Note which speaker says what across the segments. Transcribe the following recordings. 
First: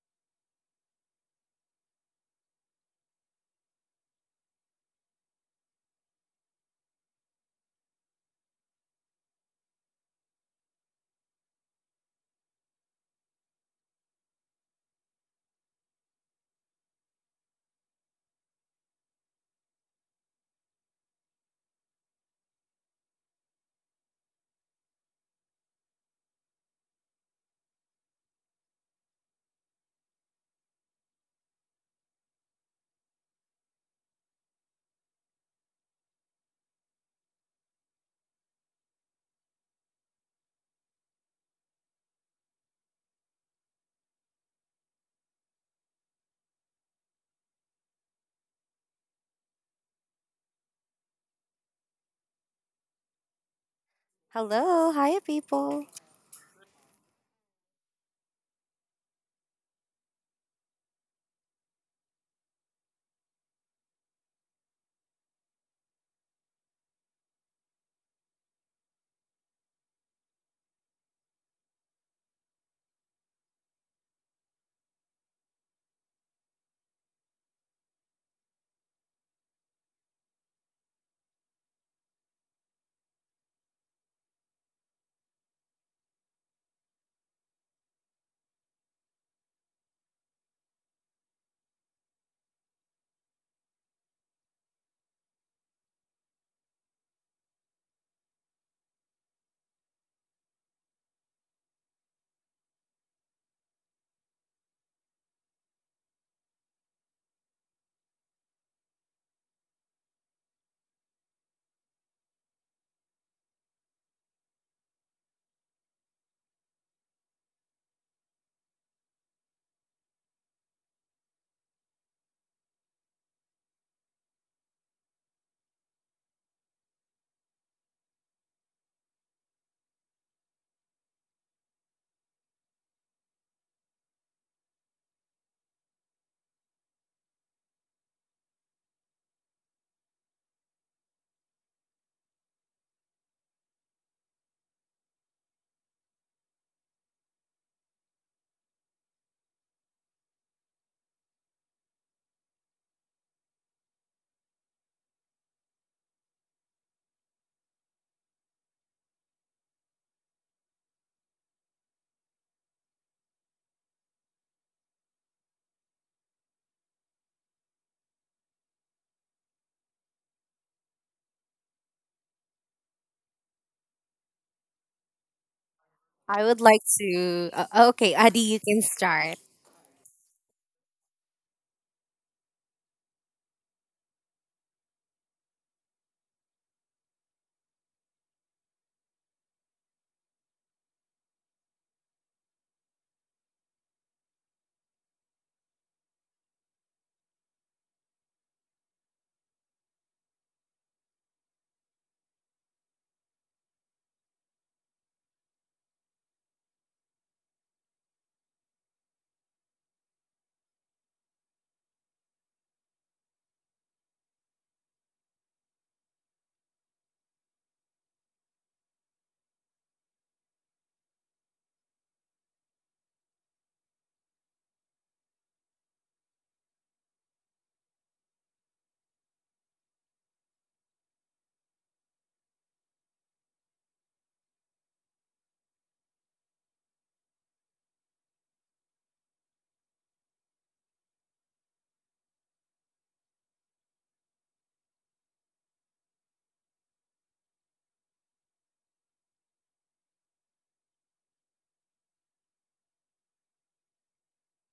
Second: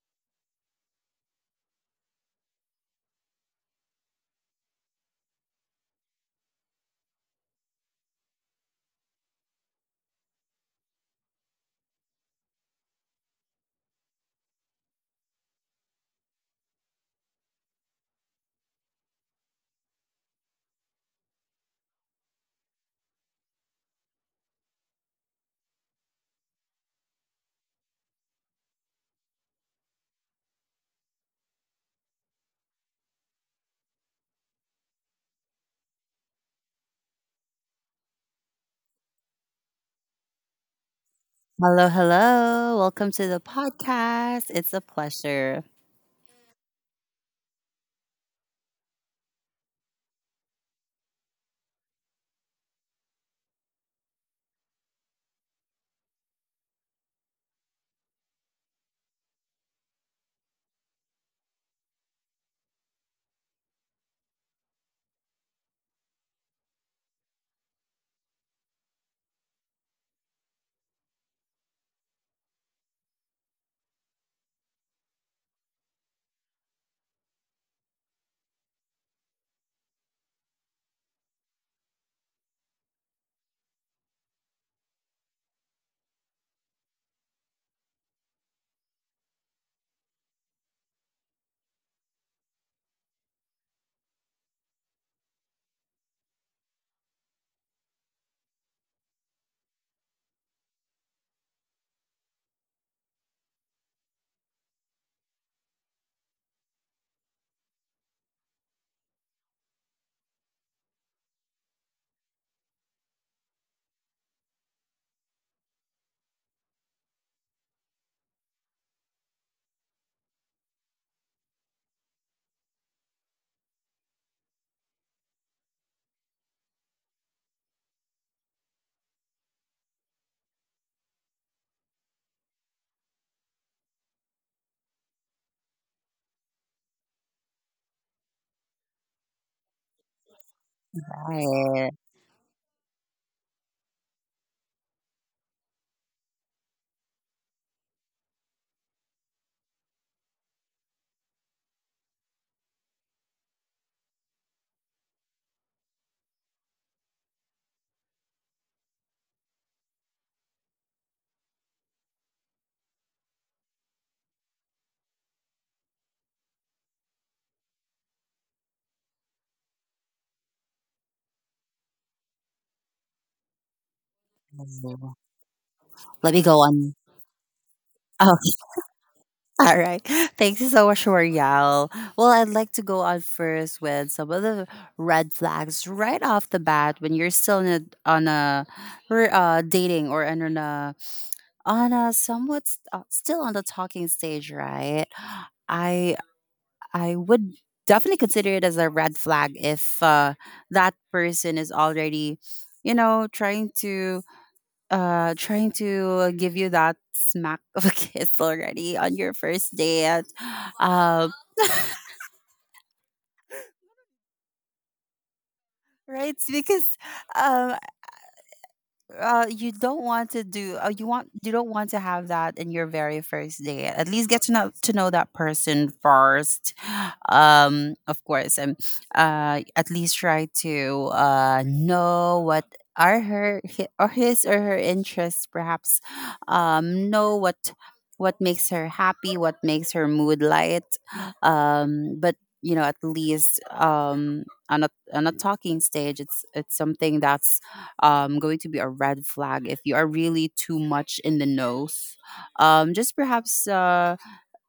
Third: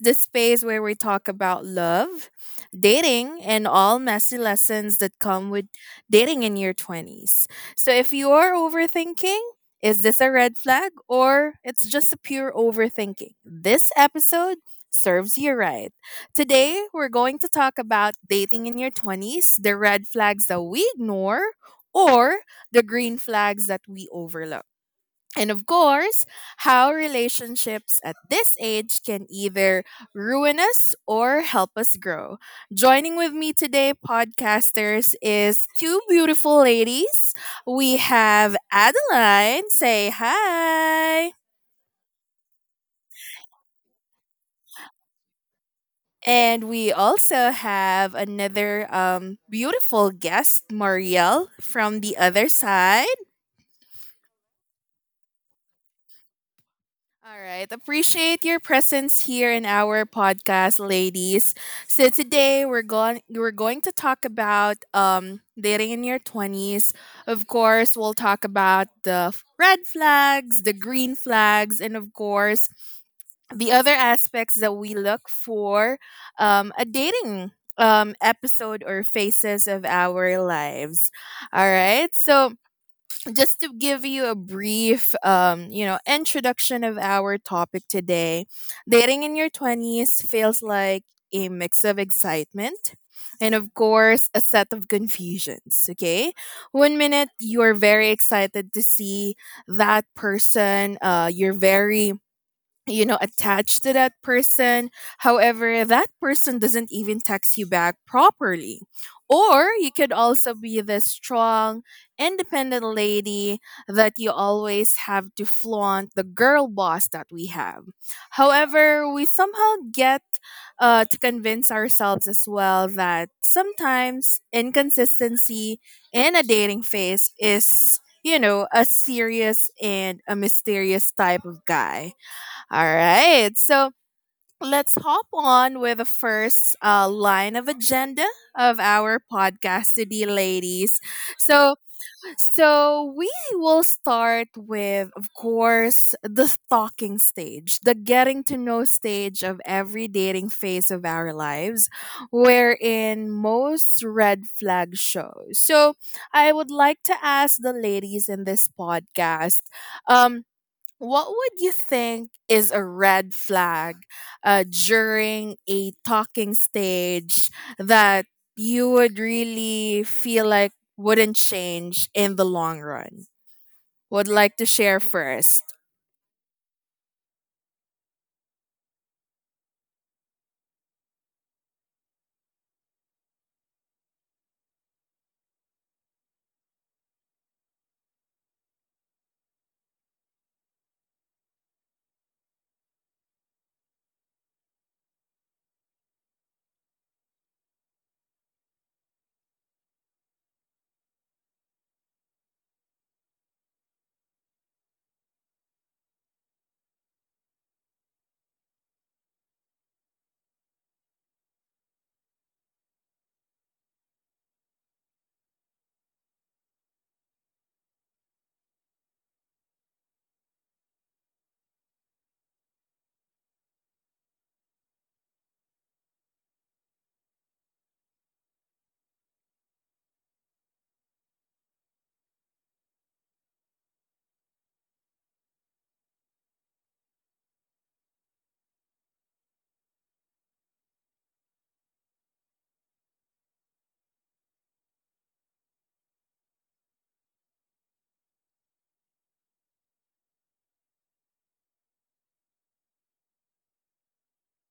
Speaker 1: the space where we talk about love, dating, and all messy lessons that come with dating in your 20s. So, if you are overthinking, is this a red flag or it's just a pure overthinking? This episode serves you right. Today, we're going to talk about dating in your 20s, the red flags that we ignore or the green flags that we overlook. And of course, how relationships at this age can either ruin us or help us grow. Joining with me today, podcasters, is two beautiful ladies. We have Adeline, say hi.
Speaker 2: Hello, hello. Welcome to the podcast. It's a pleasure.
Speaker 1: And we also have another beautiful guest, Marielle, from the other side.
Speaker 3: Hello, hi people.
Speaker 1: All right. Appreciate your presence here in our podcast, ladies. So today we're going to talk about dating in your 20s. Of course, we'll talk about the red flags, the green flags, and of course, the other aspects that we look for a dating episode or phases of our lives. All right. So just to give you a brief introduction of our topic today, dating in your 20s feels like a mix of excitement, and of course a set of confusions. Okay, one minute you're very excited to see that person, you're very attached to that person. However, that person doesn't even text you back properly, or you could also be the strong, independent lady that you always have to flaunt, the girl boss that we have. However, we somehow get to convince ourselves as well that sometimes inconsistency in a dating phase is a serious and a mysterious type of guy. All right. So let's hop on with the first line of agenda of our podcast today, ladies. So,
Speaker 2: Hi.
Speaker 1: so, we will start with, of course, the talking stage, the getting to know stage of every dating phase of our lives, wherein most red flags show. So, I would like to ask the ladies in this podcast, um, what would you think is a red flag during a talking stage that you would really feel like wouldn't change in the long run? Would like to share first.
Speaker 2: Let
Speaker 3: I
Speaker 2: me
Speaker 3: would
Speaker 2: go
Speaker 3: like
Speaker 2: on.
Speaker 3: to. Okay, Adi,
Speaker 2: Oh,
Speaker 3: you can start.
Speaker 2: all right. Thank you so much for well, I'd like to go on first with some of the red flags right off the bat when you're still in a, on a dating or on a somewhat still on the talking stage, right? I I would definitely consider it as a red flag if that person is already, you know, trying to trying to give you that smack of a kiss already on your first date. Um, right? Because um, you don't want to do you want, you don't want to have that in your very first day. At least get to know that person first. Of course, and at least try to know what are her hi- or his or her interests perhaps. Know what makes her happy, what makes her mood light. But you know, at least, on a talking stage, it's something that's going to be a red flag if you are really too much in the nose. Um, just perhaps uh,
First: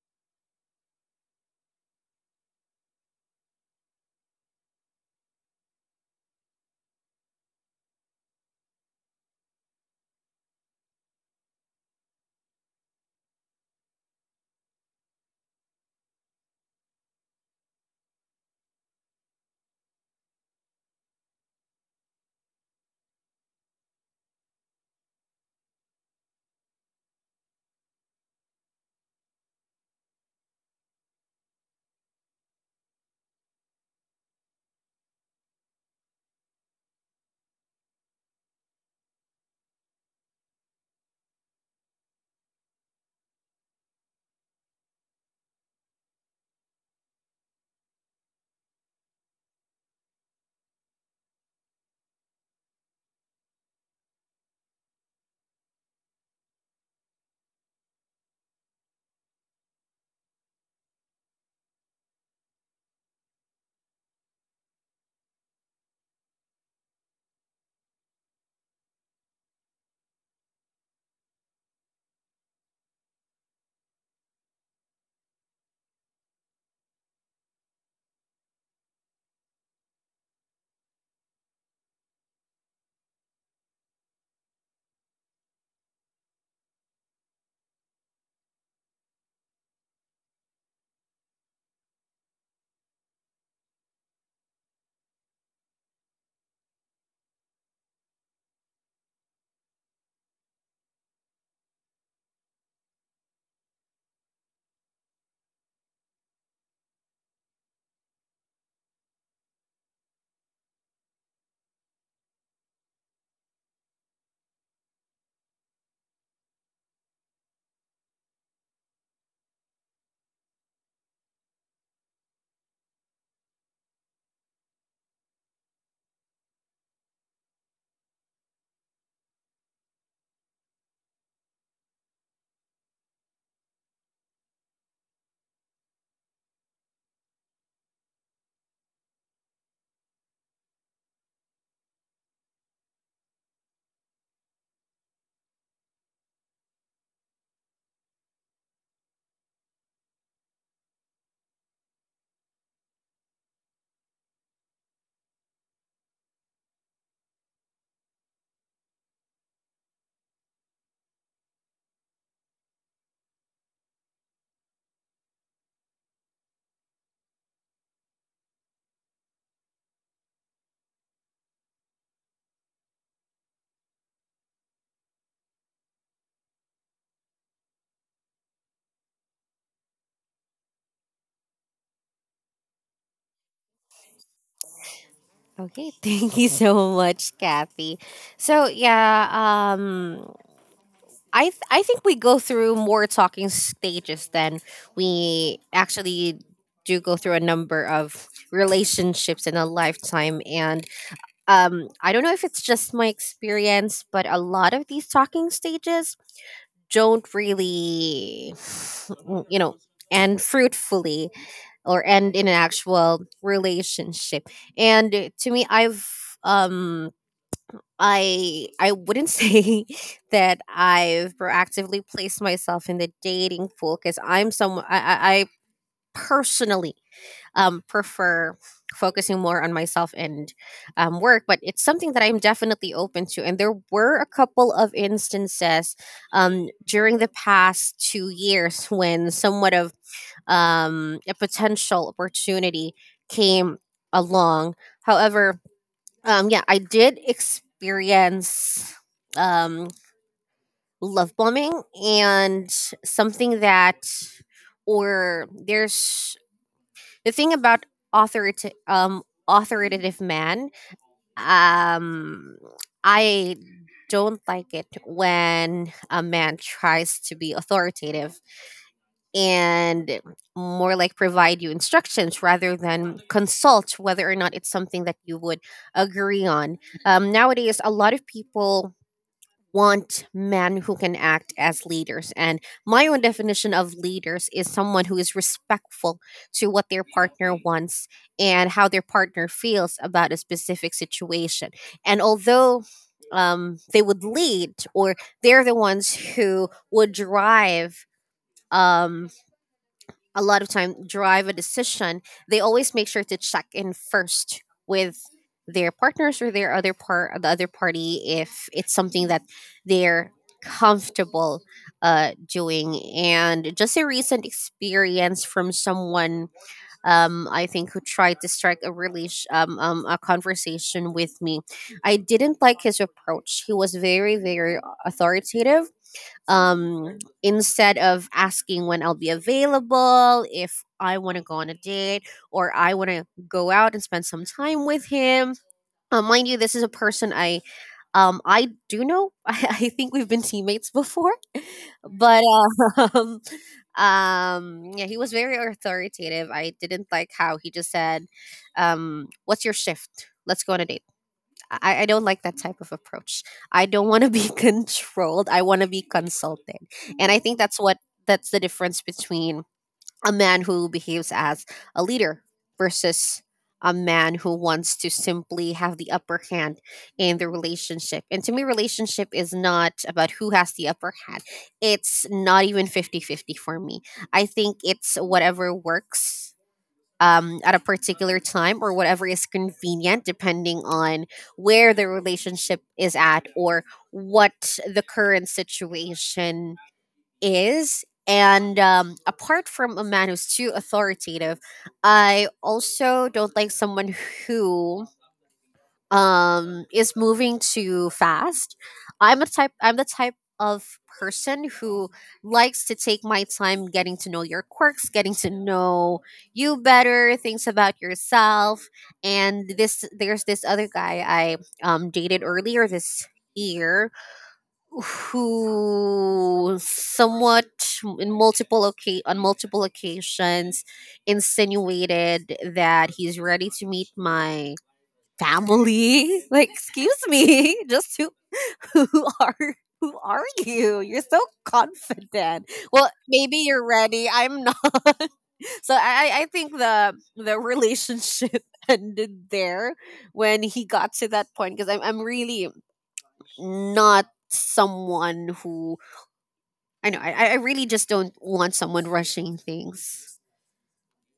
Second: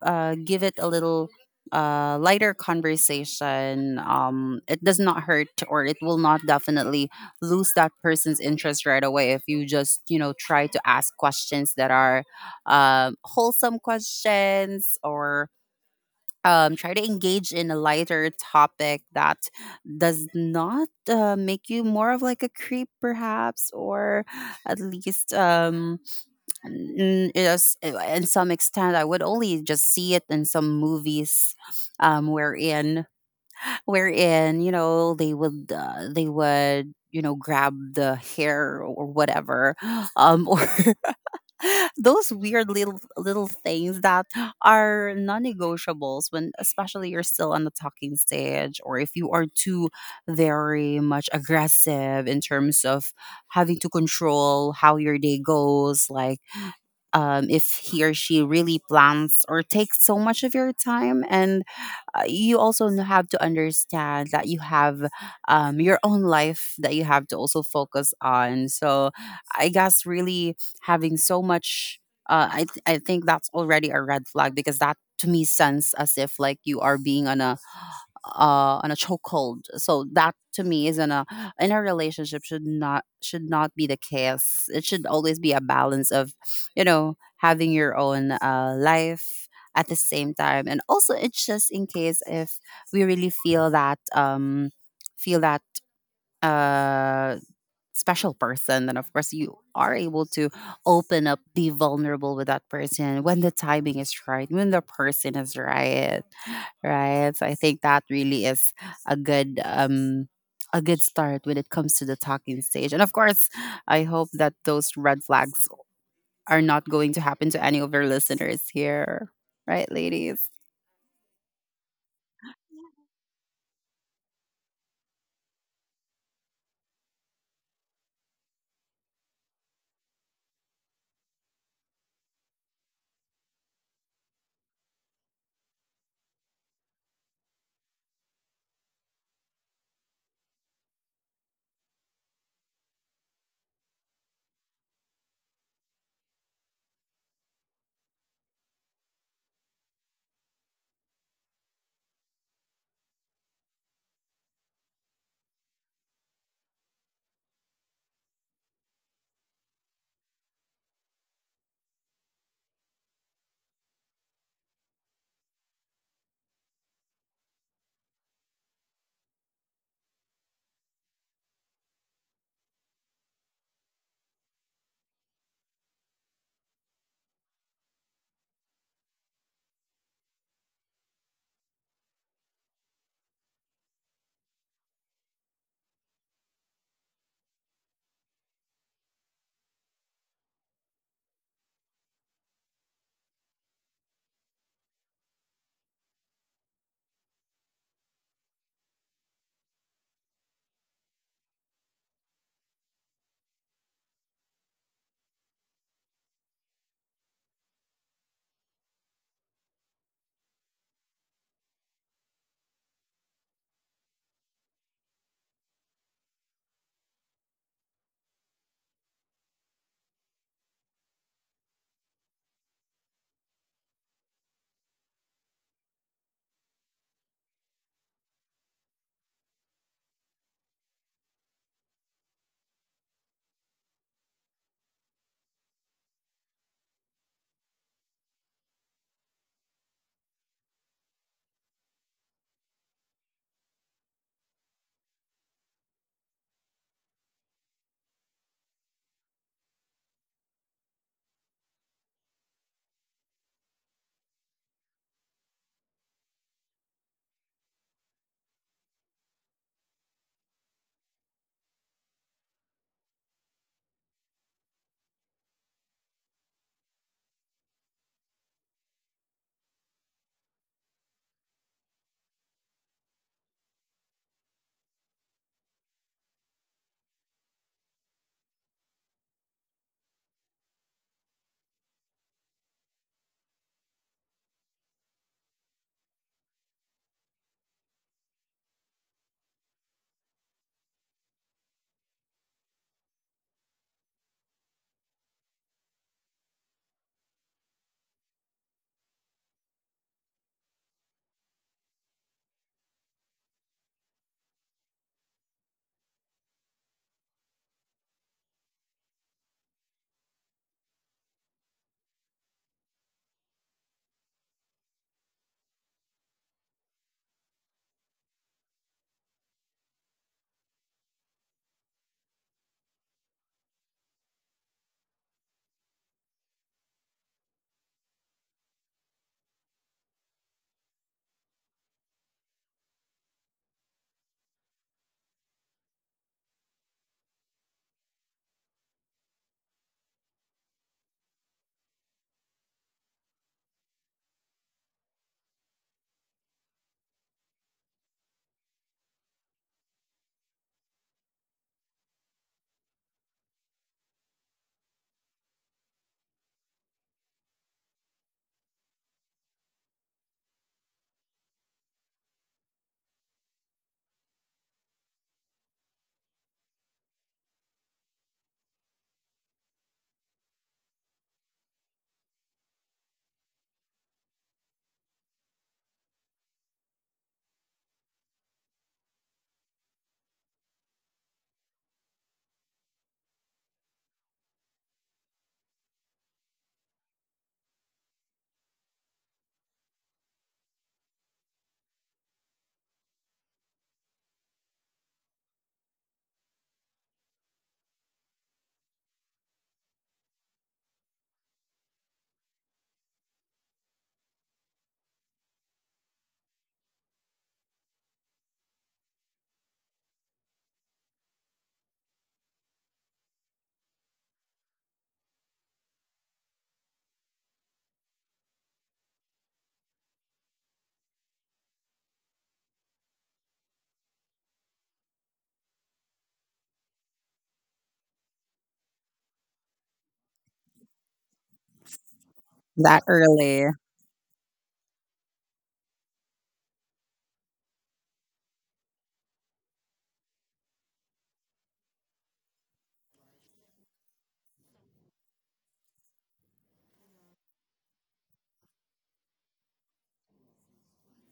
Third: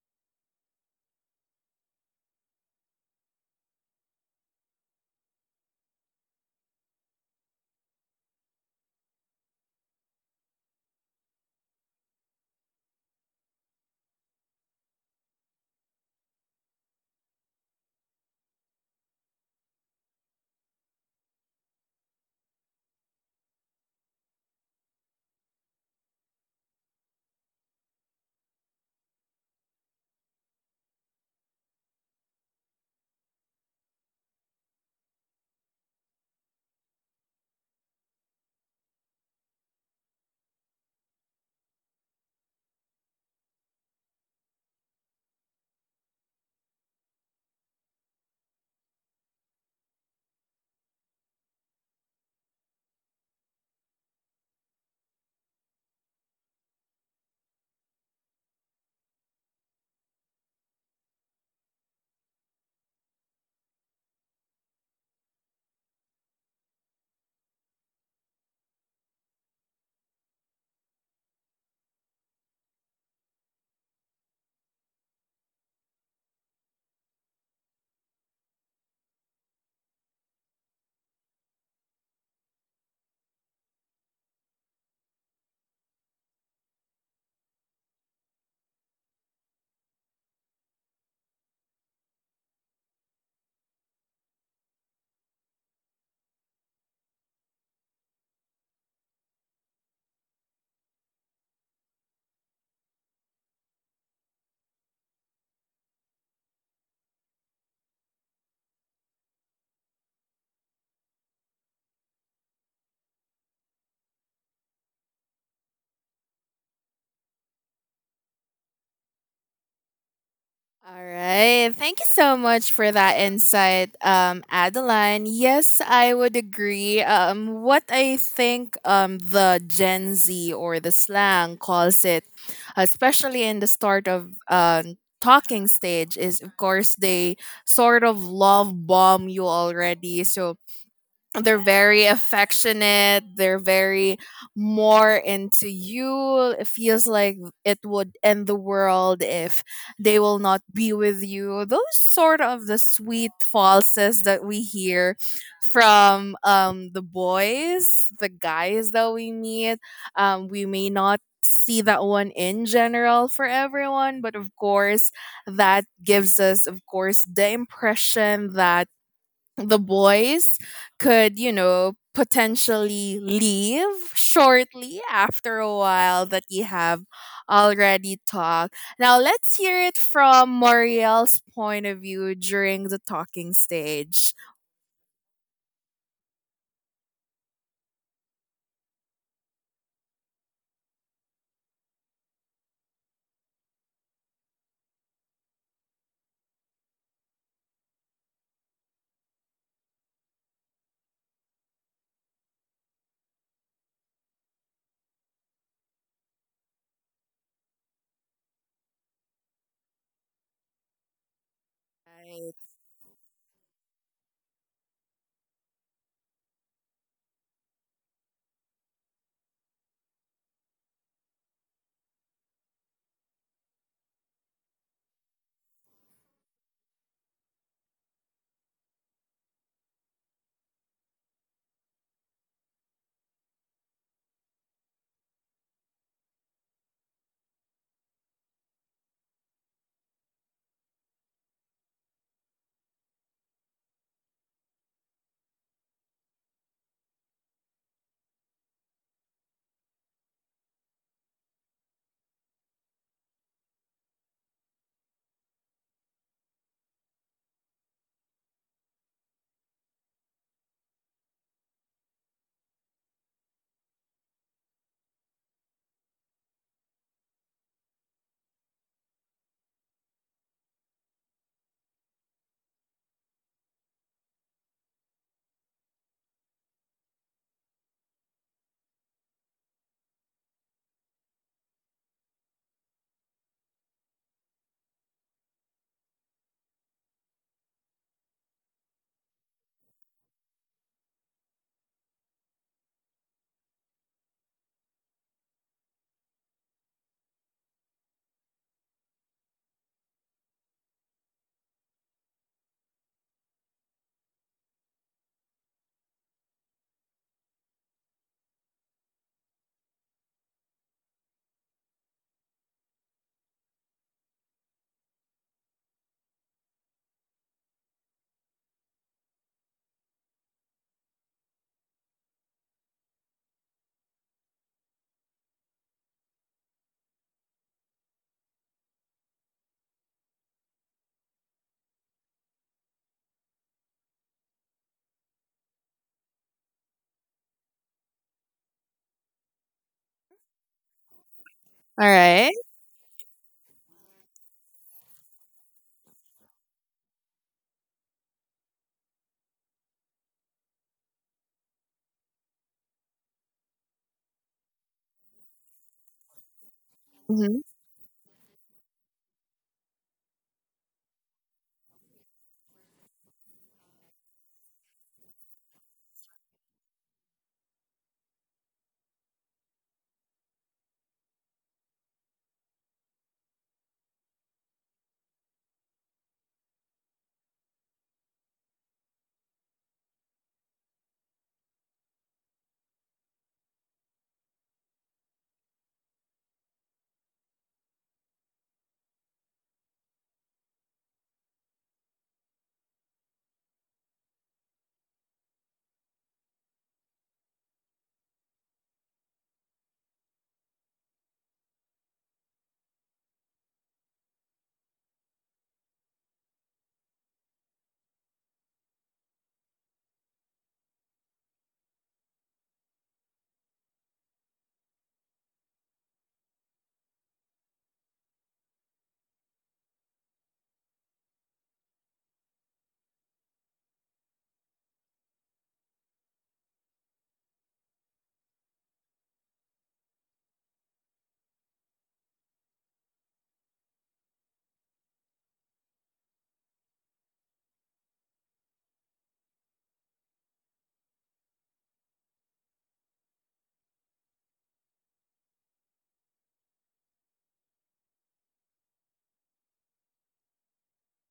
Speaker 2: uh, give it a little lighter conversation. It does not hurt, or it will not definitely lose that person's interest right away if you just, you know, try to ask questions that are wholesome questions, or try to engage in a lighter topic that does not make you more of like a creep perhaps, or at least, yes, in some extent I would only just see it in some movies wherein you know, they would they would, you know, grab the hair or whatever, or those weird little things that are non-negotiables when especially you're still on the talking stage, or if you are too very much aggressive in terms of having to control how your day goes, like if he or she really plans or takes so much of your time, and you also have to understand that you have your own life that you have to also focus on. So I guess really, having so much, I think that's already a red flag, because that to me sounds as if like you are being on a on a chokehold. So that to me isn't a, in a relationship, should not be the case. It should always be a balance of, you know, having your own life at the same time, and also it's just in case if we really feel that uh special person, then of course you are able to open up, be vulnerable with that person when the timing is right, when the person is right, right? So I think that really is a good um a good start when it comes to the talking stage. And of course, I hope that those red flags are not going to happen to any of your listeners here, right, ladies?
Speaker 1: All right. Thank you so much for that insight, Adeline. Yes, I would agree. What I think, the Gen Z or the slang calls it, especially in the start of talking stage, is of course they sort of love bomb you already. So they're very affectionate, they're very more into you. It feels like it would end the world if they will not be with you, those sort of the sweet falses that we hear from the boys, the guys that we meet. We may not see that one in general for everyone, but of course that gives us, of course, the impression that the boys could, potentially leave shortly after a while that you have already talked. Now, let's hear it from Moriel's point of view during the talking stage.
Speaker 3: Okay, thank you so much, Kathy. So yeah, I think we go through more talking stages than we actually do go through a number of relationships in a lifetime. And I don't know if it's just my experience, but a lot of these talking stages don't really you know end fruitfully or end in an actual relationship. And to me, um I wouldn't say that I've proactively placed myself in the dating pool, because I'm someone I personally prefer focusing more on myself and work. But it's something that I'm definitely open to, and there were a couple of instances during the past 2 years when somewhat of a potential opportunity came along. However, yeah, I did experience um, love bombing and something that, or there's the thing about authorita- um, authoritative man. Um, I don't like it when a man tries to be authoritative and more like provide you instructions rather than consult whether or not it's something that you would agree on. Nowadays, a lot of people want men who can act as leaders. And my own definition of leaders is someone who is respectful to what their partner wants and how their partner feels about a specific situation. And although they would lead, or they're the ones who would drive, um, a lot of time drive a decision, they always make sure to check in first with their partners or the other party if it's something that they're comfortable doing. And just a recent experience from someone I think who tried to strike a really a conversation with me, I didn't like his approach. He was very very authoritative, instead of asking when I'll be available, if I want to go on a date or I want to go out and spend some time with him. Mind you, this is a person I do know. I think we've been teammates before,
Speaker 1: All
Speaker 3: but
Speaker 1: right.
Speaker 3: uh, um yeah, he was very authoritative. I didn't like how he just said, "What's your shift? Let's go on a date." I don't like that type of approach. I don't want to be controlled. I want to be consulted. And I think that's what that's the difference between a man who behaves as a leader versus a man who wants to simply have the upper hand in the relationship. And to me, relationship is not about who has the upper hand. It's not even 50-50 for me. I think it's whatever works at a particular time, or whatever is convenient, depending on where the relationship is at or what the current situation is. And apart from a man who's too authoritative, I also don't like someone who is moving too fast. I'm the type of person who likes to take my time getting to know your quirks, getting to know you better, things about yourself. And this there's this other guy I dated earlier this year who somewhat on multiple occasions insinuated that he's ready to meet my family. Like, excuse me, just who are who are you? You're so confident.
Speaker 2: That
Speaker 3: Well, maybe
Speaker 2: early.
Speaker 3: you're ready. I'm not. So I think the relationship ended there when he got to that point, because I'm really not someone who I know I really just don't want someone rushing things.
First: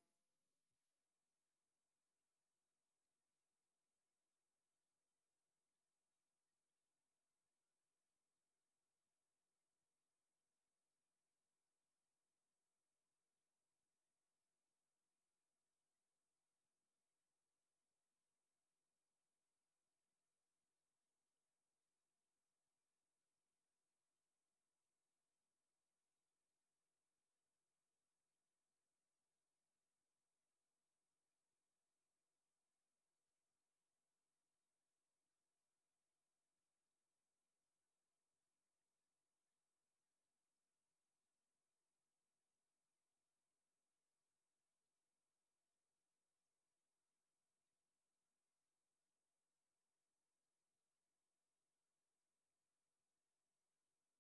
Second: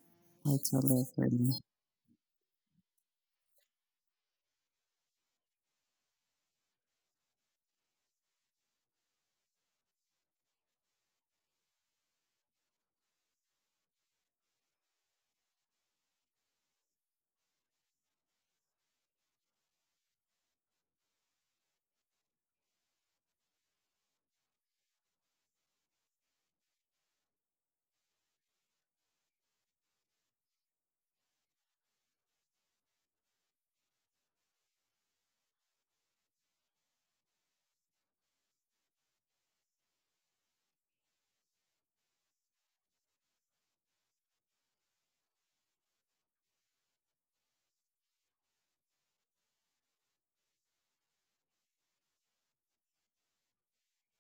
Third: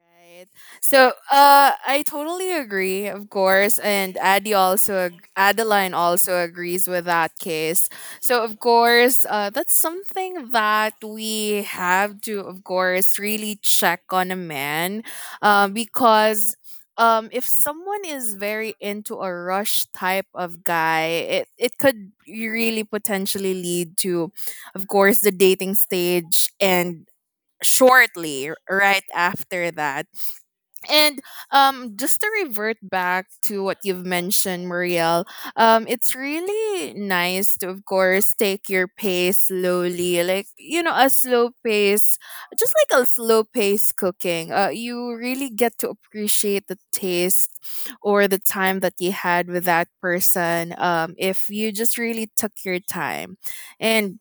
Speaker 1: Right.
Speaker 2: I totally
Speaker 1: So,
Speaker 2: agree.
Speaker 1: I totally agree, of course, and Adeline also agrees with that case. So, of course, that's something that we have to, of course, really check on a man, because. If someone is very into a rush type of guy, it could really potentially lead to, of course, the dating stage and shortly right after that. And just to revert back to what you've mentioned, Marielle, it's really nice to, of course, take your pace slowly, like you know, a slow pace, just like a slow pace cooking. You really get to appreciate the taste or the time that you had with that person. If you just really took your time, and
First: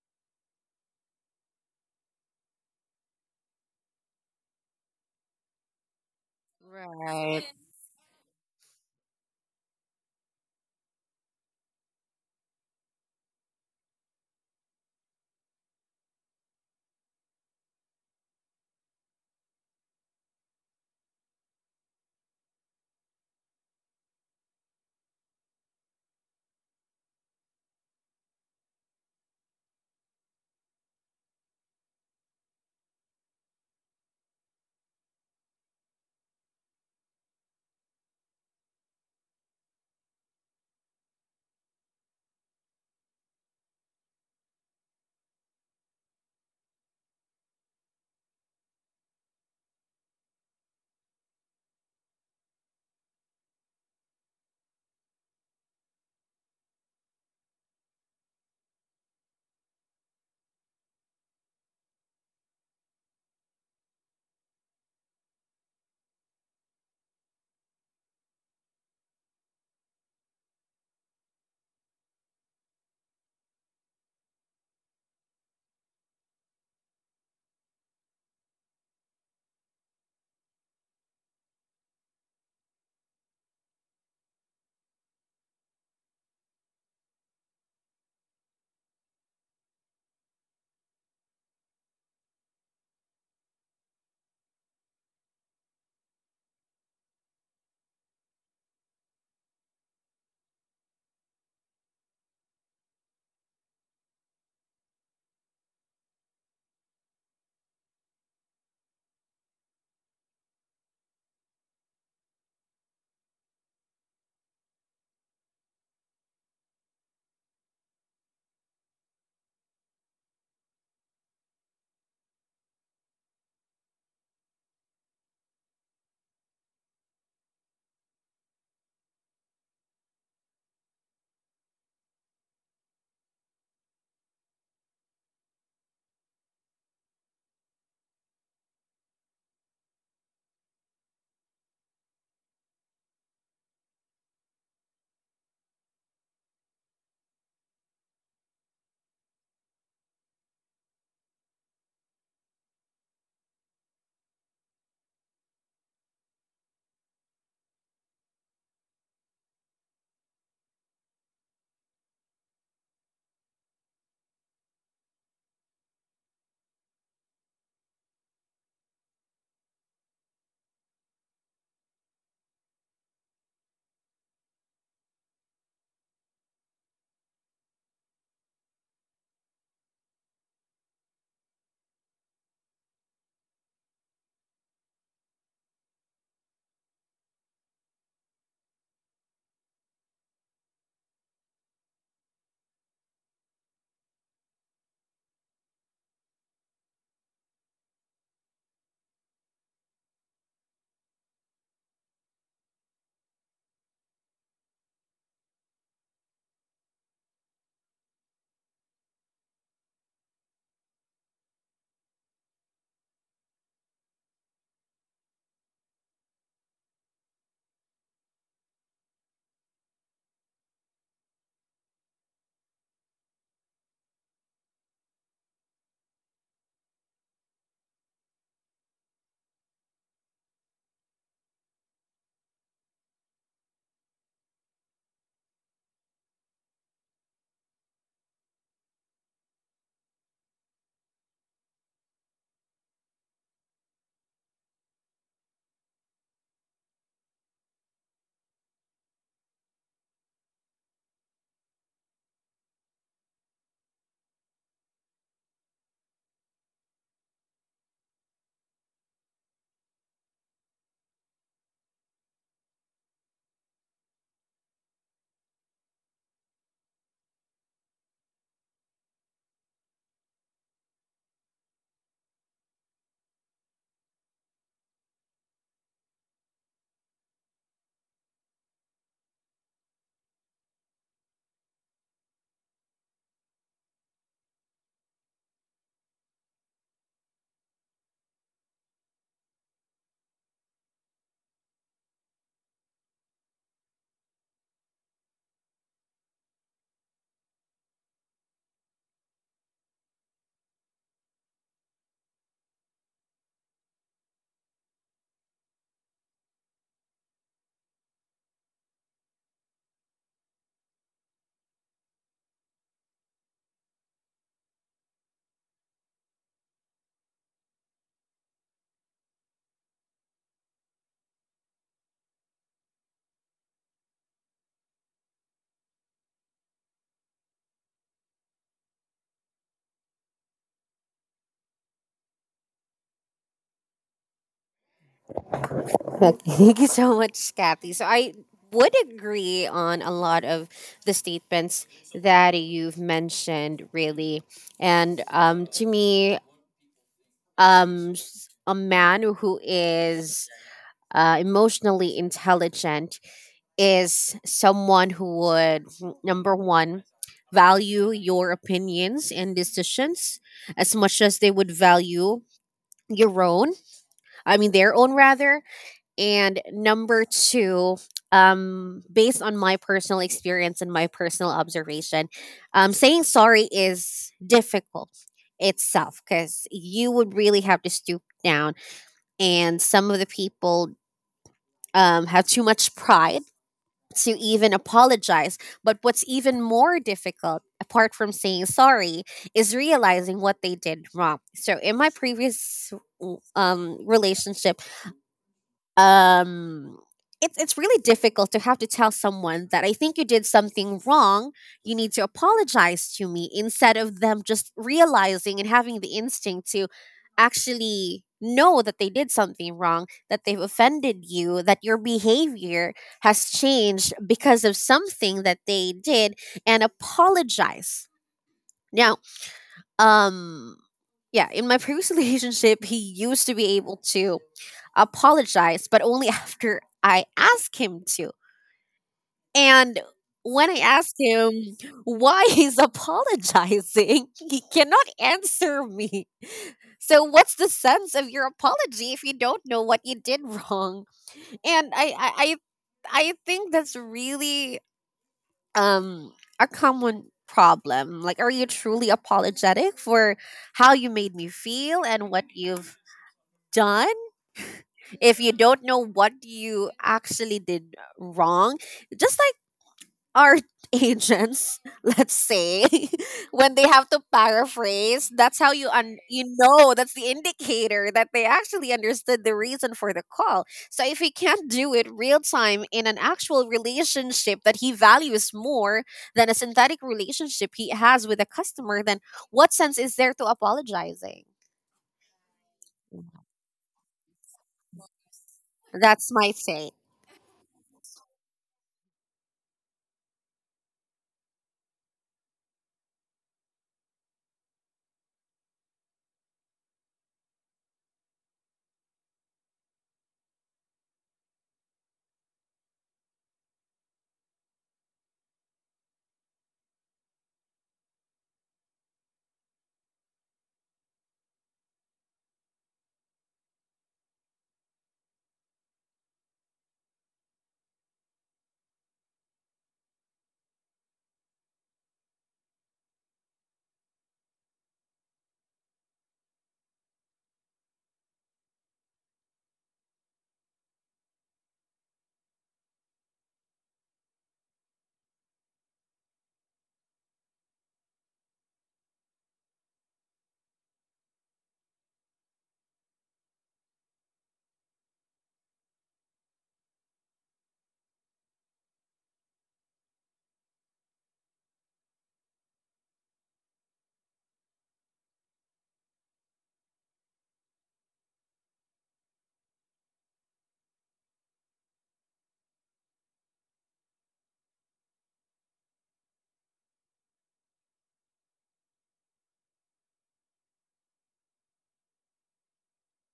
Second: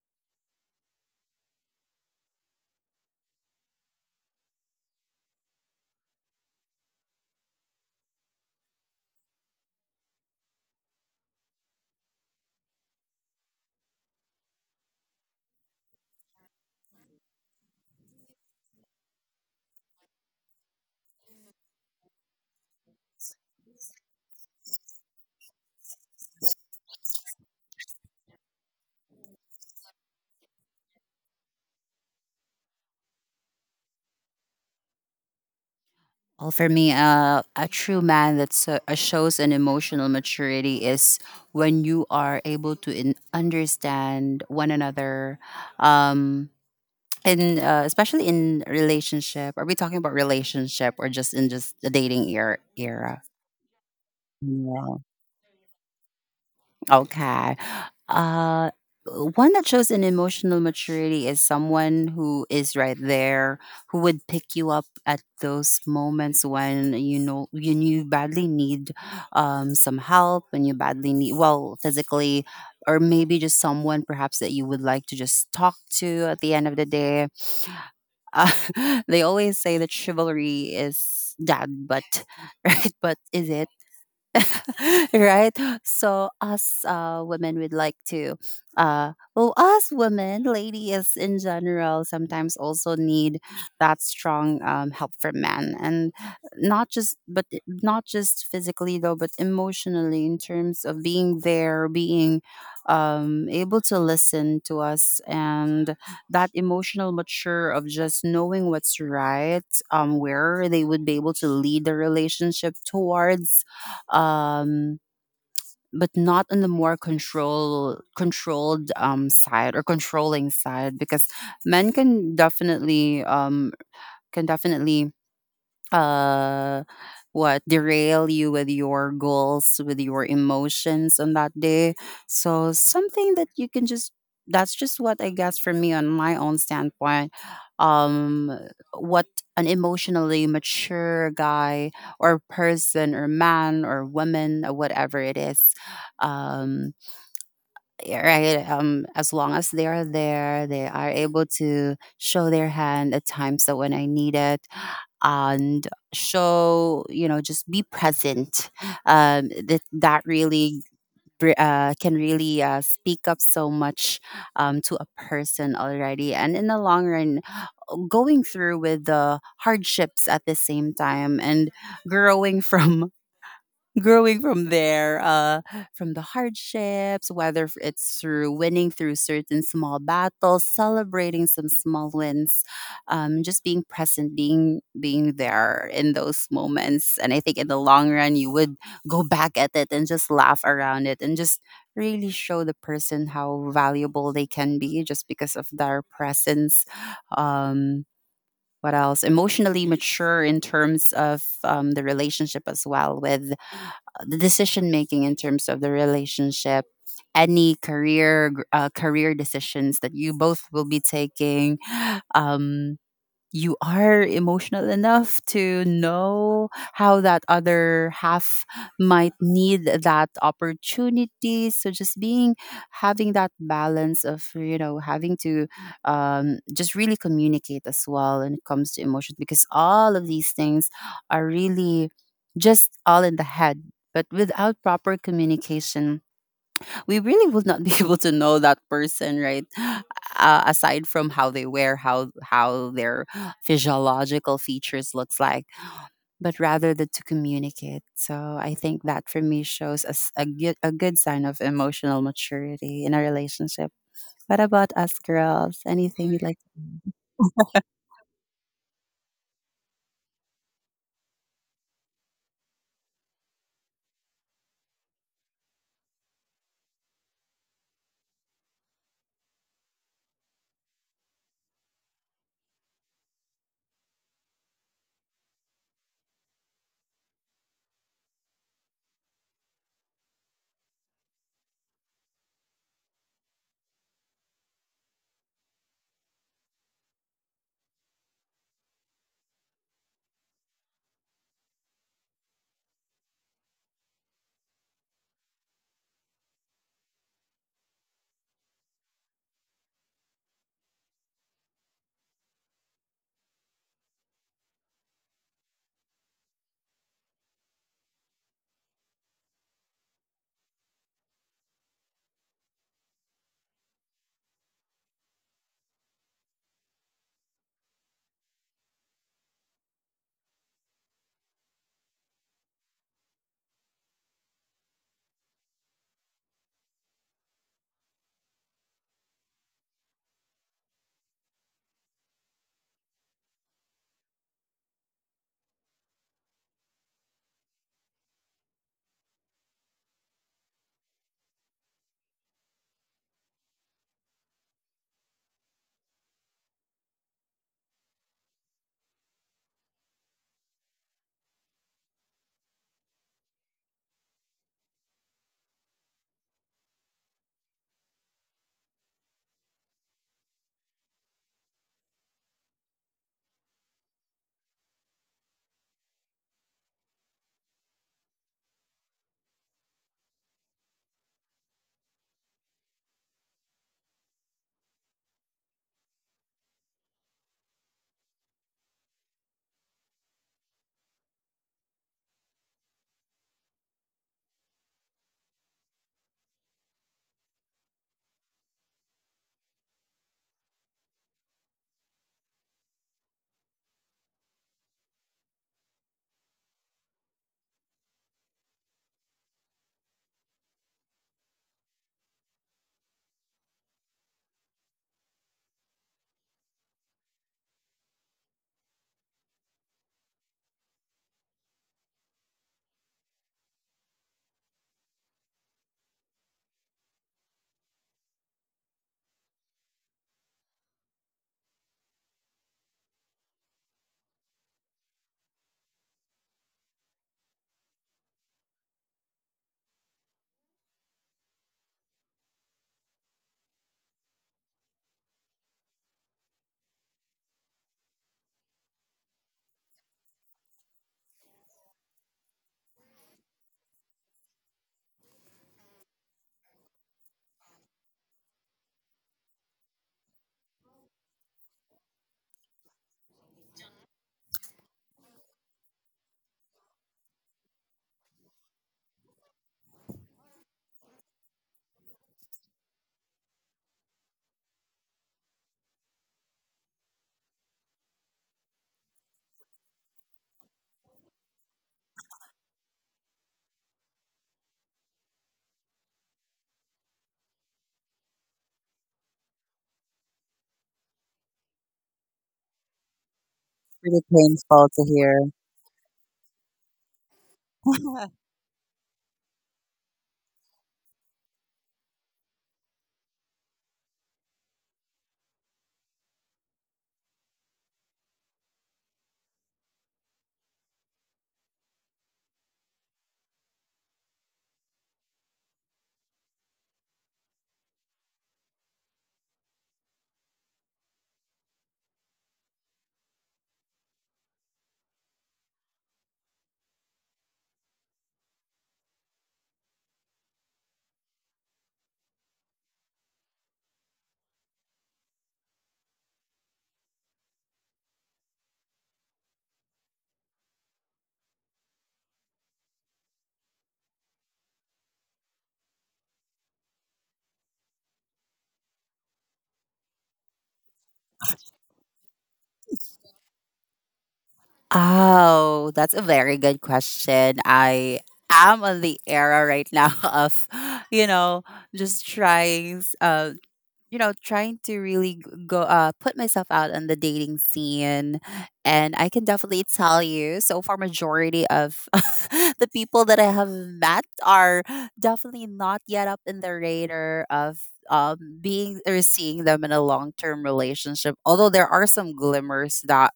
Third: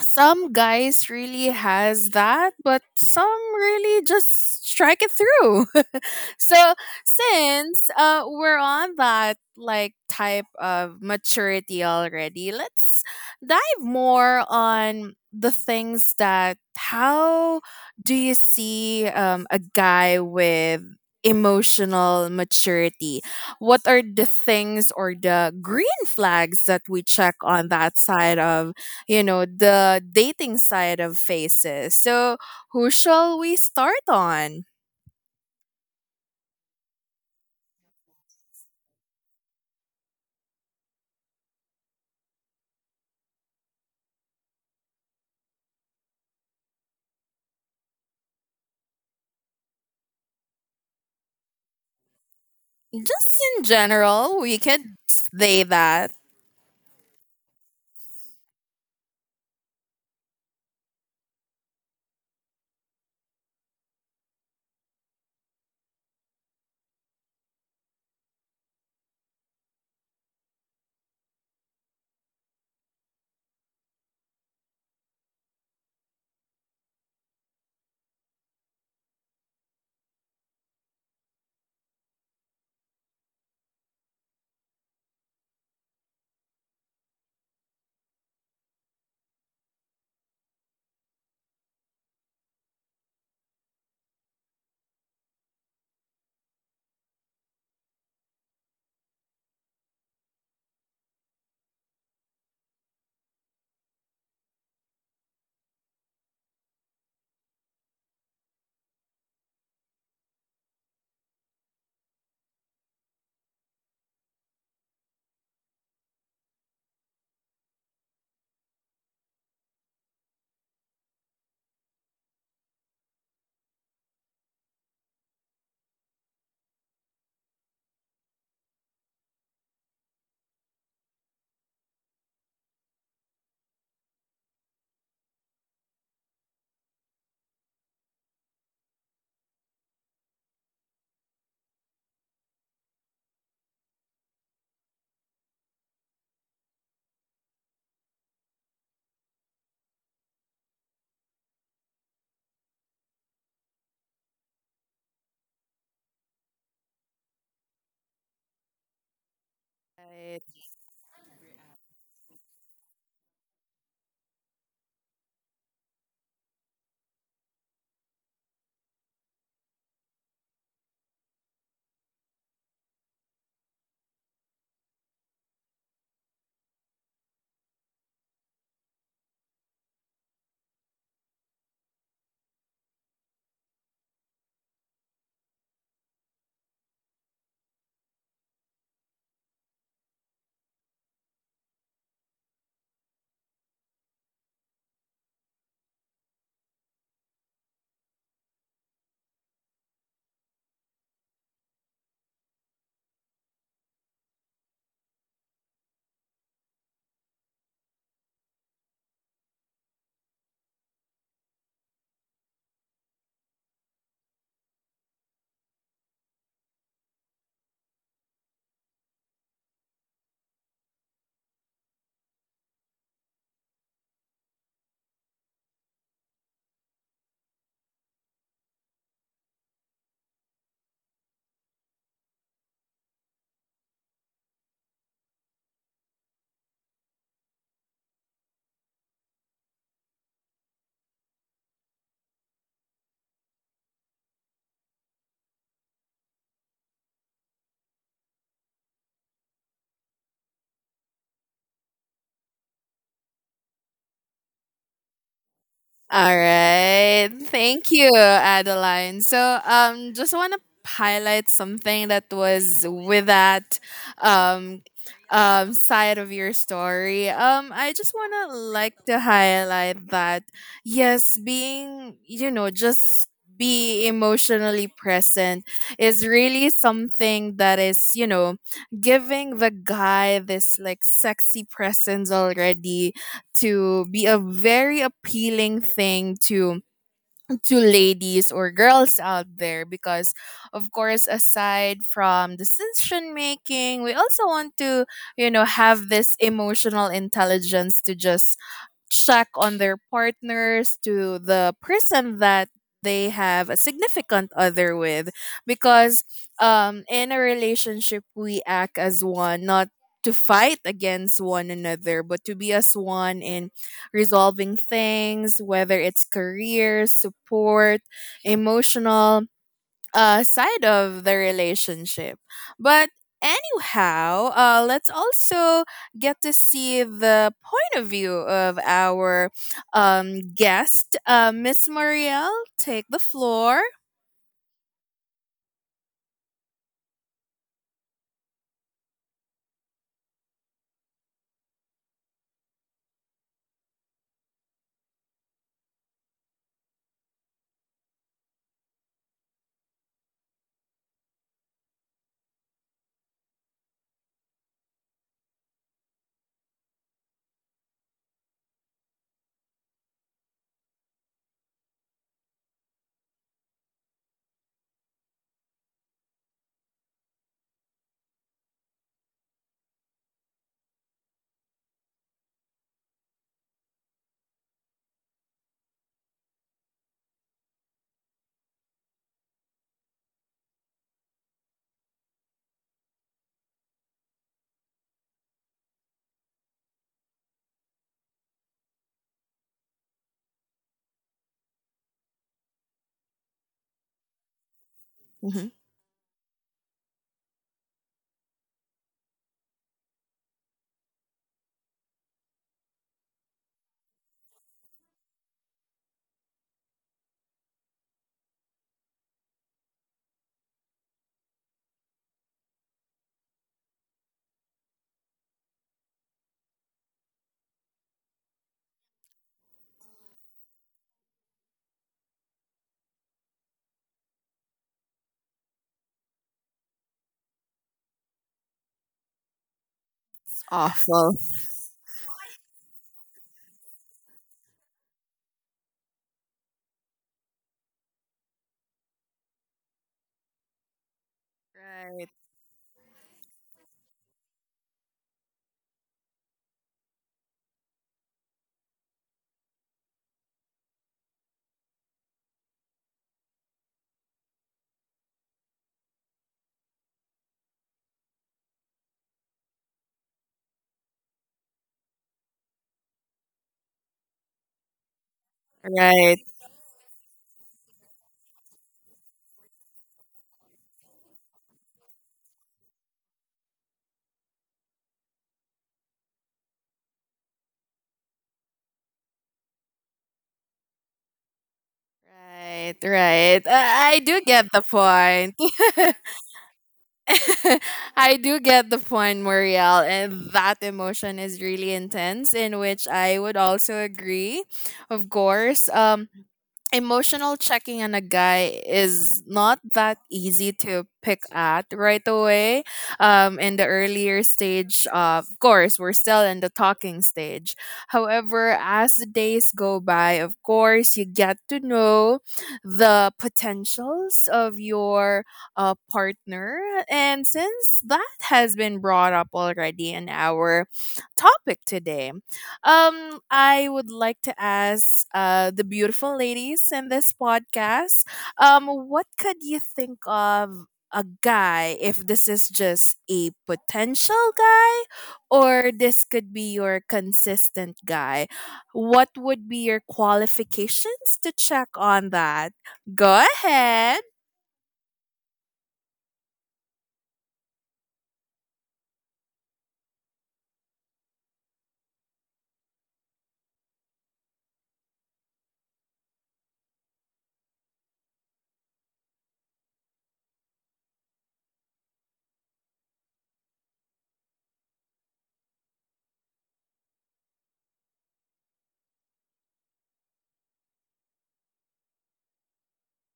Speaker 1: some guys really has that, but some really just strike it through. So
Speaker 3: Right.
Speaker 1: since, we're on that like type of maturity already, let's dive more on the things that how do you see, a guy with emotional maturity. What are the things or the green flags that we check on that side of, you know, the dating side of faces. So, who shall we start on?
Speaker 2: Well, for me, a true man that shows an emotional maturity is when you are able to understand one another, um, in especially in relationship, are we talking about relationship or just in just the dating era?
Speaker 1: Just in general, we could
Speaker 2: Yeah.
Speaker 1: say that.
Speaker 2: Okay. uh One that shows an emotional maturity is someone who is right there, who would pick you up at those moments when, you know, you badly need some help, and you badly need, well, physically, or maybe just someone perhaps that you would like to just talk to at the end of the day. Uh, they always say that chivalry is dead, but right, but is it? Right? So us women would like to, well, us women, ladies in general, sometimes also need that strong help from men, and not just, but not just physically though, but emotionally in terms of being there, being able to listen to us, and that emotional mature of just knowing what's right, where they would be able to lead the relationship towards, um, but not on the more controlled side, or controlling side, because men can definitely uh what derail you with your goals, with your emotions on that day. So something that you can just, that's just what I guess for me on my own standpoint, um what, an emotionally mature guy or person or man or woman or whatever it is, um yeah, right? As long as they are there, they are able to show their hand at times that when I need it, and show, you know, just be present. That really can really speak up so much to a person already, and in the long run, going through with the hardships at the same time, and growing from growing from there, from the hardships, whether it's through winning, through certain small battles, celebrating some small wins, just being present, being there in those moments. And I think in the long run you would go back at it and just laugh around it and just really show the person how valuable they can be just because of their presence. Um, what else? Emotionally mature in terms of, the relationship as well with the decision making in terms of the relationship, any career decisions that you both will be taking. um you are emotional enough to know how that other half might need that opportunity. So just being, having that balance of, you know, having to, just really communicate as well when it comes to emotions, because all of these things are really just all in the head, but without proper communication, we really would not be able to know that person, right, aside from how they wear, how their physiological features looks like, but rather the to communicate. So I think that for me shows us a good sign of emotional maturity in a relationship. What about us girls, anything
Speaker 1: All
Speaker 2: you'd like to?
Speaker 1: right. Thank you, Adeline. So, just want to highlight something that was with that, um, side of your story. I just want to like to highlight that, yes, being, just be emotionally present is really something that is, giving the guy this like sexy presence already, to be a very appealing thing to ladies or girls out there, because of course aside from decision making, we also want to have this emotional intelligence to just check on their partners, to the person that they have a significant other with. Because in a relationship we act as one, not to fight against one another, but to be as one in resolving things, whether it's career support, emotional, side of the relationship. But anyhow, let's also get to see the point of view of our, guest, Miss Marielle. Take the floor.
Speaker 3: Okay, thank you so much, Kathy. So I would agree on a lot of the statements that you've mentioned, really. And to me, a man who is emotionally intelligent is someone who would, number one, value your opinions and decisions as much as they would value your own. I mean, their own, rather. And number two, based on my personal experience and my personal observation, saying sorry is difficult itself, because you would really have to stoop down. And some of the people have too much pride to even apologize. But what's even more difficult, apart from saying sorry, is realizing what they did wrong. So in my previous relationship,
Speaker 1: Hmm.
Speaker 3: um it's really difficult to have to tell someone that I think you did something wrong. You need to apologize to me, instead of them just realizing and having the instinct to actually know that they did something wrong, that they've offended you, that your behavior has changed because of something that they did and apologize. Now, um yeah, in my previous relationship, he used to be able to apologize, but only after I ask him to. And
Speaker 1: It's
Speaker 3: when I asked
Speaker 1: awful.
Speaker 3: him why he's apologizing, he cannot answer me. So, what's the sense of your apology if you don't know what you did wrong? And I,
Speaker 1: Right.
Speaker 3: I, I, I think that's really um, a common problem. Like, are you truly apologetic for how you made me feel and what you've done? If you don't know what you actually did wrong, just like our agents, let's say, when they have to paraphrase, that's how you un-
Speaker 1: Right.
Speaker 3: you know that's the indicator that they actually understood the reason for the call. So if he can't do it real time in an actual relationship that he values more than a synthetic relationship he has with a customer, then what sense is there to apologizing?
Speaker 1: Right, right.
Speaker 2: It's
Speaker 1: I
Speaker 2: really
Speaker 1: do get the
Speaker 2: painful to hear.
Speaker 1: point.
Speaker 3: That's my take.
Speaker 1: I do get the point, Muriel, and that emotion is really intense, in which I would also agree. Of course, emotional checking on a guy is not that easy to pick at right away, in the earlier stage. Of course we're still in the talking stage, however as the days go by of course you get to know the potentials of your, partner. And since that has been brought up already in our topic today, I would like to ask, the beautiful ladies in this podcast, what could you think of a guy if this is just a potential guy or this could be your consistent guy? What would be your qualifications to check on that? Go ahead.
Speaker 2: Oh, that's a very good question. I am on the era right now of, you know, just trying, you know, trying to really go, put myself out on the dating scene. And I can definitely tell you so far majority of the people that I have met are definitely not yet up in the radar of being or seeing them in a long-term relationship, although there are some glimmers that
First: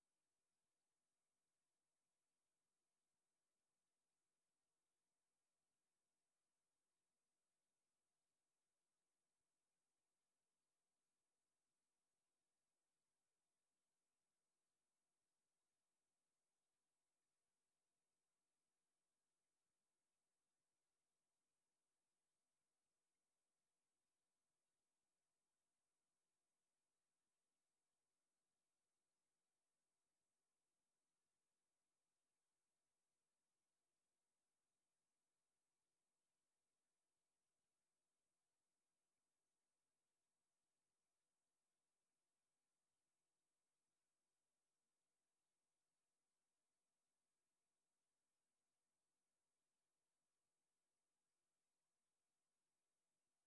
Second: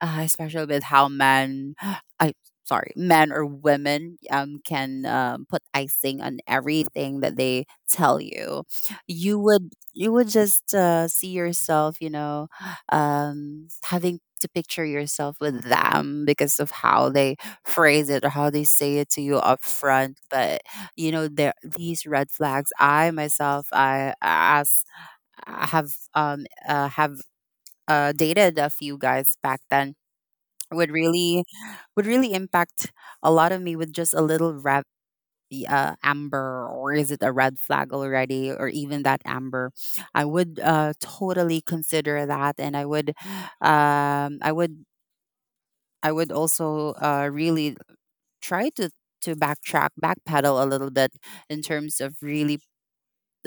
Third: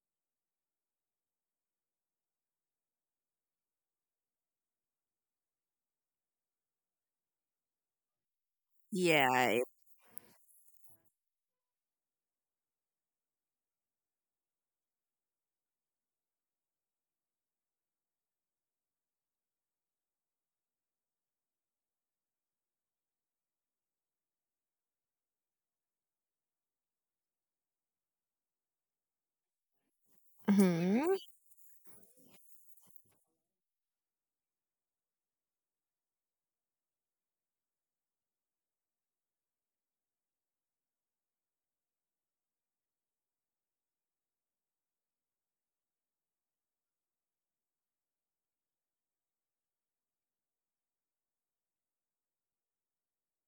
Speaker 2: especially with how men I, sorry, men or women, can, put icing on everything that they tell you. You
Speaker 1: Yeah.
Speaker 2: would, you would just see yourself, you know, having to picture yourself with them because of how they phrase it or how they say it to you up front. But you know, there these red flags. I myself, I have dated a few guys back then. Would
Speaker 1: Hmm.
Speaker 2: really, would really impact a lot of me with just a little red, the amber, or is it a red flag already, or even that amber, I would totally consider that. And I would, um, i would I would also really try to backtrack backpedal a little bit in terms of really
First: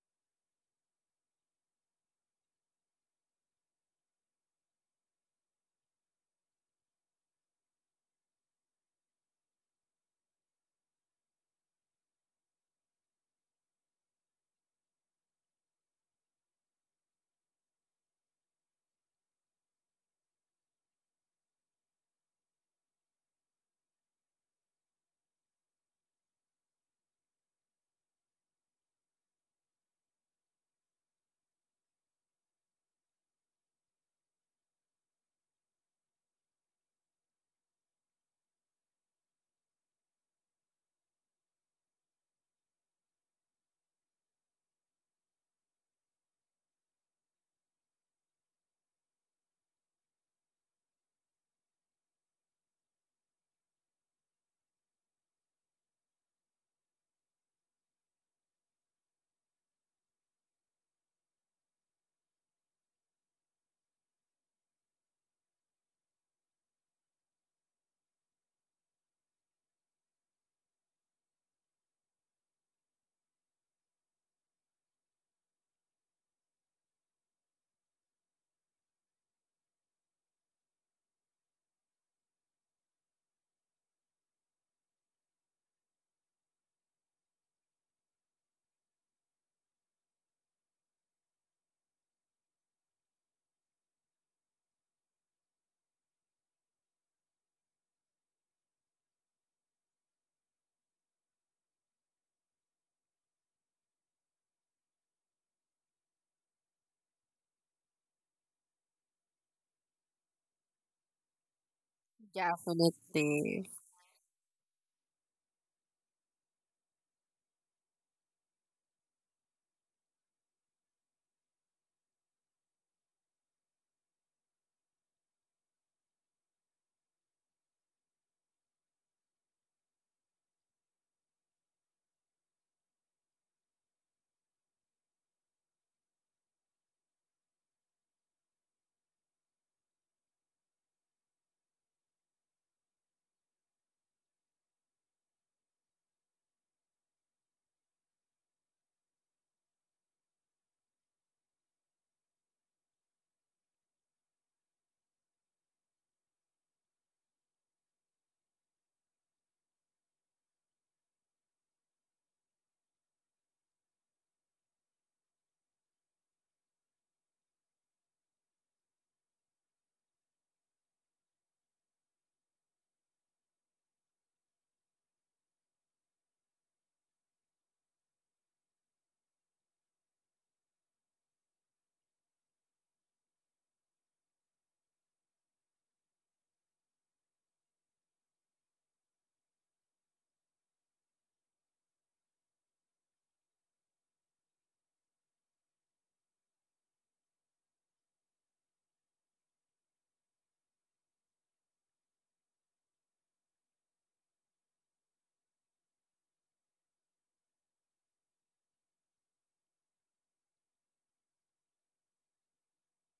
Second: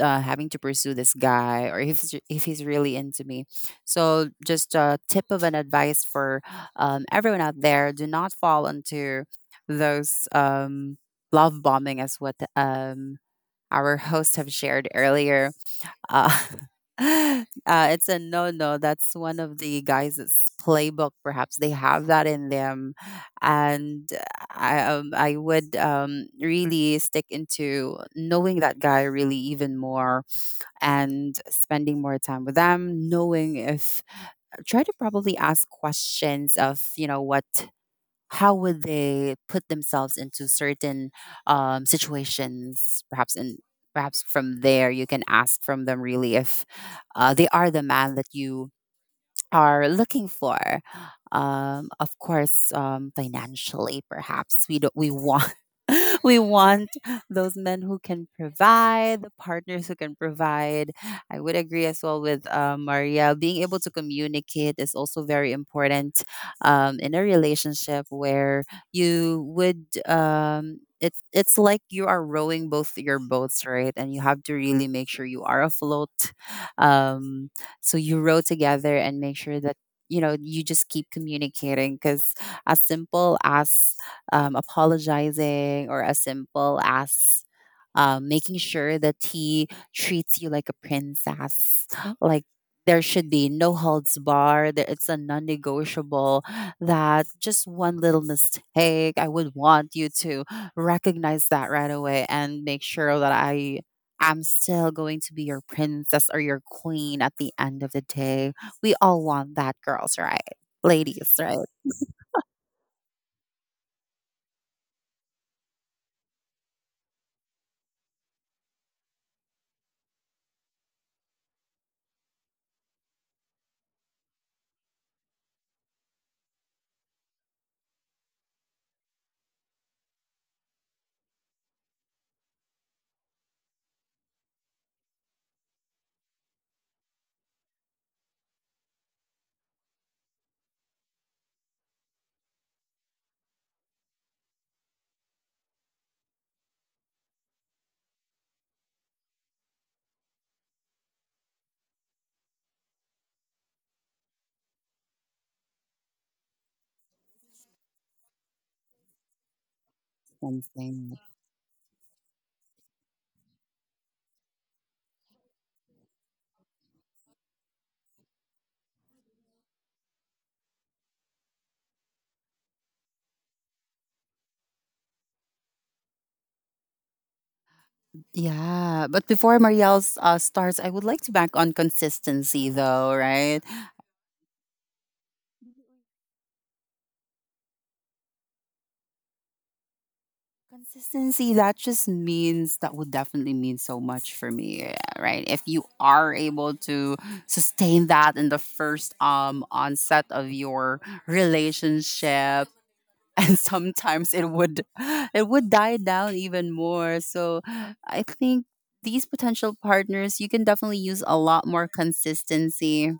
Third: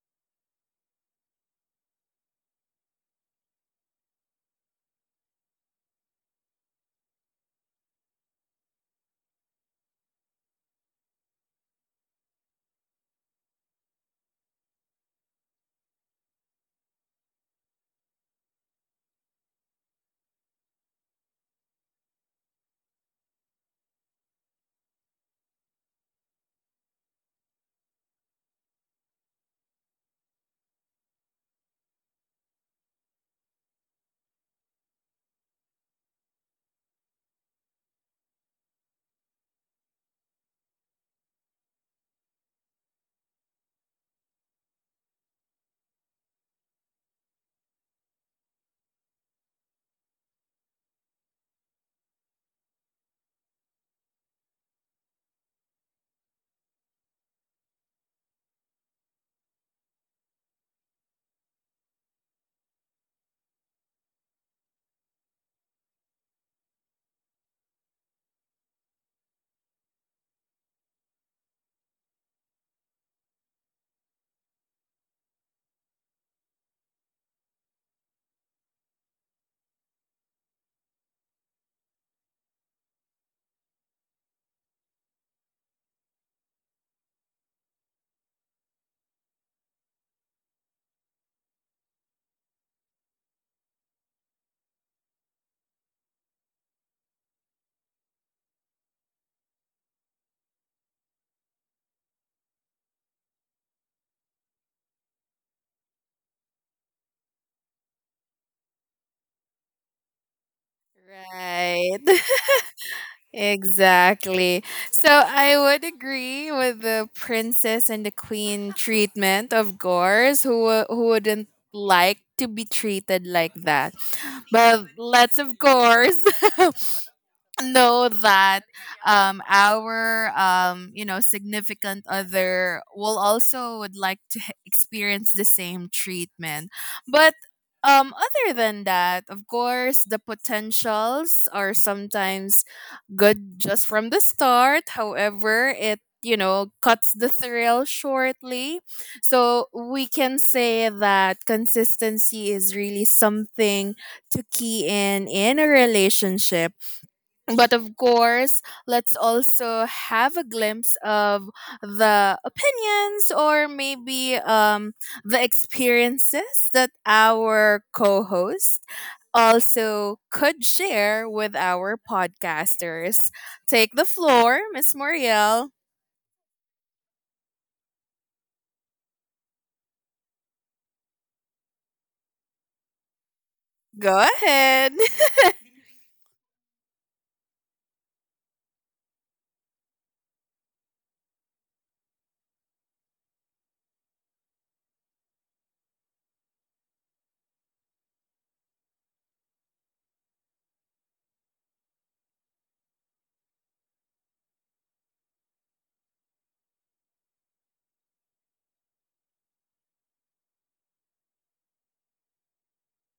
Speaker 2: having to pursue this guy, or if, if he's really into me. So just a tip of an advice for everyone out there, do not fall into those love bombing as what our hosts have shared earlier. Uh, uh, it's a no no. That's one of the guys' playbook. Perhaps they have that in them, and I would really stick into knowing that guy really even more, and spending more time with them, knowing if, try to probably ask questions of, you know, what, how would they put themselves into certain situations perhaps in, perhaps from there you can ask from them really if they are the man that you are looking for. Of course, financially, perhaps we don't, we want we want those men who can provide, the partners who can provide. I would agree as well with Maria. Being able to communicate is also very important in a relationship where you would. It's like you are rowing both your boats, right, and you have to really make sure you are afloat. um so you row together and make sure that you know you just keep communicating, because as simple as apologizing, or as simple as making sure that he treats you like a princess like there should be no holds bar, that it's a non-negotiable, that just one little mistake I would want you to recognize that right away and make sure that I'm still going to be your princess or your queen at the end of the day. We all want that, girls, right? Ladies, right?
Speaker 1: Right.
Speaker 3: Definitely.
Speaker 1: Exactly. So I would agree with the princess and the queen treatment, of course, who who wouldn't like to be treated like that. But let's of course know that our significant other will also would like to experience the same treatment. But other than that, of course the potentials are sometimes good just from the start, however it cuts the thrill shortly. So we can say that consistency is really something to key in a relationship, but of course let's also have a glimpse
Speaker 2: Something.
Speaker 1: of the opinions, or maybe the experiences that our co-host also could share with our podcasters. Take the floor, Miss Muriel.
Speaker 2: Yeah, but before Marielle's starts, I would like to back on consistency, though, right?
Speaker 1: Go ahead.
Speaker 2: Consistency, that just means that would definitely mean so much for me, yeah, right? If you are able to sustain that in the first onset of your relationship. And sometimes it would, it would die down even more. So I think these potential partners, you can definitely use a lot more consistency,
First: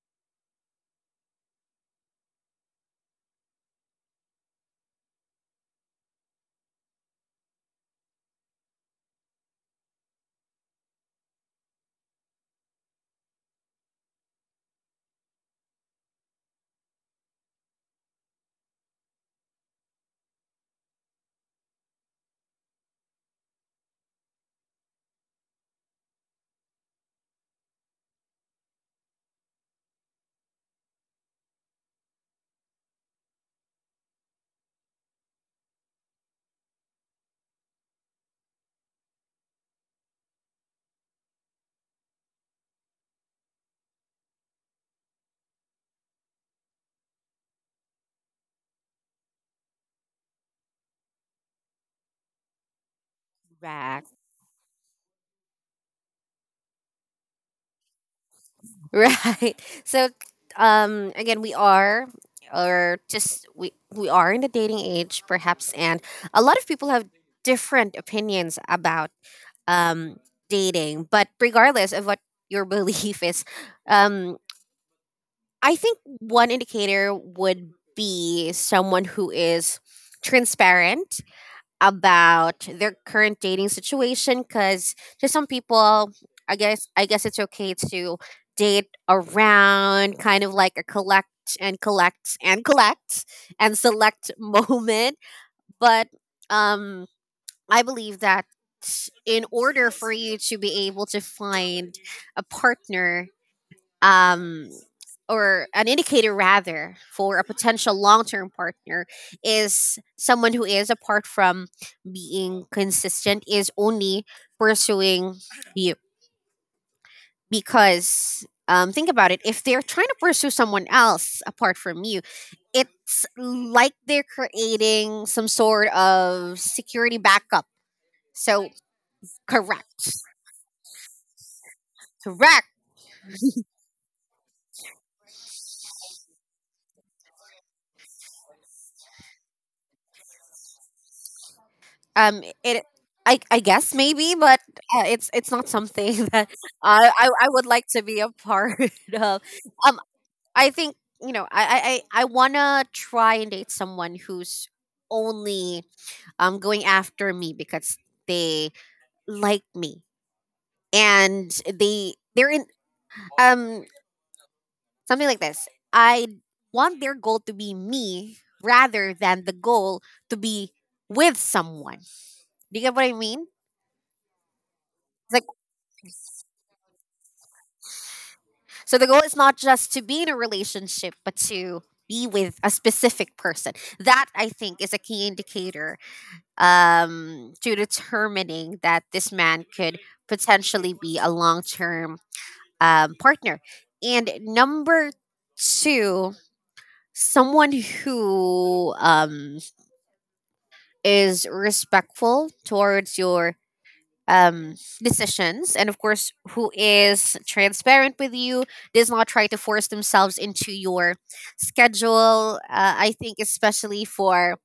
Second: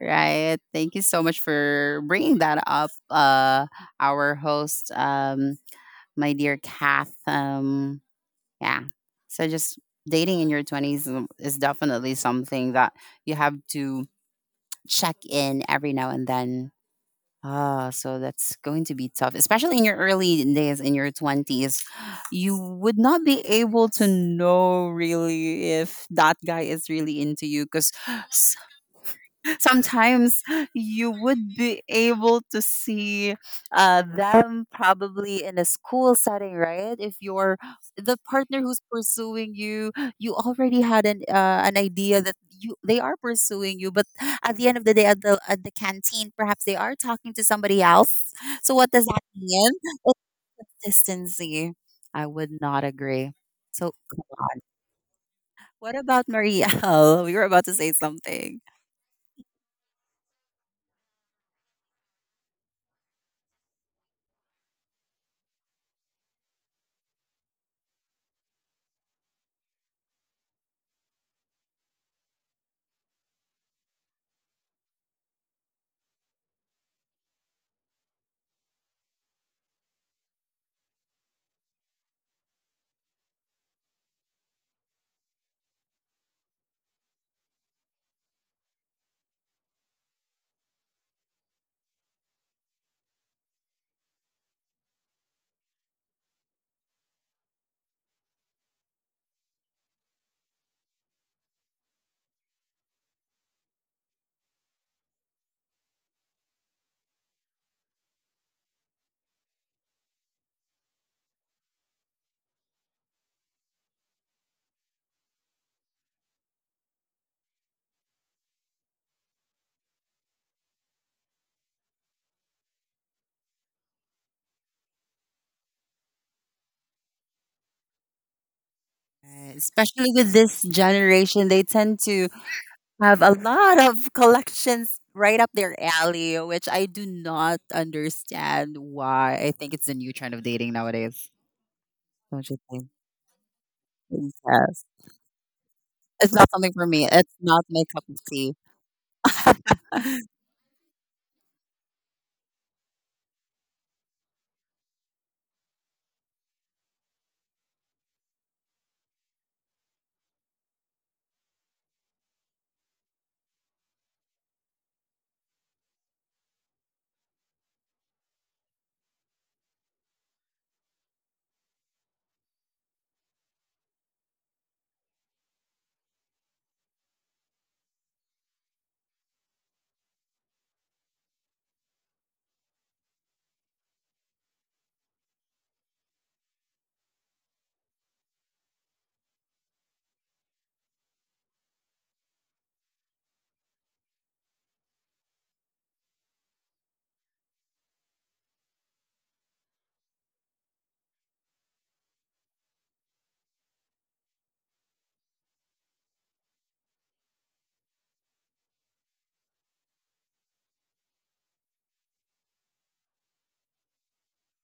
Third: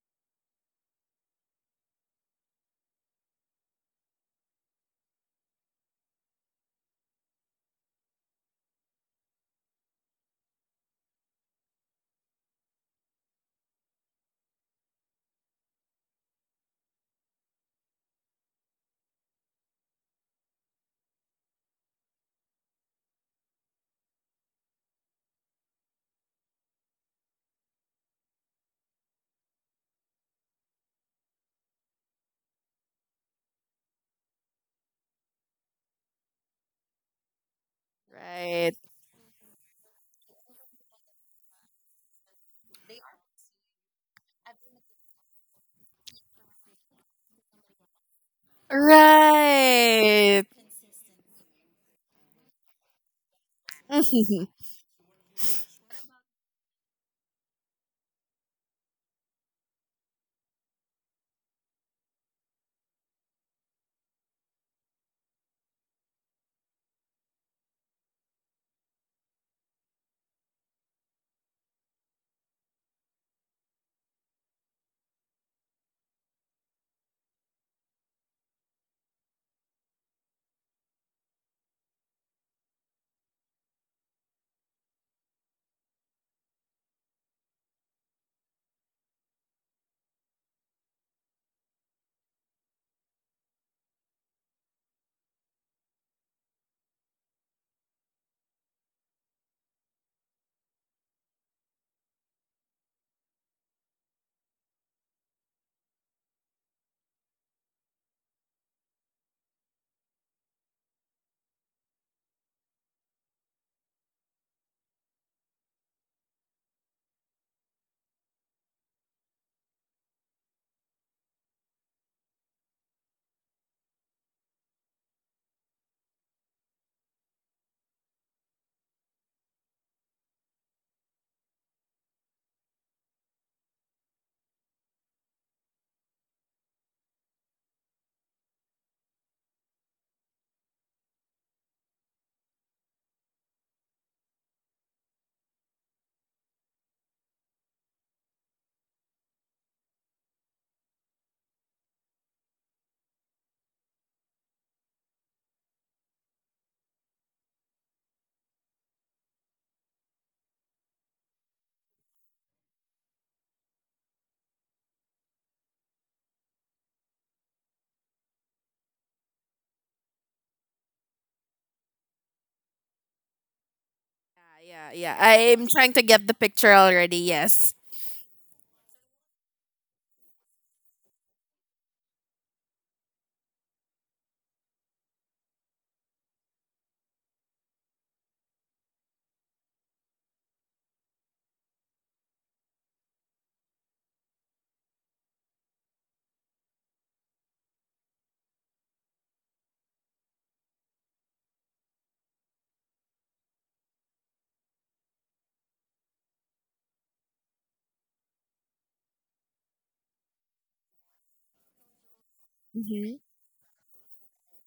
Speaker 2: right? Thank you so much for bringing that up, our host. My dear Kath. Yeah. So just dating in your 20s is definitely something that you have to check in every now and then. Ah, so that's going to be tough, especially in your early days in your 20s. You would not be able to know really if that guy is really into you, because sometimes you would be able to see them probably in a school setting, right? If you're the partner
Speaker 1: Right,
Speaker 2: who's pursuing you, you already had an idea that you they are pursuing you, but at the end of the day, at the canteen perhaps, they are talking to somebody else. So what does that mean?
Speaker 1: right.
Speaker 2: It's consistency. I would not agree. So
Speaker 3: Correct.
Speaker 2: what about Maria? We were about to say something.
Speaker 3: Right. So again we are, or just we are in the dating age perhaps, and a lot of people have different opinions about um dating, but regardless of what your belief is, um I think one indicator would be someone who is transparent about their current dating situation. Because to some people, I guess it's okay to date around, kind of like a collect and select moment. But um I believe that in order for you to be able to find a partner, um, or an indicator rather for a potential long-term partner, is someone who is, apart from being consistent, is only pursuing you. Because think about it, if they're trying to pursue someone else apart from you, it's like they're creating some sort of security backup. So
Speaker 2: Right,
Speaker 3: correct,
Speaker 2: especially with this generation, they tend to
Speaker 3: correct.
Speaker 2: have a lot of collections right up their alley, which I do not understand why. I think it's the new trend of dating nowadays, don't you
Speaker 3: It
Speaker 2: think?
Speaker 3: I guess maybe, but
Speaker 2: Yes.
Speaker 3: it's not something
Speaker 2: It's
Speaker 3: that
Speaker 2: not something for
Speaker 3: I,
Speaker 2: me.
Speaker 3: I
Speaker 2: It's
Speaker 3: I would
Speaker 2: not
Speaker 3: like
Speaker 2: my
Speaker 3: to
Speaker 2: cup of
Speaker 3: be a
Speaker 2: tea.
Speaker 3: part of. Um, I think you know I want to try and date someone who's only going after me because they like me and they they're in um something like this. I want their goal to be me rather than the goal to be with someone. Do you get what I mean?
Speaker 1: Yeah, yeah, yeah,
Speaker 3: Like,
Speaker 1: I'm trying to get the picture already. Yes.
Speaker 3: so the goal is not just to be in a relationship, but to be with a specific person. That I think is a key indicator to determining that this man could potentially be a long term partner. And number two, someone who is respectful towards your um, decisions, and of course who is transparent with you, does not try to force themselves into your schedule. I
Speaker 1: Mm-hmm.
Speaker 3: think especially for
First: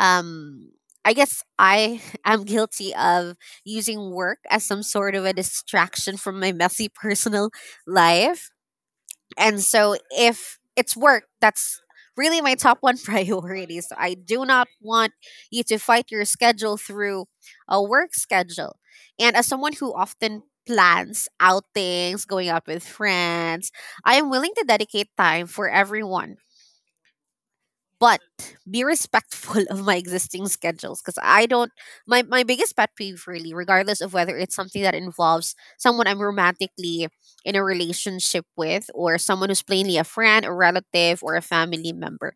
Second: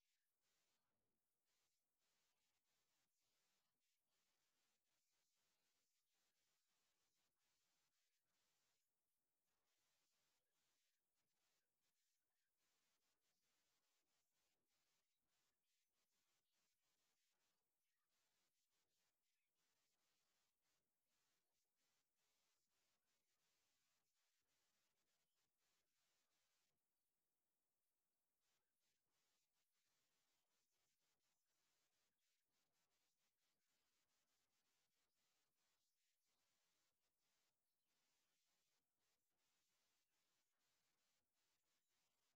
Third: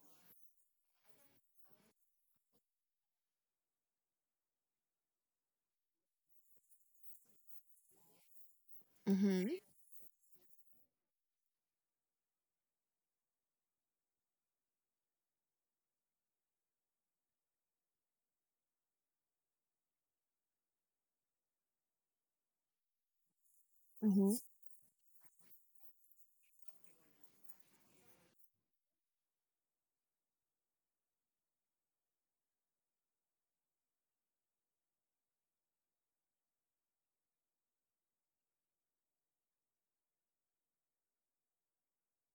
Speaker 3: um, I guess I am guilty of using work as some sort of a distraction from my messy personal life.
Speaker 1: Mm-hmm.
Speaker 3: And so if it's work, that's really my top one priority. So I do not want you to fight your schedule through a work schedule. And as someone who often plans outings, going out with friends, I am
Speaker 1: Mm-hmm.
Speaker 3: willing to dedicate time for everyone, but be respectful of my existing schedules. Because I don't, my biggest pet peeve really, regardless of whether it's something that involves someone I'm romantically in a relationship with or someone who's plainly a friend, a relative, or a family member.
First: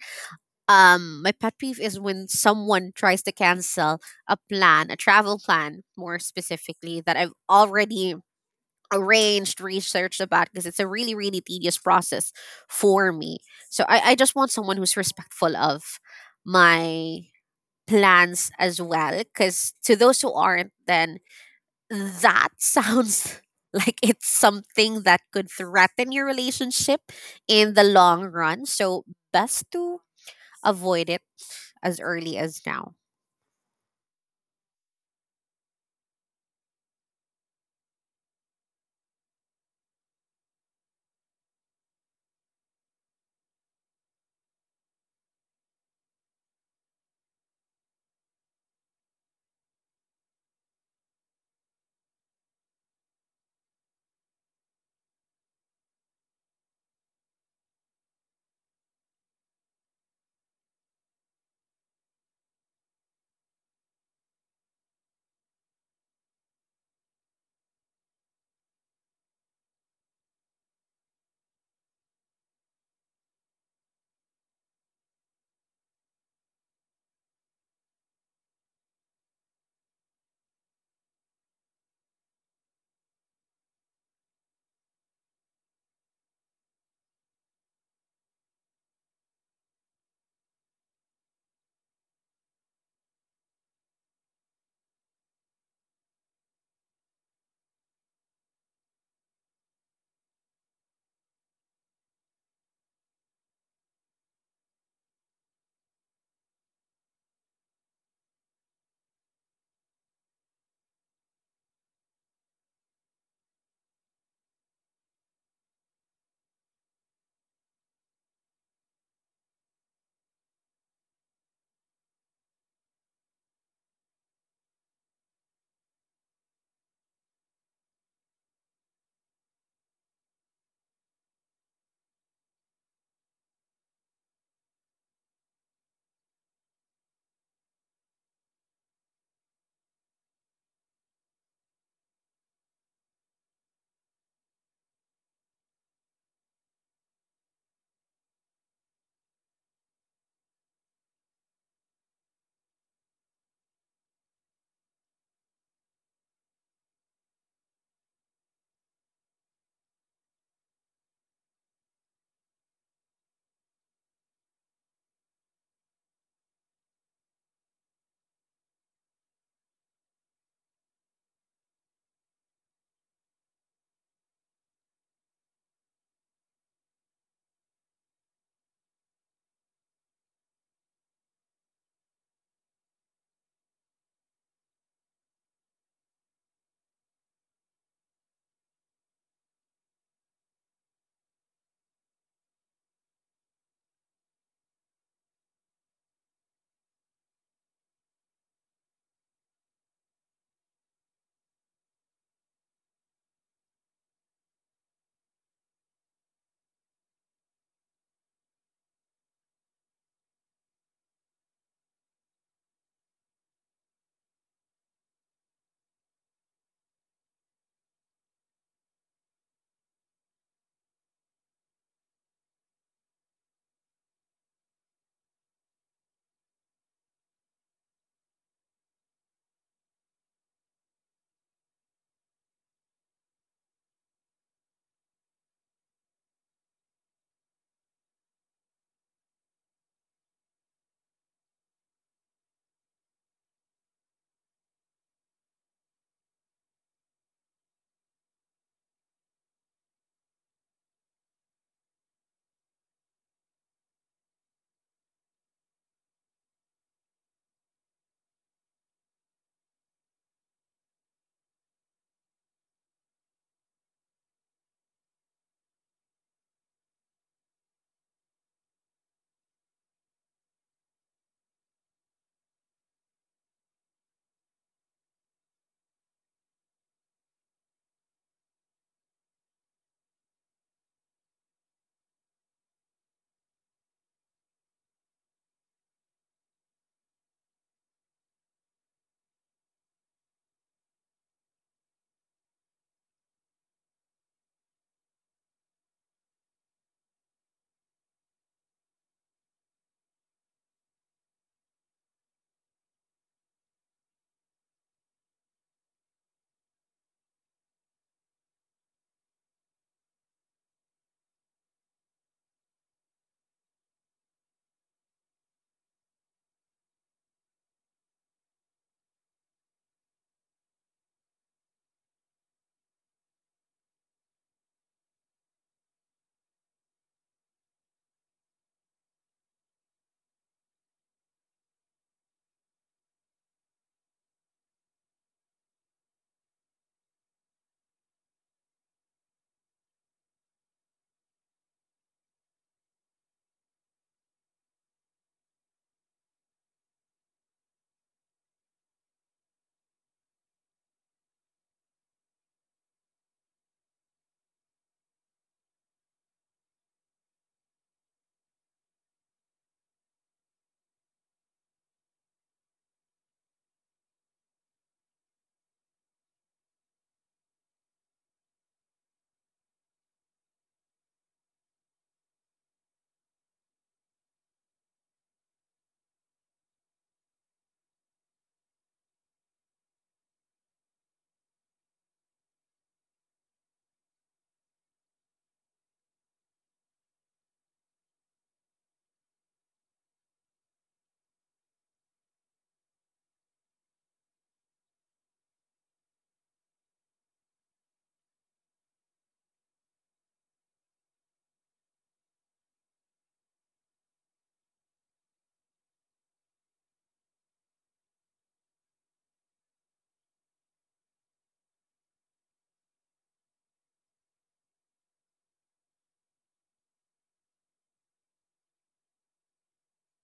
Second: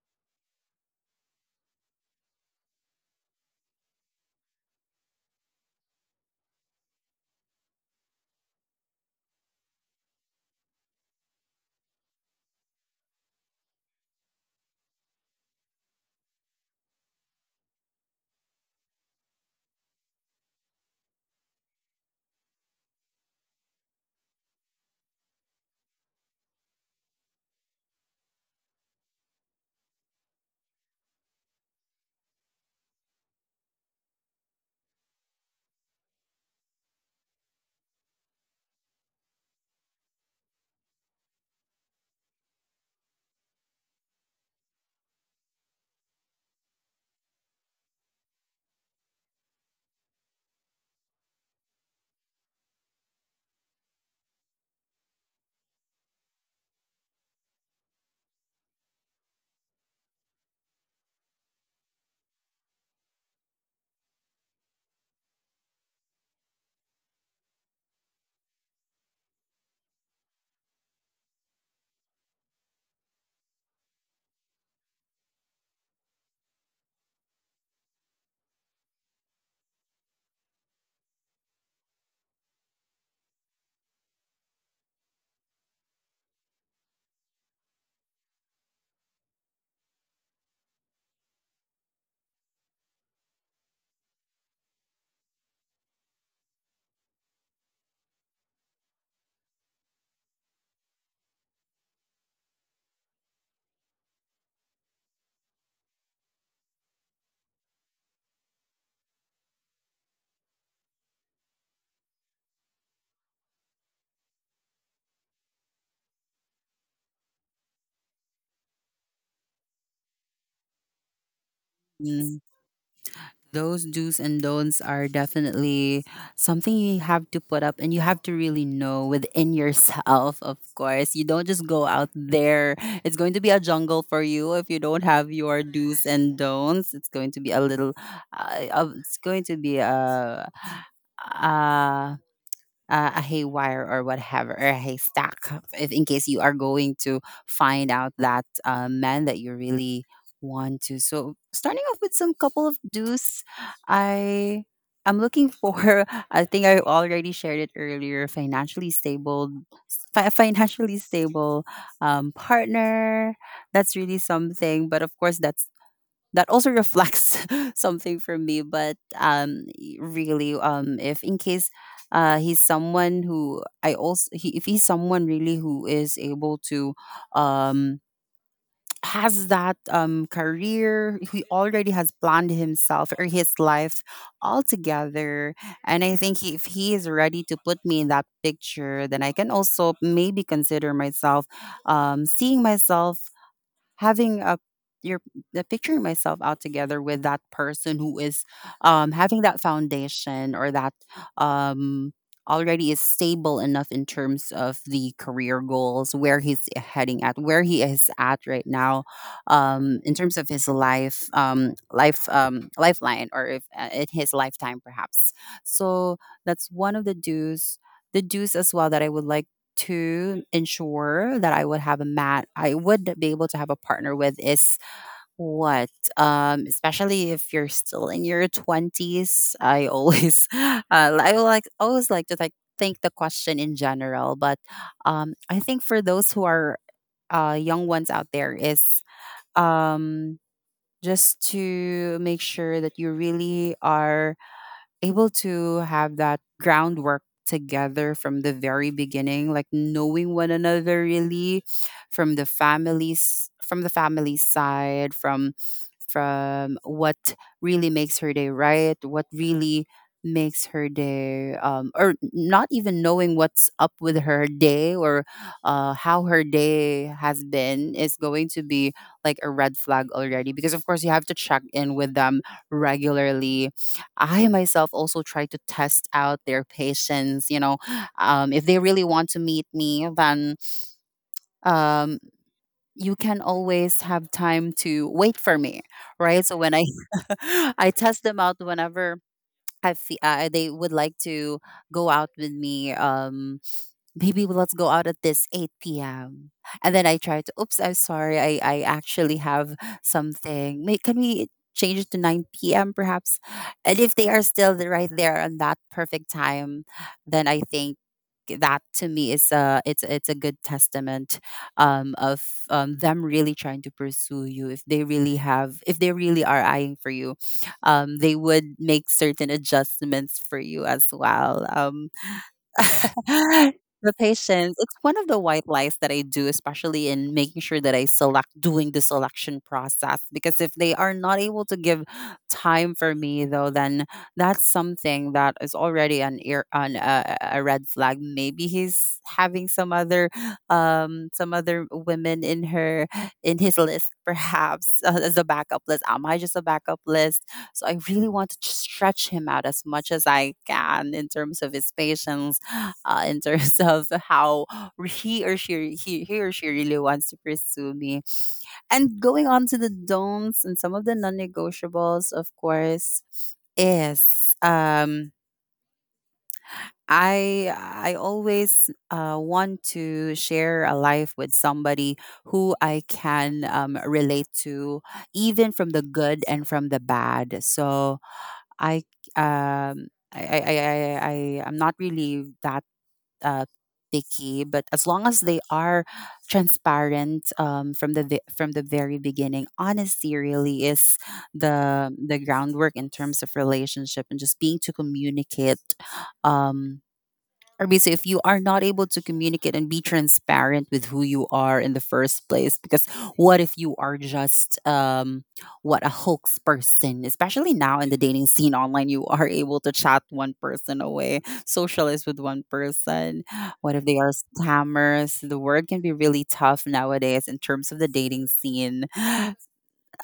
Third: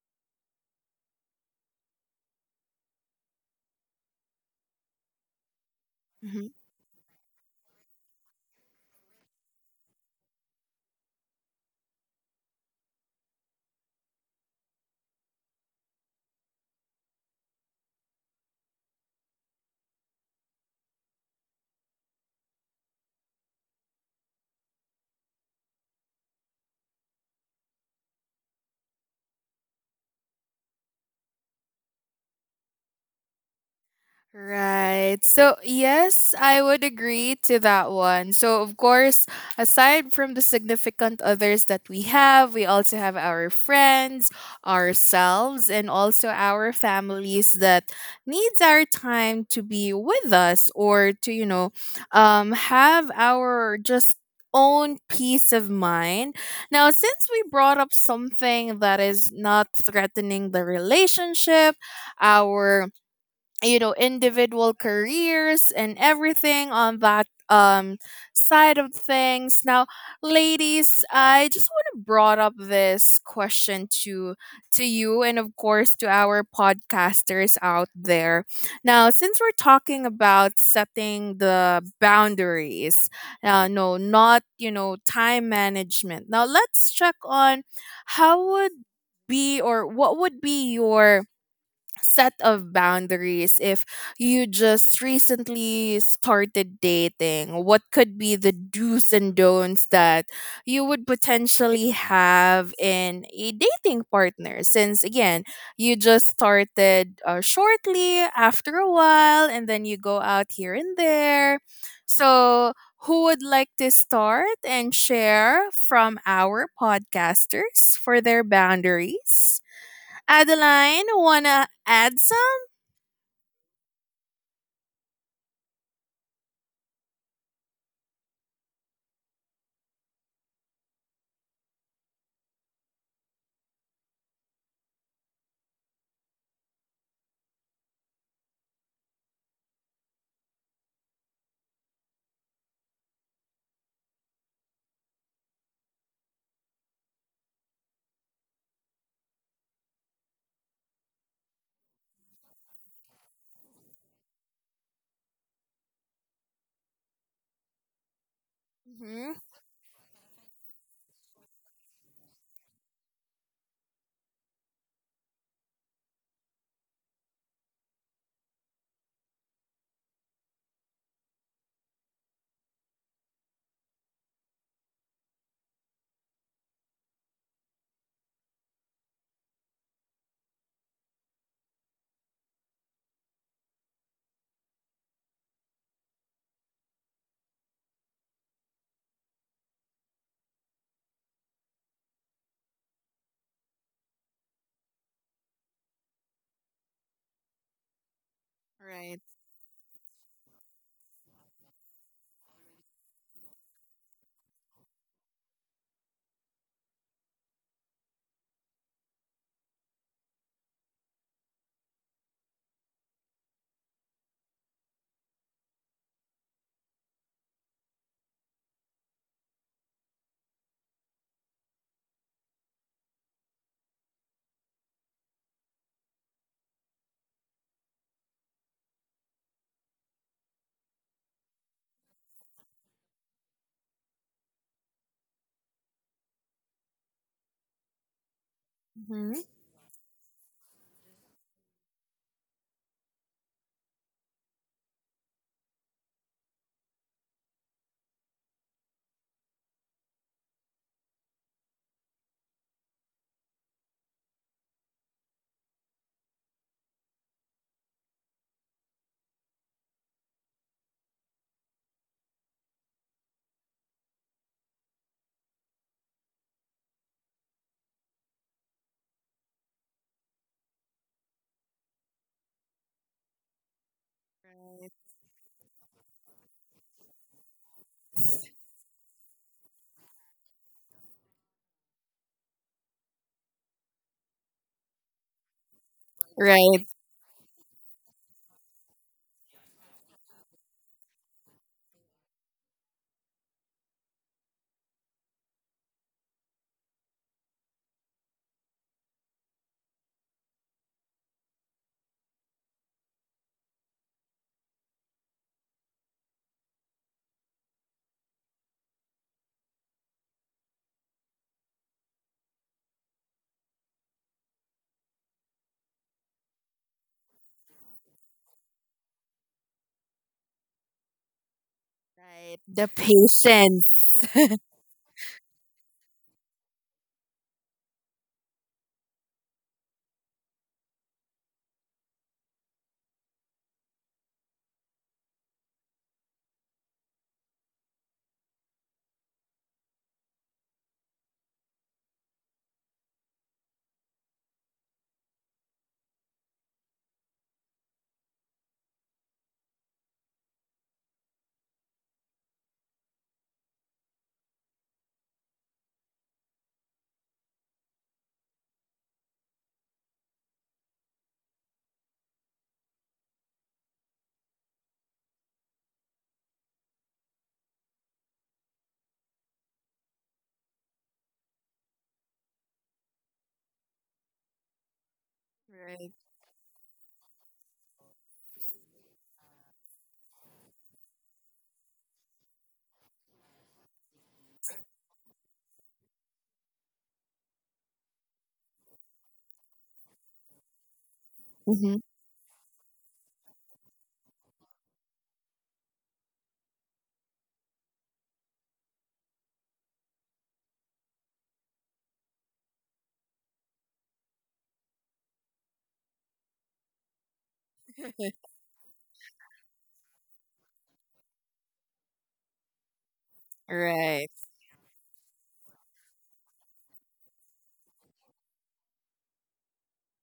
Speaker 3: Um, my pet peeve is when someone tries to cancel a plan, a travel plan more specifically, that I've already arranged, researched about, because it's a really, really tedious process for me. So I just want someone who's respectful of my plans as well. Because to those who aren't, then that sounds like it's something that could threaten your relationship in the long run. So best to avoid it as early as now.
Speaker 1: Right. So, yes, I would agree to that one. So, of course, aside from the significant others that we have, we also have our friends, ourselves, and also our families that needs our time to be with us, or to, have our just own peace of mind. Now, since we brought up something that is not threatening the relationship, our individual careers and everything on that, side of things. Now ladies, I just want to brought up this question to you and of course to our podcasters out there. Now since we're talking about setting the boundaries, no, not time management. Now let's check on how would be or what would be your set of boundaries if you just recently started dating. What could be the do's and don'ts that you would potentially have in a dating partner, since again you just started, shortly after a while and then you go out here and there. So, who would like to start and share from our podcasters for their boundaries? Adeline, wanna add
Speaker 2: Mm.
Speaker 1: some?
Speaker 2: Those do's and don'ts are definitely something you have to put up, and you have to really know within yourself. Of course, you don't just go out there. It's going to be a jungle for you if you don't have your do's and don'ts. It's going to be a little it's going to be uh, a haywire or whatever, or a haystack, if in case you are going to find out that man that you really want to. So, starting off with some couple of do's, I I'm looking for. I think I already shared it earlier. Financially
Speaker 1: Mm-hmm.
Speaker 2: stable, financially stable partner. That's really something. But of course, that's that also reflects something from me, but really, if in case he's someone who if he's someone really who is able to um has that career, he already has planned himself or his life altogether. And I think if he is ready to put me in that picture, then I can also maybe consider myself seeing myself having a your the picturing myself out together with that person who is
Speaker 1: Right.
Speaker 2: having that foundation or that um already is stable enough in terms of the career goals, where he's heading at, where he is at right now, in terms of his life, lifeline, or if in his lifetime perhaps. So that's one of the dues, the dues as well that I would like to ensure that I would be able to have a partner with, is what? Especially if you're still in your 20s, I always I will always like to think the question in general, but I think for those who are young ones out there is
Speaker 1: Hmm.
Speaker 2: um, just to make sure that you really are able to have that groundwork together from the very beginning, like knowing one another really, from the families, from the family side, from what really makes her day, right, what really makes her day, or not even knowing what's up with her day, or how her day has been, is going to be like a red flag already. Because, of course, you have to check in with them regularly. I myself also try to test out their patience, you know, if they really want to meet me, then um, you can always have time to wait for me, right? So when I
Speaker 1: Right,
Speaker 2: I test them out, whenever I feel they would like to go out with me, maybe let's go out at this 8 p.m. And then I try to, oops, I'm sorry, I actually have something. May, can we change it to 9 p.m. perhaps? And if they are still right there on that perfect time, then I think that to me is a, it's a good testament of them really trying to pursue you. If they really have, if they really are eyeing for you, they would make certain adjustments for you as well.
Speaker 1: right. The
Speaker 2: The
Speaker 1: patience.
Speaker 2: patience. It's one of the white lies that I do, especially in making sure that I select doing the selection process. Because if they are not able to give time for me, though, then that's something that is already an ear on a red flag. Maybe he's having some other women in her in his list, perhaps, as a backup list. Am I just a backup list? So I really want to stretch him out as much as I can in terms of his patience, in terms of how he or she really wants to pursue me. And going on to the don'ts and some of the non-negotiables, of course, is I always want to share a life with somebody who I can relate to, even from the
Speaker 1: Right.
Speaker 2: good and from the bad. So I um I I I I I'm not really that uh, picky, but as long as they are transparent from from the very beginning. Honesty really is
Speaker 1: Hmm.
Speaker 2: the groundwork in terms of relationship, and just being to communicate, um, or basically, if you are not able to communicate and be transparent with who you are in the first place, because what if you are just what a hoax person, especially now in the dating scene online, you are able to chat one person away, socialize with one person. What if they
Speaker 1: Right.
Speaker 2: are scammers? The word can be really tough nowadays in terms of the dating scene.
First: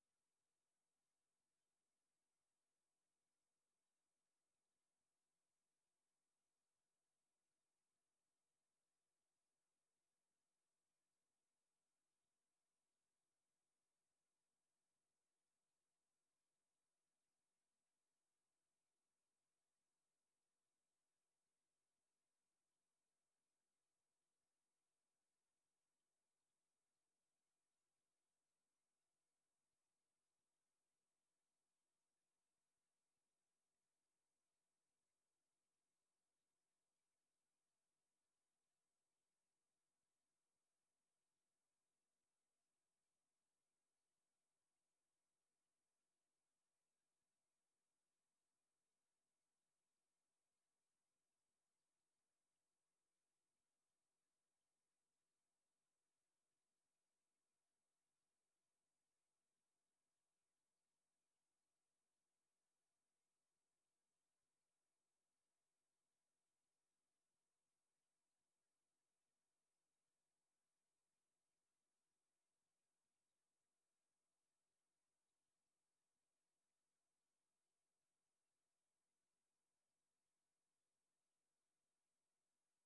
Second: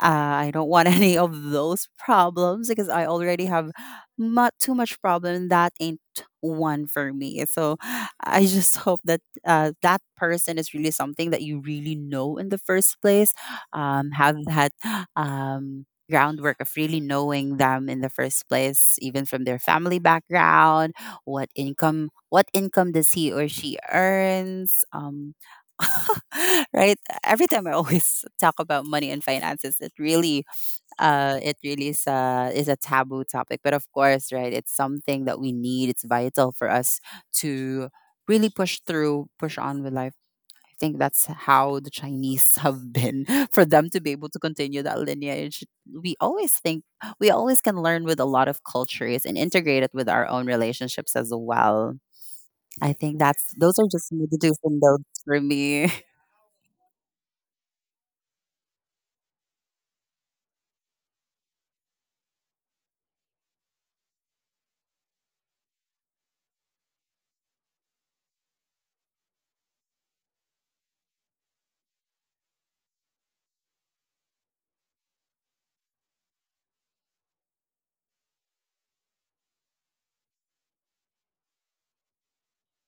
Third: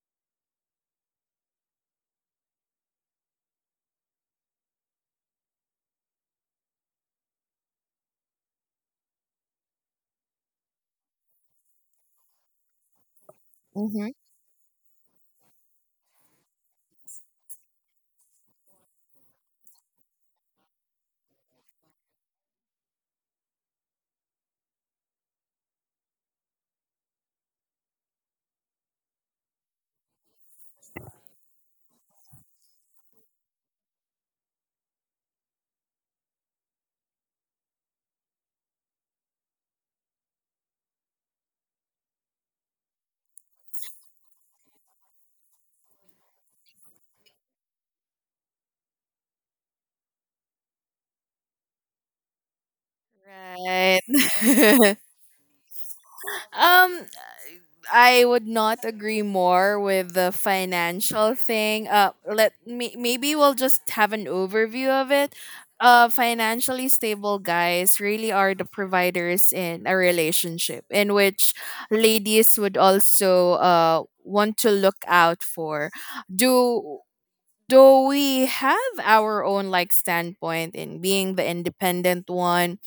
Speaker 2: uh, I don't want any of those problems, because I already have not too much problem. That ain't one for me. So I just hope that that person is really something that you really know in the first place.
Speaker 1: hmm
Speaker 2: Have that groundwork of really knowing them in the first place, even from their family background, what income does he or she earns. Right, every time I always talk about money and finances, it really is is a taboo topic. But of course, right, it's something that we need. It's vital for us to really push through, push on with life. I think that's how the Chinese have been for them to be able to continue that lineage. We always think we always can learn with a lot of cultures and integrate it with our own relationships as well. I think that's those are just some of the do's and
Speaker 1: Right.
Speaker 2: don'ts for me.
Speaker 1: um, I would not agree more with the financial thing. Let me, maybe we'll just have an overview of it. Financially stable guys really are the providers in a relationship, in which ladies would also want to look out for. Do do we have our own like standpoint in being the independent one?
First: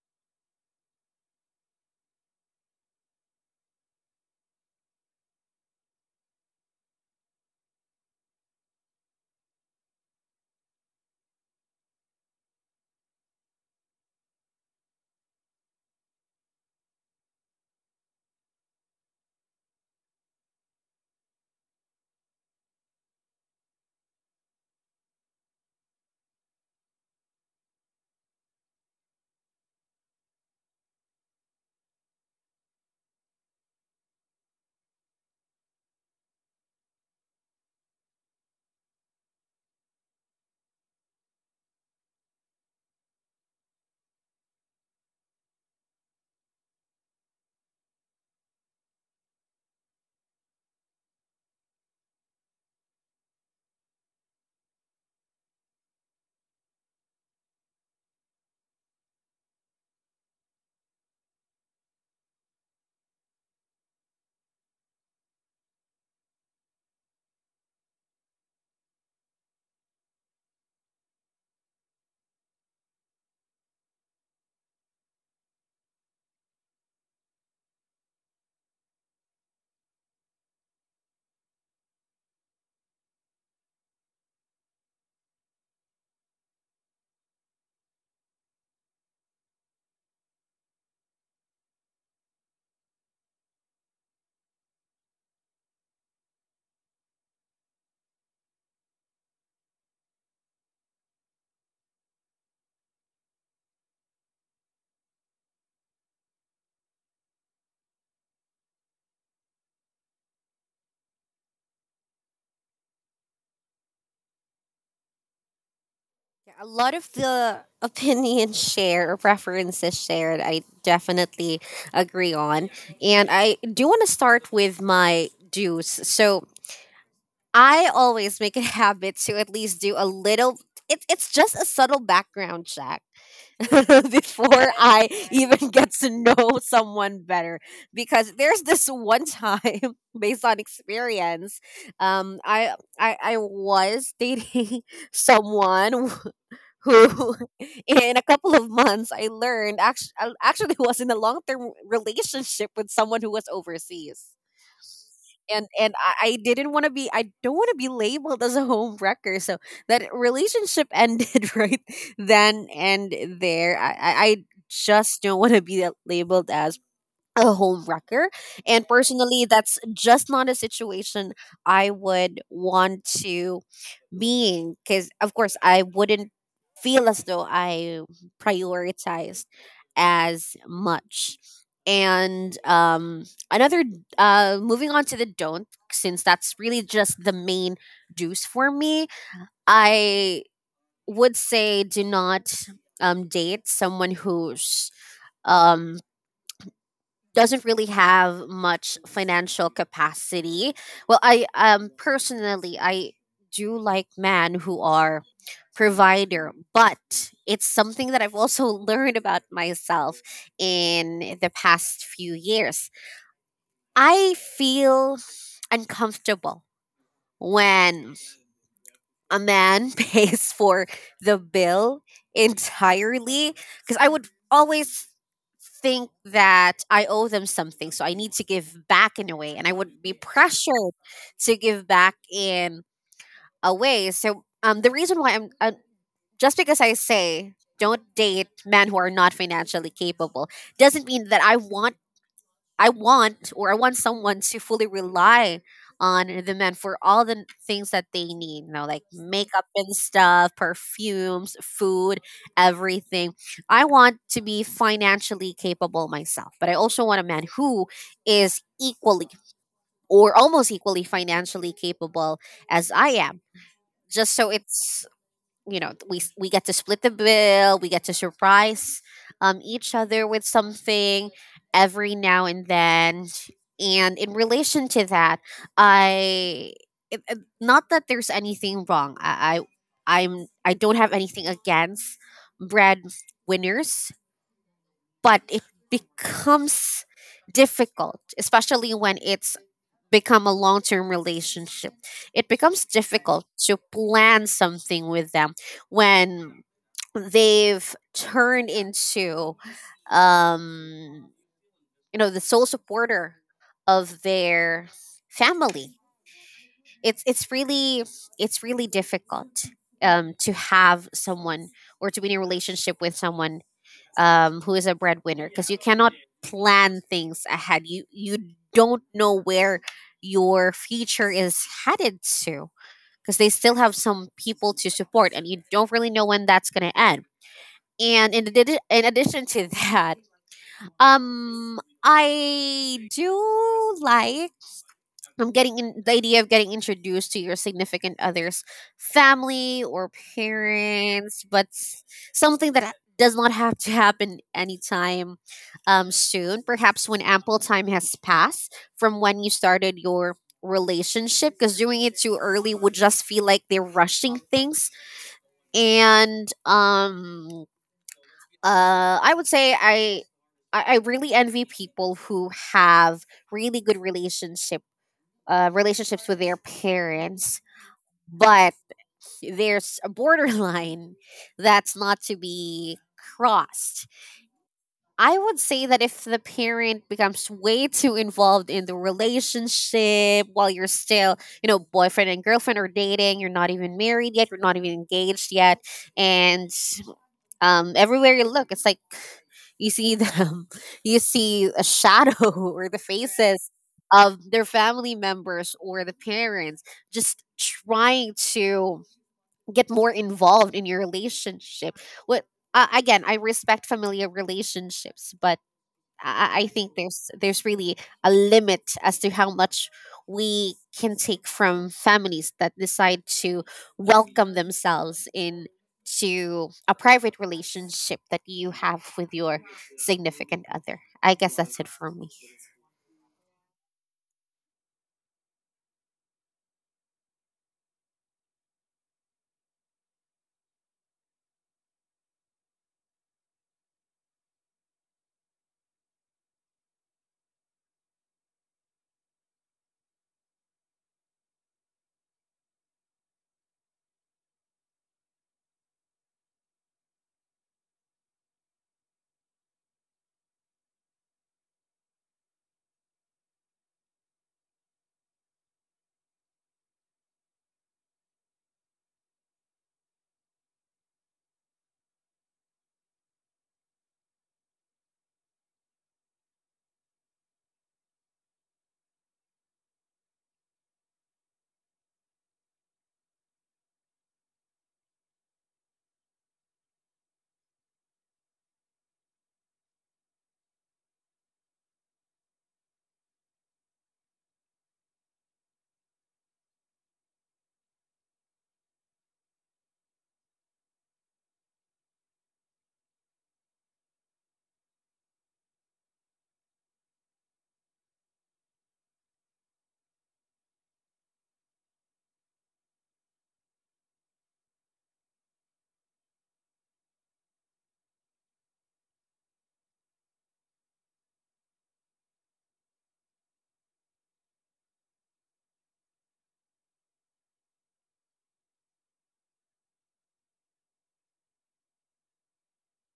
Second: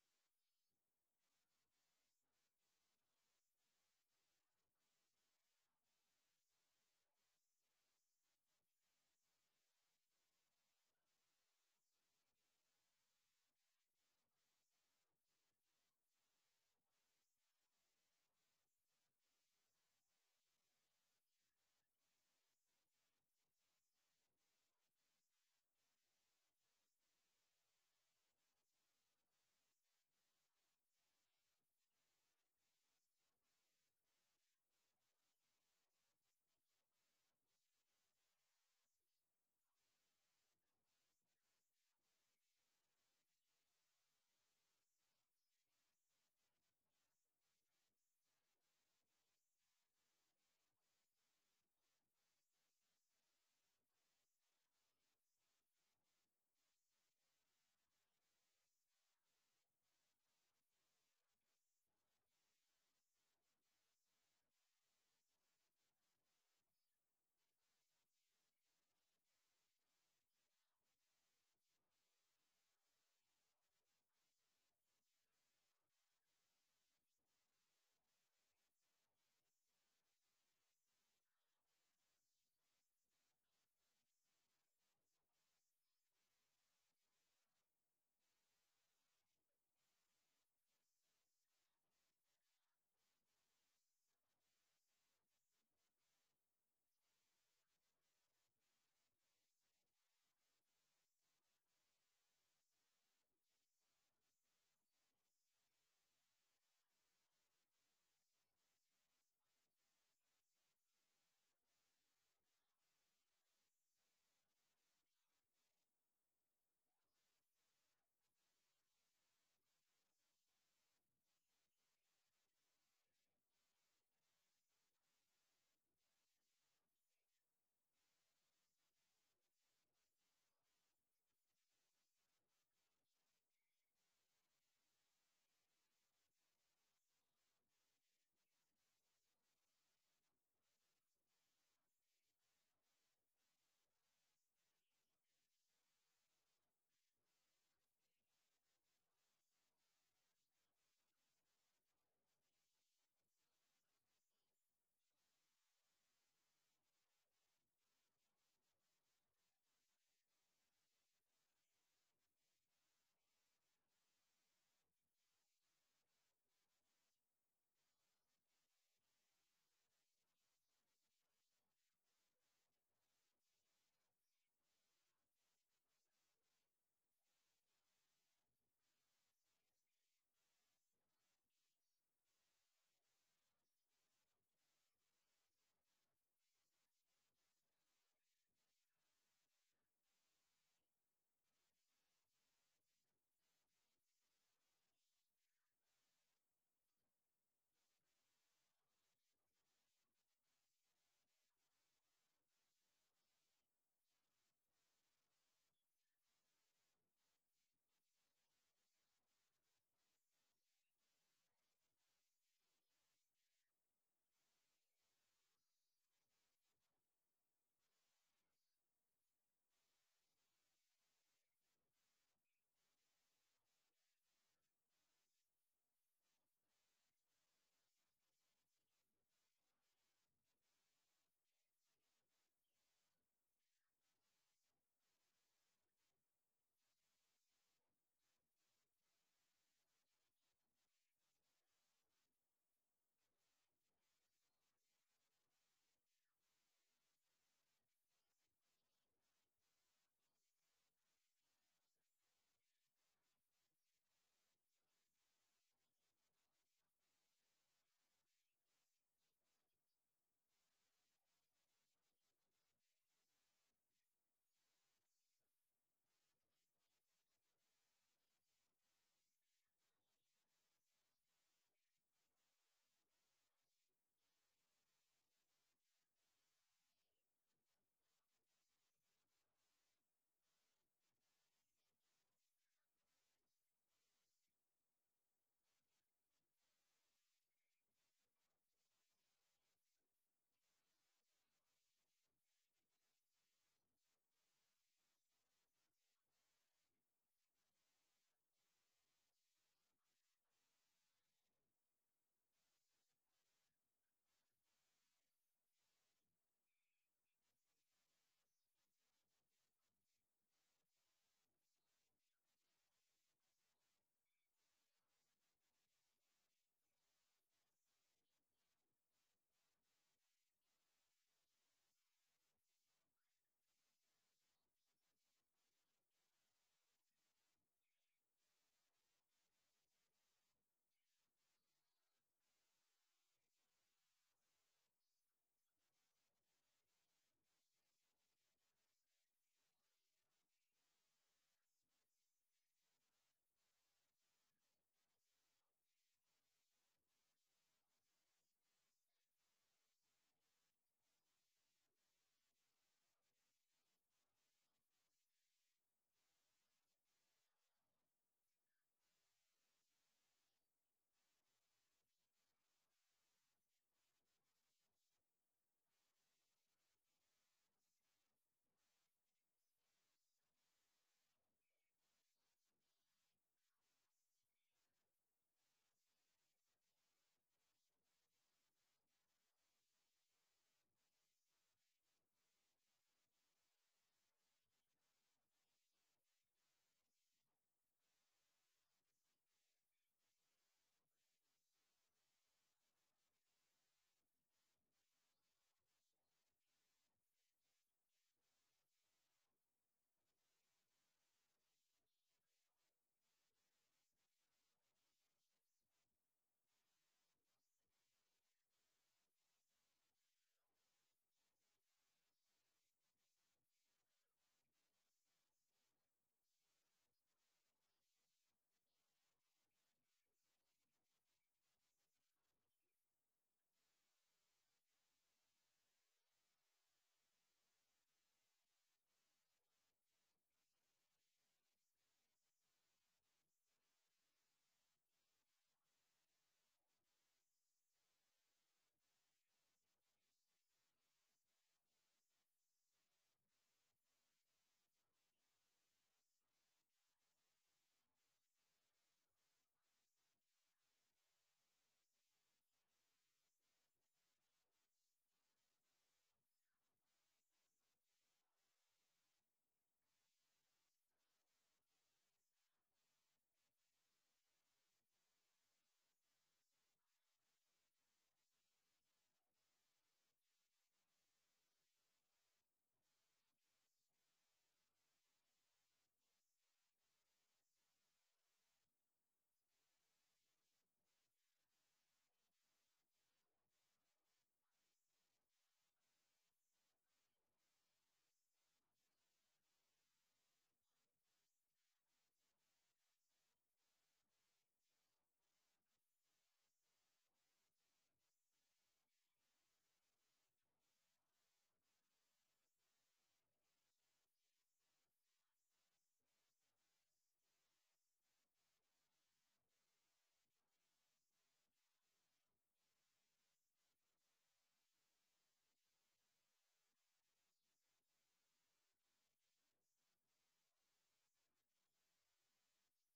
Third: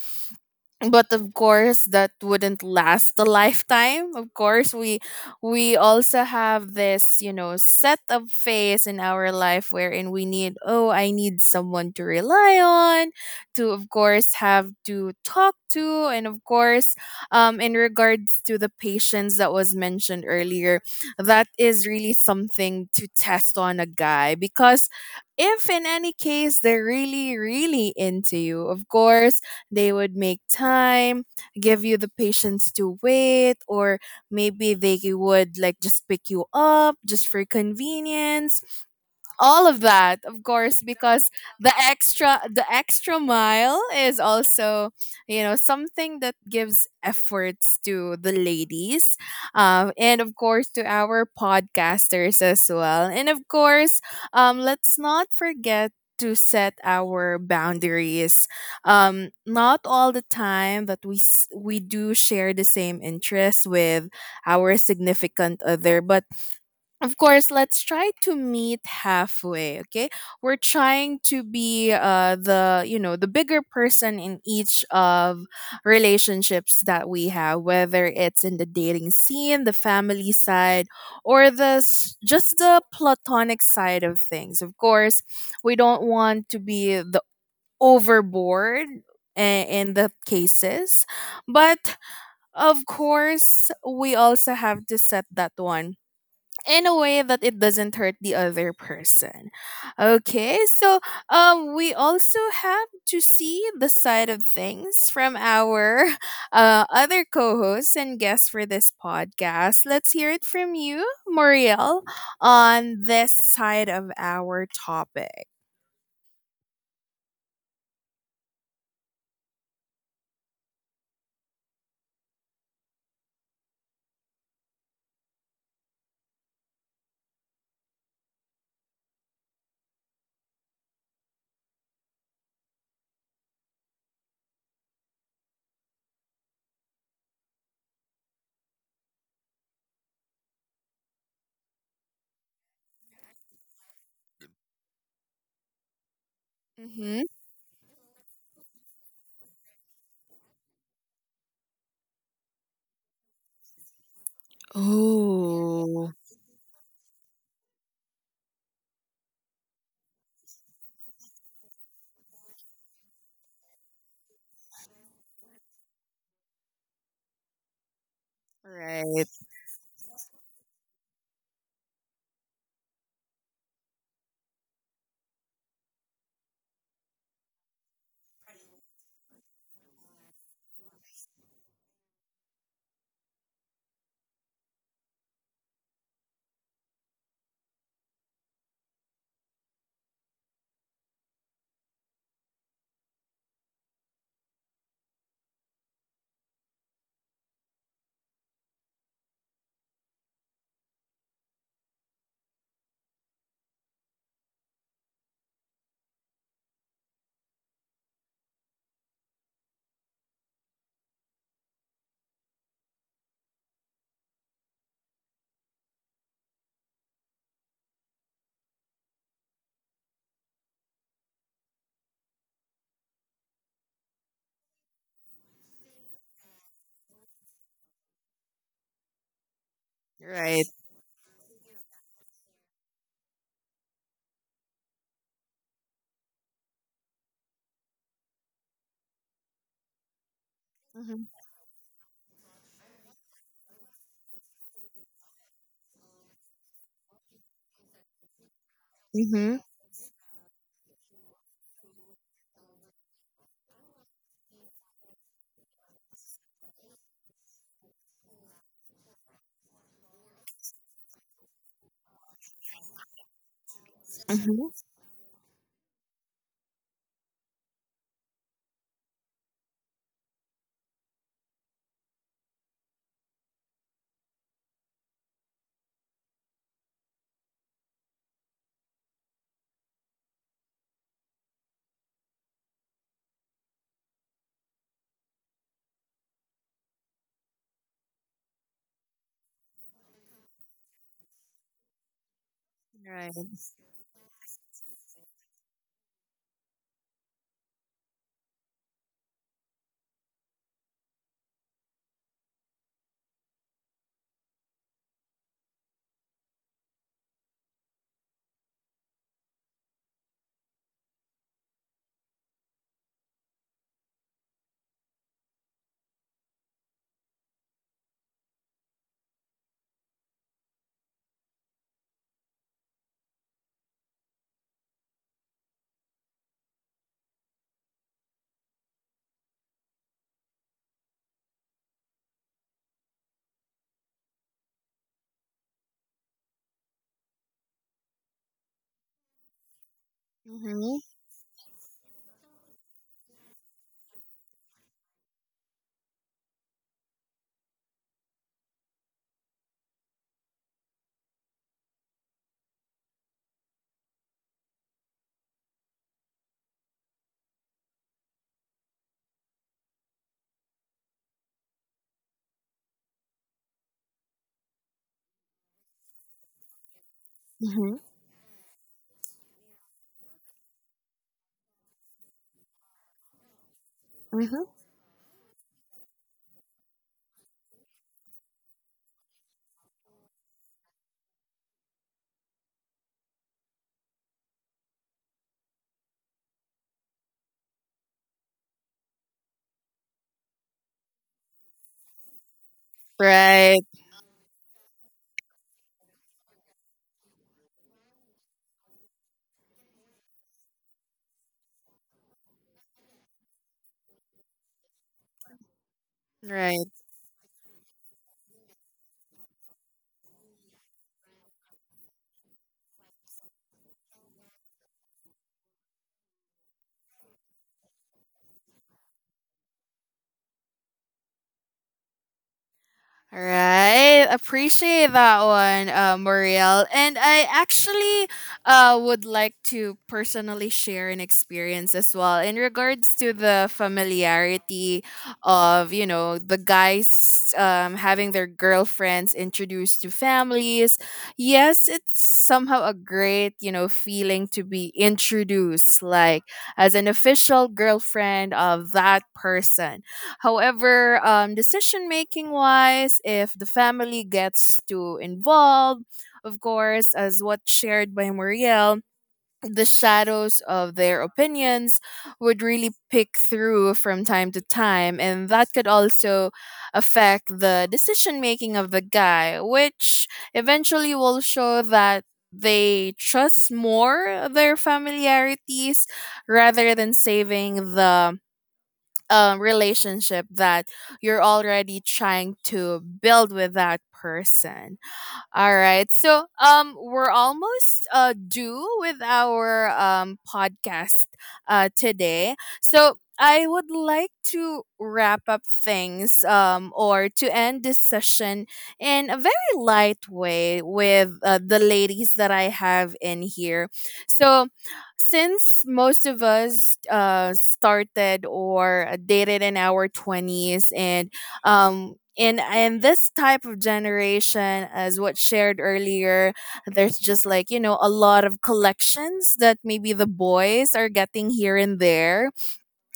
Speaker 1: But of course that wouldn't last a lifetime. Of course we also have this set of phase in our life wherein we need oh, I need someone to rely on, to of course have to talk to, and of course in regards to the patience that was mentioned earlier, that is really something to test on a guy. Because if in any case they're really really into you, of course they would make time, give you the patience to wait, or maybe they would like just pick you up just for convenience, all of that, of course, because the extra mile is also something that gives efforts to the ladies, and of course to our podcasters as well. And of course, let's not forget to set our boundaries. Not all the time that we do share the same interests with our significant other, but of course let's try to meet halfway. Okay, we're trying to be the the bigger person in each of relationships that we have, whether it's in the dating scene, the family side, or just the platonic side of things. Of course we don't want to be the overboard i- in the cases, but of course we also have to set that one in a way that it doesn't hurt the other person. Okay, so we also have to see the side of things from our other co hosts and guests for this podcast. Let's hear it from you, Muriel, on this side of our topic.
Speaker 3: A lot of the opinions share preferences shared, I definitely agree on. And I do want to start with my dues. So I always make a habit to at least do a little it's just a subtle background check before I even get to know someone better. Because there's this one time, based on experience, I was dating someone
Speaker 1: Mm-hmm.
Speaker 3: who, in a couple of months, I learned actually was in a long-term relationship with someone who was overseas. And and
Speaker 1: Oh.
Speaker 3: I, I didn't want to be, I don't want to be labeled as a home wrecker. So that relationship ended right then and there. I just don't want to be labeled as a home wrecker. And
Speaker 1: Right,
Speaker 3: personally, that's just not a situation I would want to be in. Because, of course, I wouldn't feel as though I prioritized as much. And another, moving on to the don't, since that's really just the main deuce for me, I would say do not date someone who's um, doesn't really have much financial capacity. Well, I personally I do like men who are provider, but it's something that I've also learned about myself in the past few years. I feel uncomfortable when a man pays for the bill entirely, because I would always think that I owe them something, so I need to give back in a way, and I would be
Speaker 1: right.
Speaker 3: pressured to give back in a way. So, the reason why I'm just because I say don't date men who are not financially capable doesn't
Speaker 1: Mm-hmm.
Speaker 3: mean that I want, or I want someone to fully rely on the men for all the things that they need, you know, like
Speaker 1: Mm-hmm.
Speaker 3: makeup and stuff, perfumes, food, everything. I want to be financially capable myself, but I also want a man who is equally or almost equally financially capable as I am, just so
Speaker 1: Mm-hmm.
Speaker 3: it's, you know, we get to split the bill, we get to surprise each other with something every now and then. And in relation to that, i not that there's anything wrong, I don't have anything against bread winners, but it becomes difficult, especially when it's become a long-term relationship. It becomes
Speaker 1: Right.
Speaker 3: difficult to plan something with them when they've turned into, um you know, the sole supporter of their family. It's really, it's really difficult to have someone or to be in a relationship with someone who is a breadwinner, because you cannot plan things ahead. You don't know where your future is headed to, because they still have some people to support and you don't really know when that's going to end. And in addition to that, I do like, the idea of getting introduced to your significant other's family or
Speaker 1: Mm-hmm.
Speaker 3: parents, but something that does not have to happen anytime soon. Perhaps when ample time has passed from when you started your relationship, because doing it too early would just feel like they're rushing things. And I would say I really envy people who have really good relationships with their parents,
Speaker 1: Mm-hmm.
Speaker 3: but there's a borderline that's not to be crossed.
Speaker 1: Mm-hmm.
Speaker 3: I would say that if the parent becomes way too involved in the relationship while you're still, you know, boyfriend and girlfriend, are dating, you're not even married yet, you're not even engaged yet, and everywhere you look it's like, you see them, you see a shadow or the faces
Speaker 1: Right.
Speaker 3: of their family members or the parents just trying to get more involved in your relationship. What, again, I respect familiar relationships, but I
Speaker 1: Right.
Speaker 3: think there's really a limit as to how much we can take from families that decide to welcome themselves into a private relationship that you have with your significant other. I guess that's it for me.
Speaker 1: All right, appreciate that one, Muriel. And I actually would like to personally share an experience as well in regards to the familiarity of, you know, the guys having their girlfriends introduced to families. Yes, it's somehow a great, you know, feeling to be introduced, like as an official girlfriend of that person. However, decision making wise, if the family gets too involved, of course, as what shared by Muriel, the shadows of their opinions would really pick through from time to time, and that could also affect the decision making of the guy, which eventually will show that they trust more their familiarities rather than saving the relationship that you're already trying to build with that person. All right. So, we're almost due with our podcast today. So I would like to wrap up things or to end this session in a very light way with the ladies that I have in here. So since most of us started or dated in our 20s and in and this type of generation, as what shared earlier, there's just like you know a lot of collections that maybe the boys are getting here and there,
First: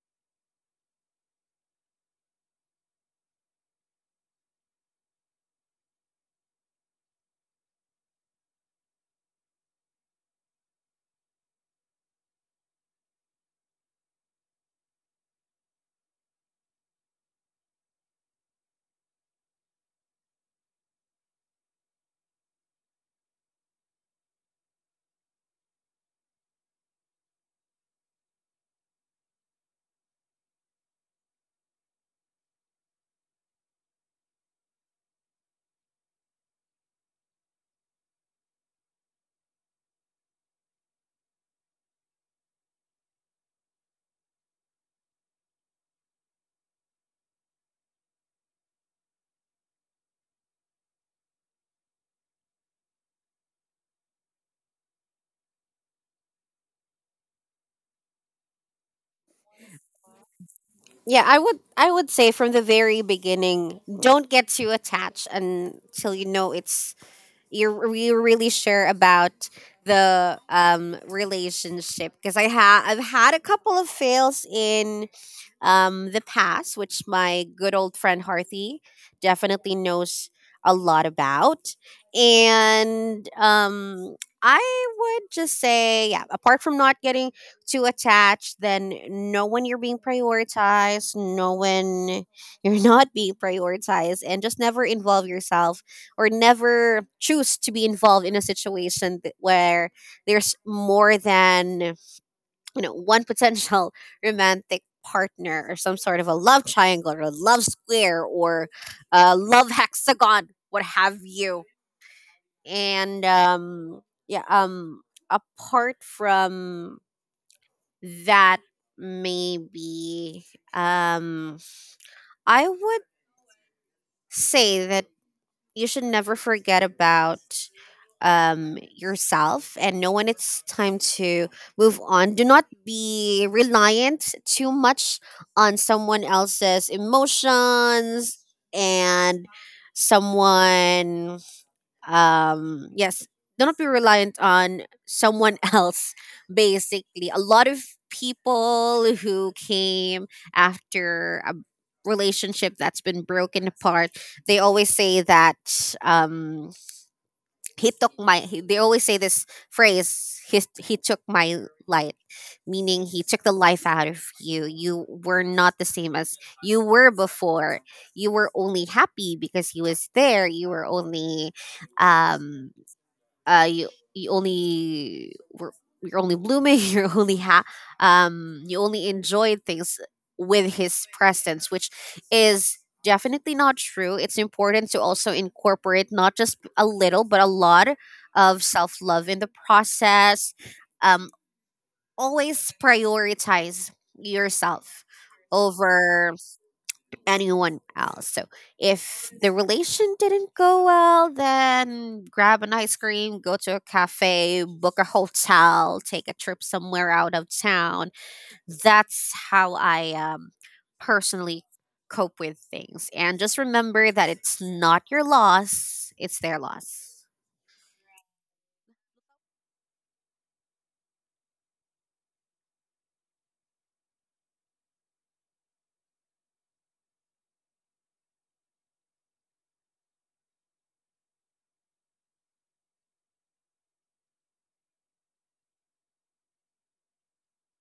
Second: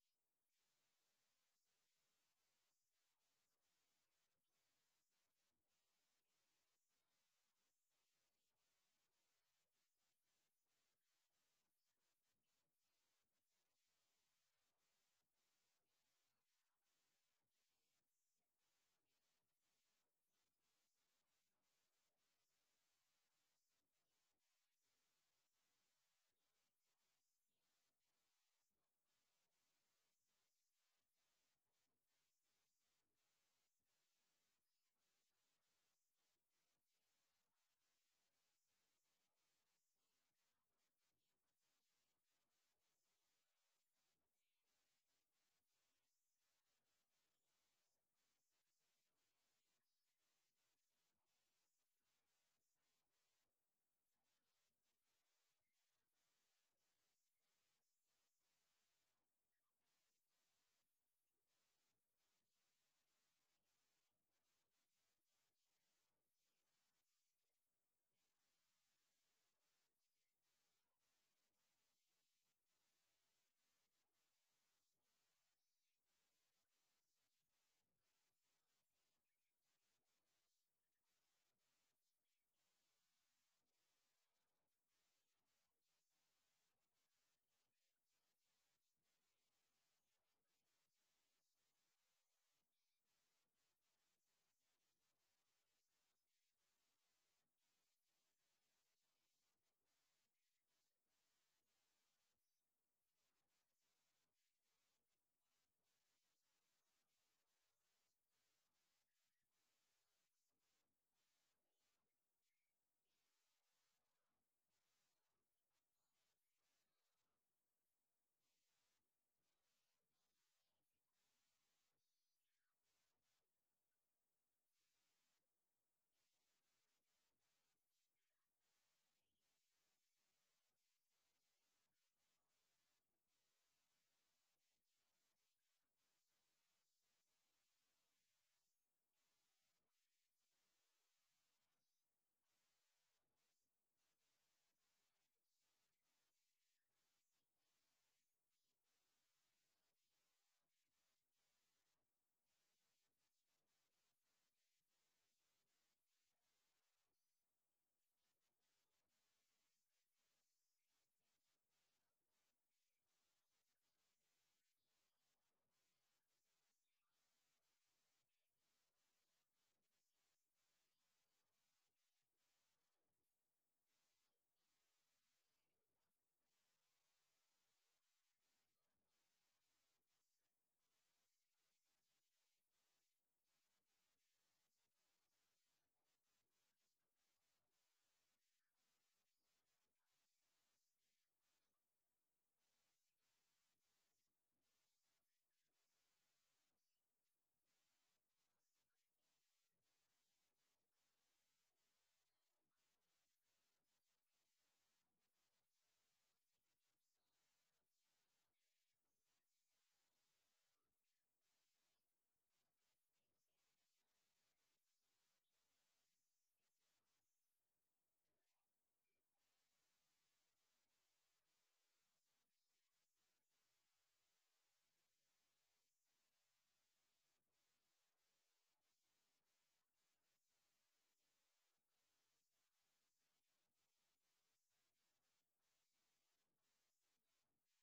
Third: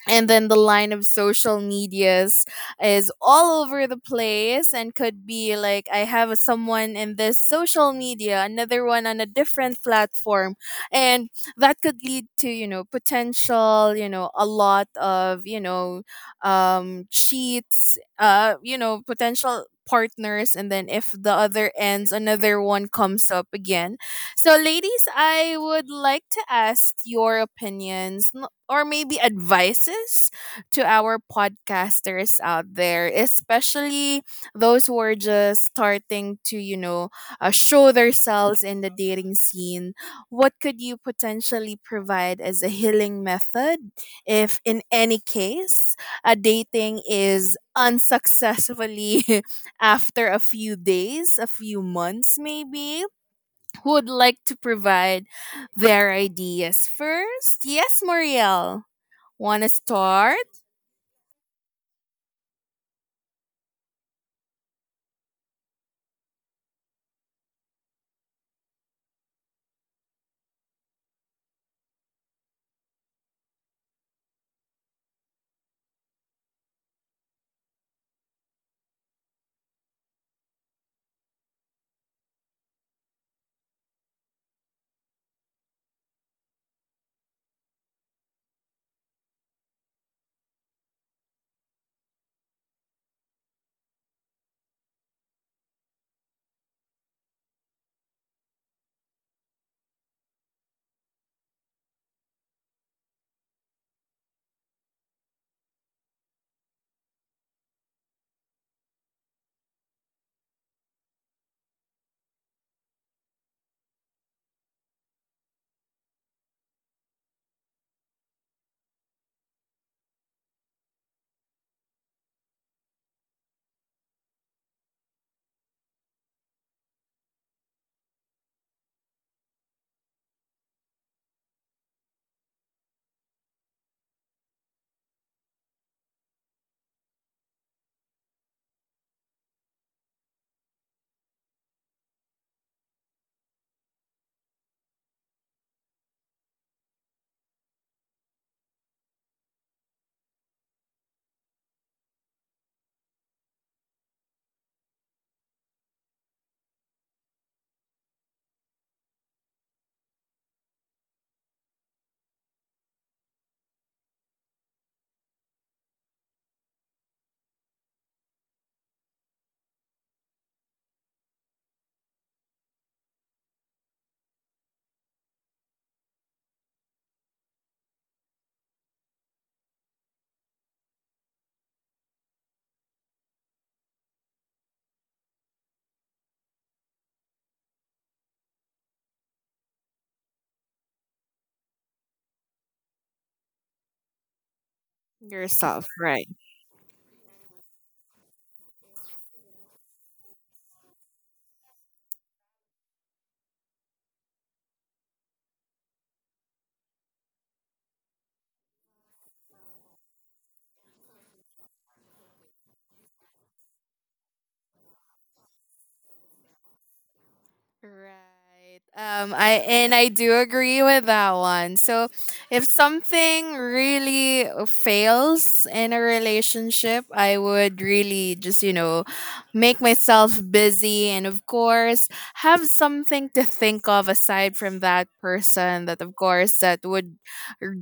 Speaker 1: and then the line of social medias is all over the place and could be like I have someone in this social media, another one on a different platform. And that could lead to, you know, potential, you know, a lot of, you know, cheats, uh, you know, potential partners. And then if the other ends, another one comes up again. So ladies, I would like to ask your opinions or maybe advices to our podcasters out there, especially those who are just starting to, you know, show themselves in the dating scene. What could you potentially provide as a healing method if, in any case, a dating is unsuccessfully after a few days, a few months maybe? Who would like to provide their ideas first? Yes, Muriel. Want to start
Speaker 3: Yeah, I would say, from the very beginning, don't get too attached until you know it's you're really sure about the relationship, because I've had a couple of fails in the past, which my good old friend Harthy definitely knows a lot about. And I would just say, yeah, apart from not getting too attached, then know when you're being prioritized, know when you're not being prioritized, and just never involve yourself or never choose to be involved in a situation where there's more than, you know, one potential romantic partner, or some sort of a love triangle or a love square or a love hexagon, what have you. And yeah, apart from that, maybe um I would say that you should never forget about yourself and know when it's time to move on. Do not be reliant too much on someone else's emotions and someone yes, do not be reliant on someone else. Basically, a lot of people who came after a relationship that's been broken apart, they always say that, he took my he, they always say this phrase, he took my light, meaning he took the life out of you. You were not the same as you were before. You were only happy because he was there. You were only um you you only were you're only blooming, you only enjoy things with his presence, which is definitely not true. It's important to also incorporate not just a little but a lot of self-love in the process. um Always prioritize yourself
Speaker 1: yourself, right?
Speaker 3: over anyone else. So if the relation didn't go well, then grab an ice cream, go to a cafe, book a hotel, take a trip somewhere out of town. That's how I, personally, cope with things. And just remember that it's not your loss, it's their loss.
Speaker 1: Right. I and I do agree with that one. So if something really fails in a relationship, I would really just, you know, make myself busy, and of course have something to think of aside from that person, that of course that would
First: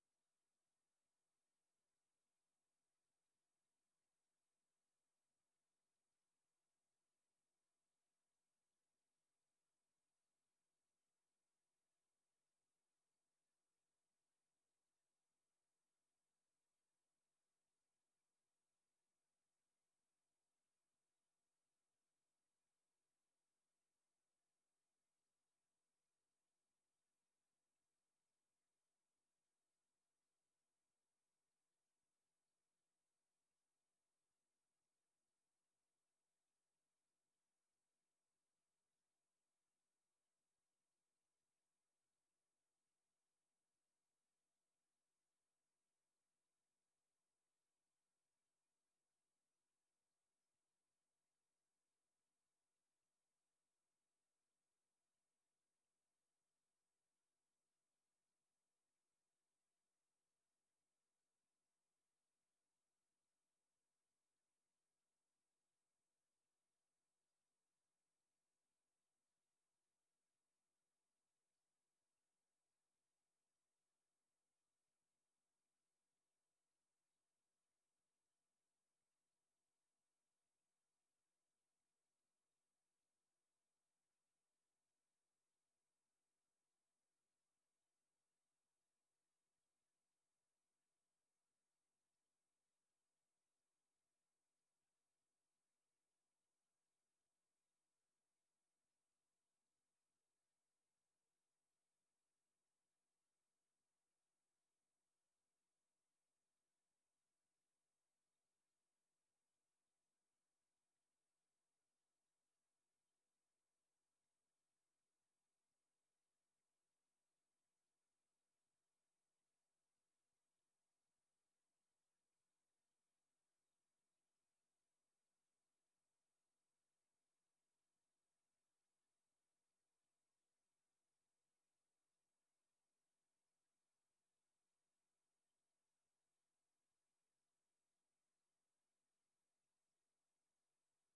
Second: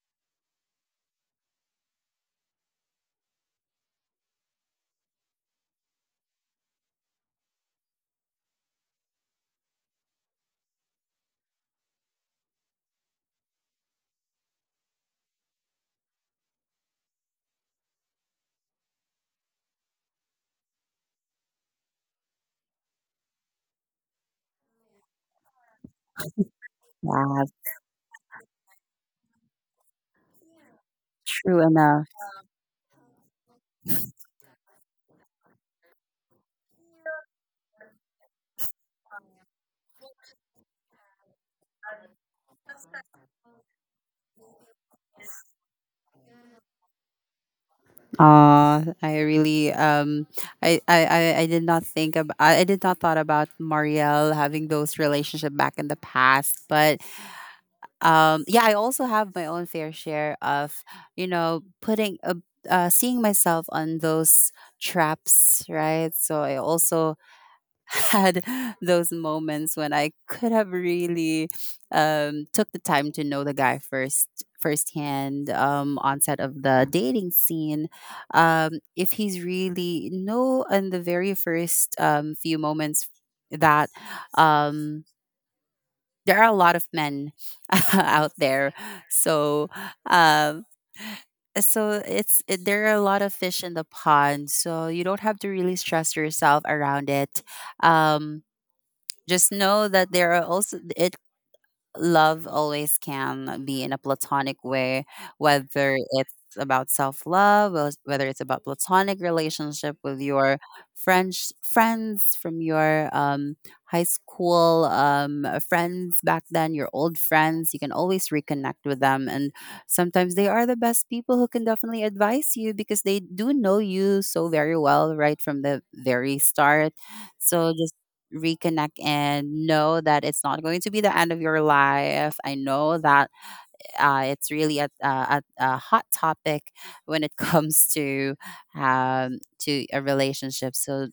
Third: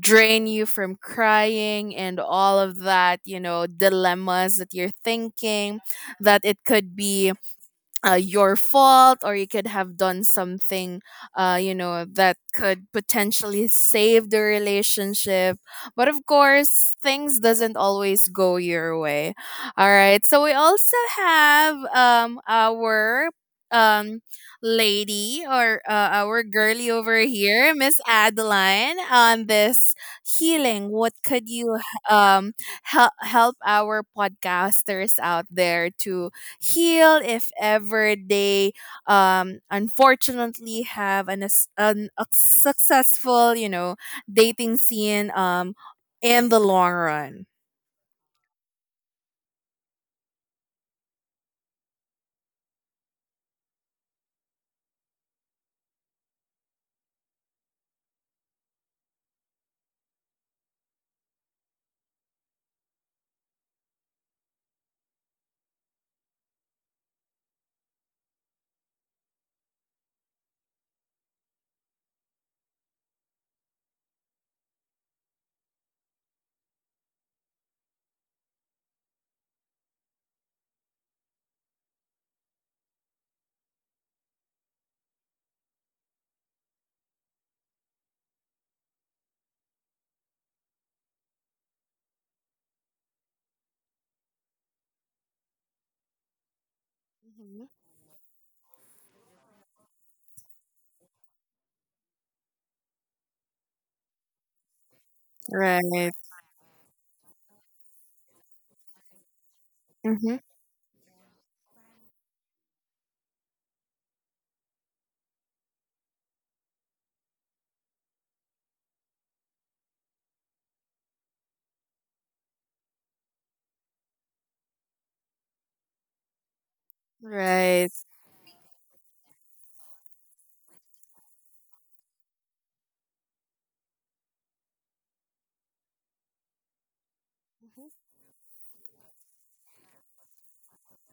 Speaker 1: drain you from crying and all of that, you know, dilemmas that you're thinking, that it could be your fault, or you could have done something you know, that could potentially save the relationship. But of course things doesn't always go your way. All right, so we also have our um lady or our girly over
Speaker 2: Yeah,
Speaker 1: here, Miss Adeline, on this healing. What could
Speaker 2: true
Speaker 1: you
Speaker 2: enough.
Speaker 1: um help our podcasters out there to heal if ever they unfortunately have an, an a successful, you know, dating scene in the long run.
Speaker 2: I really I did not thought about Marielle having those relationship back in the past, but yeah, I also have my own fair share of, you know, putting seeing myself on those traps, right? So I also had those moments when I could have really took the time to know the guy first, firsthand, onset of the dating scene. If he's really no, in the very first few moments, that um, there are a lot of men out there. So, um, there are a lot of fish in the pond, so you don't have to really stress yourself around it.
Speaker 1: Mhm.
Speaker 2: um, just know that there are also it love always can be in a platonic way, whether
Speaker 1: Right.
Speaker 2: it's about self love, whether it's about platonic relationship with
Speaker 1: Hmm.
Speaker 2: your French friends, from your high school friends back then, your old friends. You can always reconnect with them, and sometimes they are the best people who can definitely advise you, because they do know you so very well right from the very start. So
Speaker 1: Right.
Speaker 2: just reconnect and know that it's not going to be the end of your life. I know that it's really a hot topic when it comes to a relationship. So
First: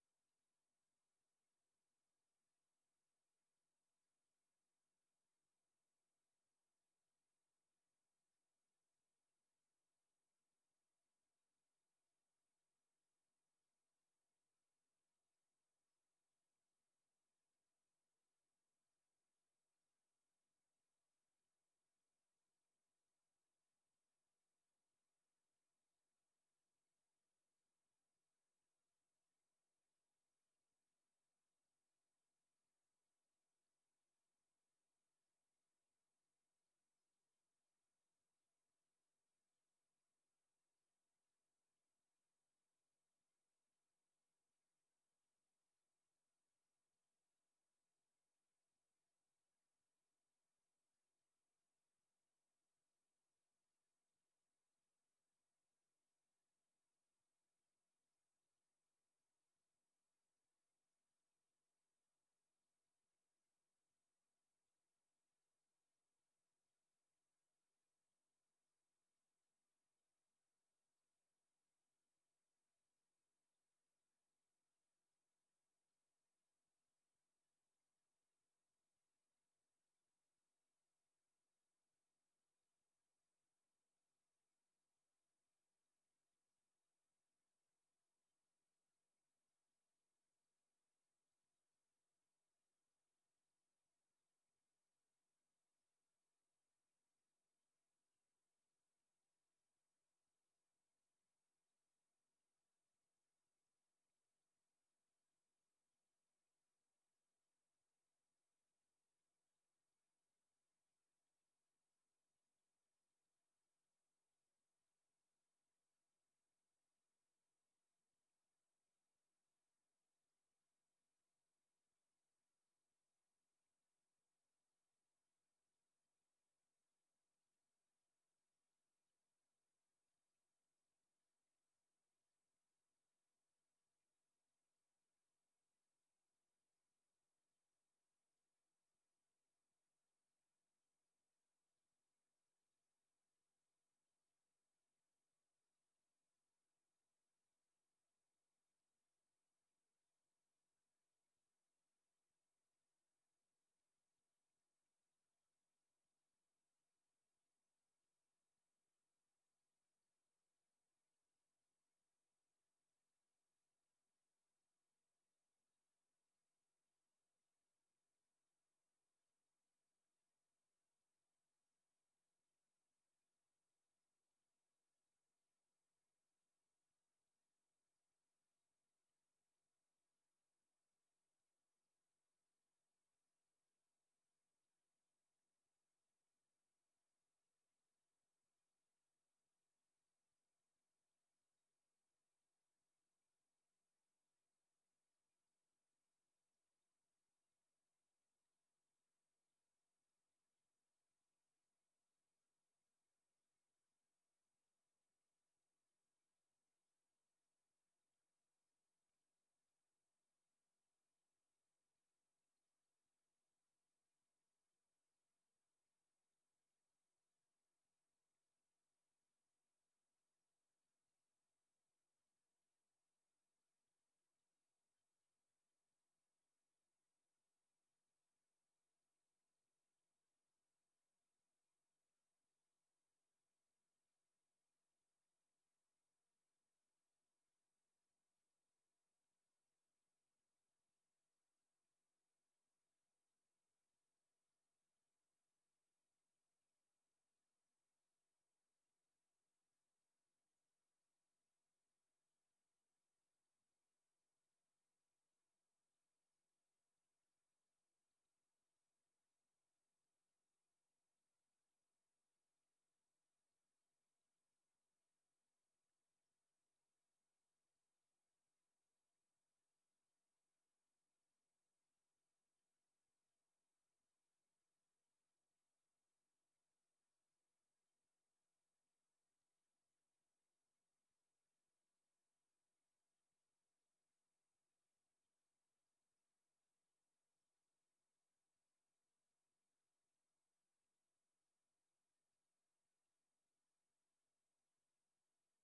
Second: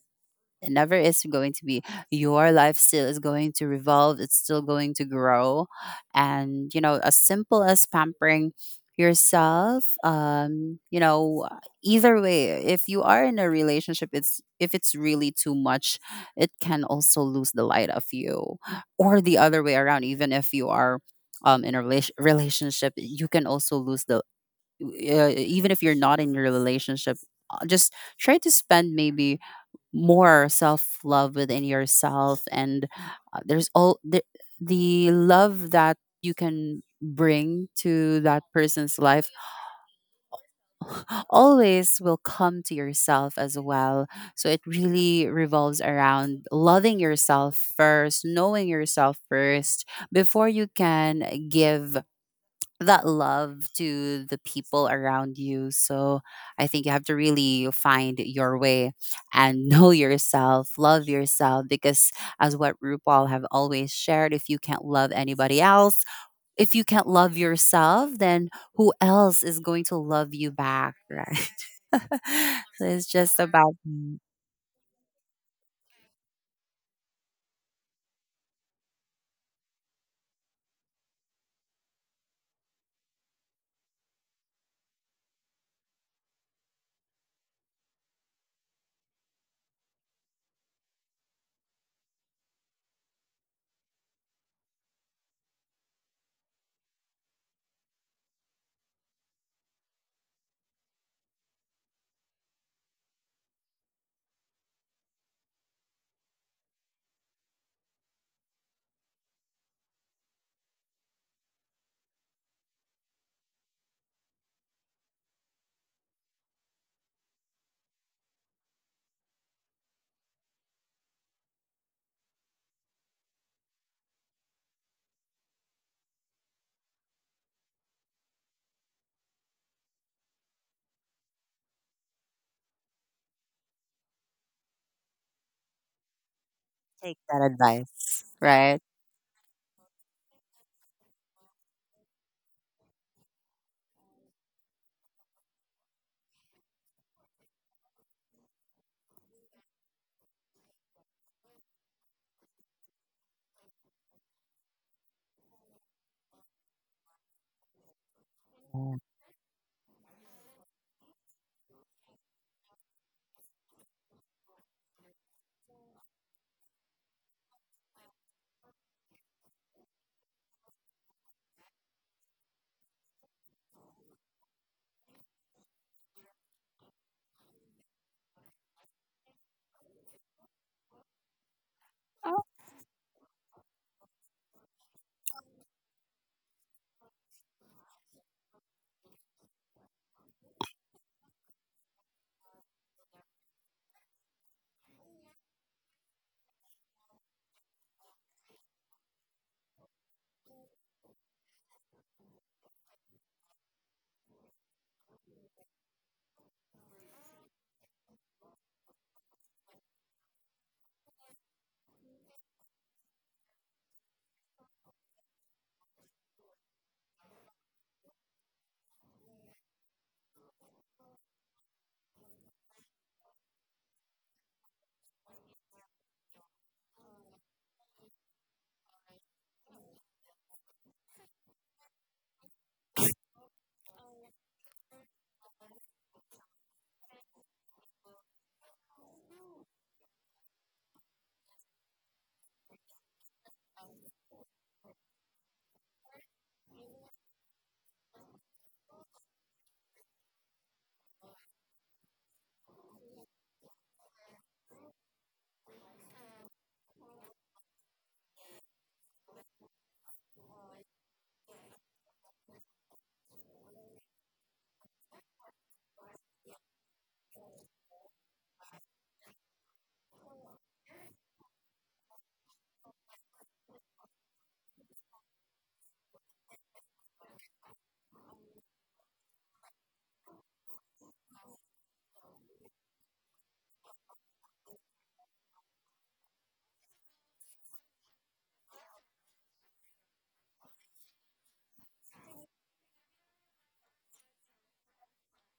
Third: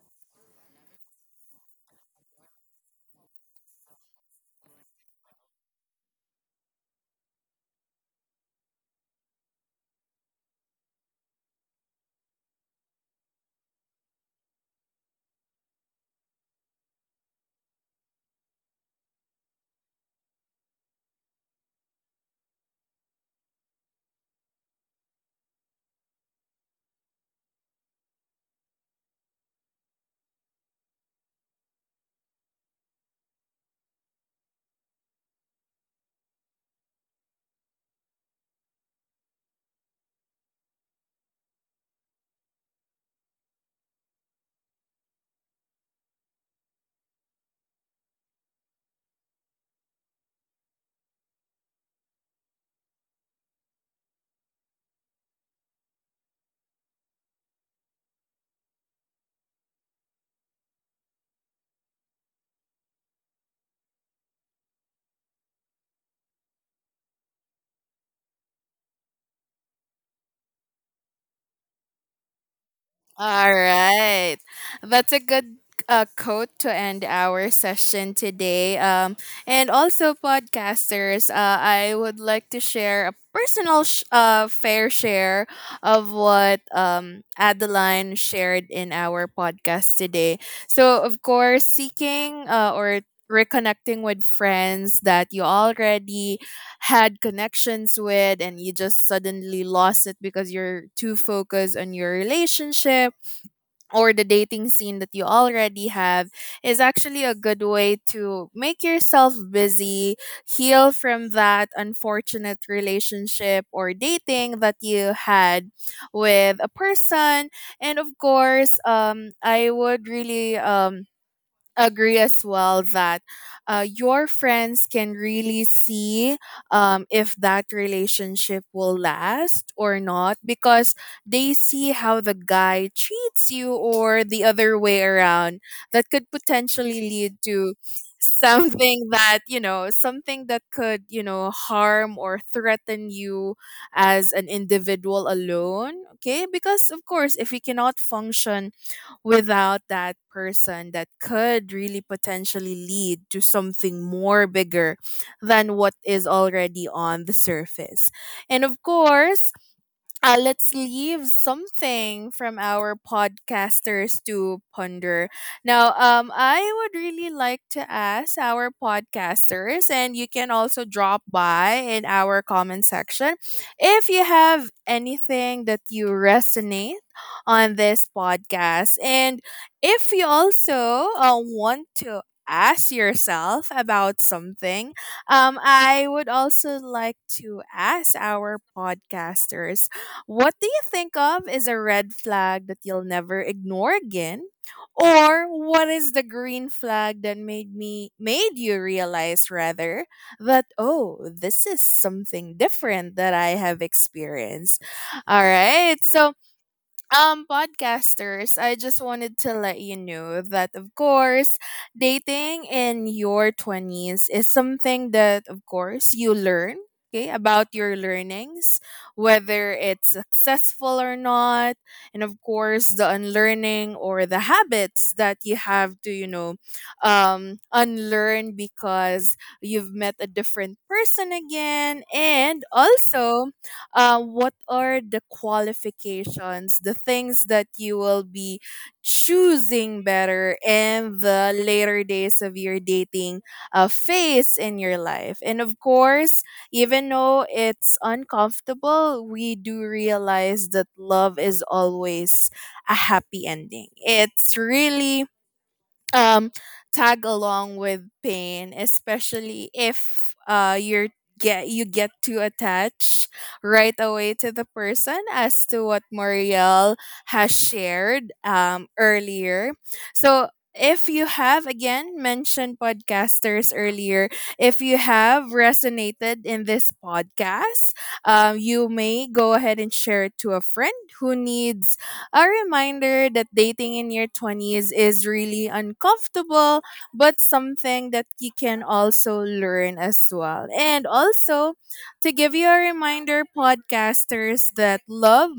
Speaker 2: it never is going to be. Your life still is going to revolve. It's still going to grow. And, you know, as simple as pampering yourself, you know, either way, if you are in a relationship, it's if it's really too much, it can also lose the light of you. Or the other way around, even if you are in a relationship, you can also lose the even if you're not in your relationship, just try to spend maybe more self love within yourself, and there's all the love that you can bring to that person's life always will come to yourself as well. So it really revolves around loving yourself first, knowing yourself first, before you can give that love to the people around you. So I think you have to really find your way, and know yourself, love yourself, because as what RuPaul have always shared, if you can't love anybody else, if you can't love yourself, then who else is going to love you back, right? So it's just
Speaker 1: All
Speaker 2: about
Speaker 1: right. That's a good quote to end our session today. And also, podcasters, I would like to share a personal fair share of what Adeline shared in our podcast today. So, of course, seeking or reconnecting with friends that you already had connections with and you just suddenly lost it because you're too focused on your relationship or the dating scene that you already have is actually a good way to make yourself busy, heal from that unfortunate relationship or dating that you had with a person. And of course, I would really agree as well that your friends can really see if that relationship will last or not, because they see how the guy treats you or the other way around. That could potentially
Speaker 2: take
Speaker 1: lead
Speaker 2: that
Speaker 1: to
Speaker 2: advice, right?
Speaker 1: something that, you know, something that could, you know, harm or threaten you as an individual alone. Okay. Because, of course, if we cannot function without that person, that could really potentially lead to something more bigger than what is already on the surface. And of
Speaker 2: Yeah.
Speaker 1: course, let's leave something from our podcasters to ponder. Now, I would really like to ask our podcasters, and you can also drop by in our comment section if you have anything that you resonate on this podcast. And if you also want to ask yourself about something I would also like to ask our podcasters, what do you think of is a red flag that you'll never ignore again? Or what is the green flag that made you realize, rather, that oh, this is something different that I have experienced. All right. So, podcasters, I just wanted to let you know that of course dating in your 20s is something that of course you learn, okay, about your learnings, whether it's successful or not, and of course the unlearning or the habits that you have to, you know, unlearn because you've met a different person again. And also what are the qualifications, the things that you will be choosing better in the later days of your dating phase in your life. And of course, even though it's uncomfortable, we do realize that love is always a happy ending. It's really um tag along with pain, especially if you get too attached right away to the person, as to what Muriel has shared earlier. So if you have again mentioned, podcasters, earlier, if you have resonated in this podcast, you may go ahead and share it to a friend who needs a reminder that dating in your 20s is really uncomfortable, but something that you can also learn as well. And also, to give you a reminder, podcasters, that love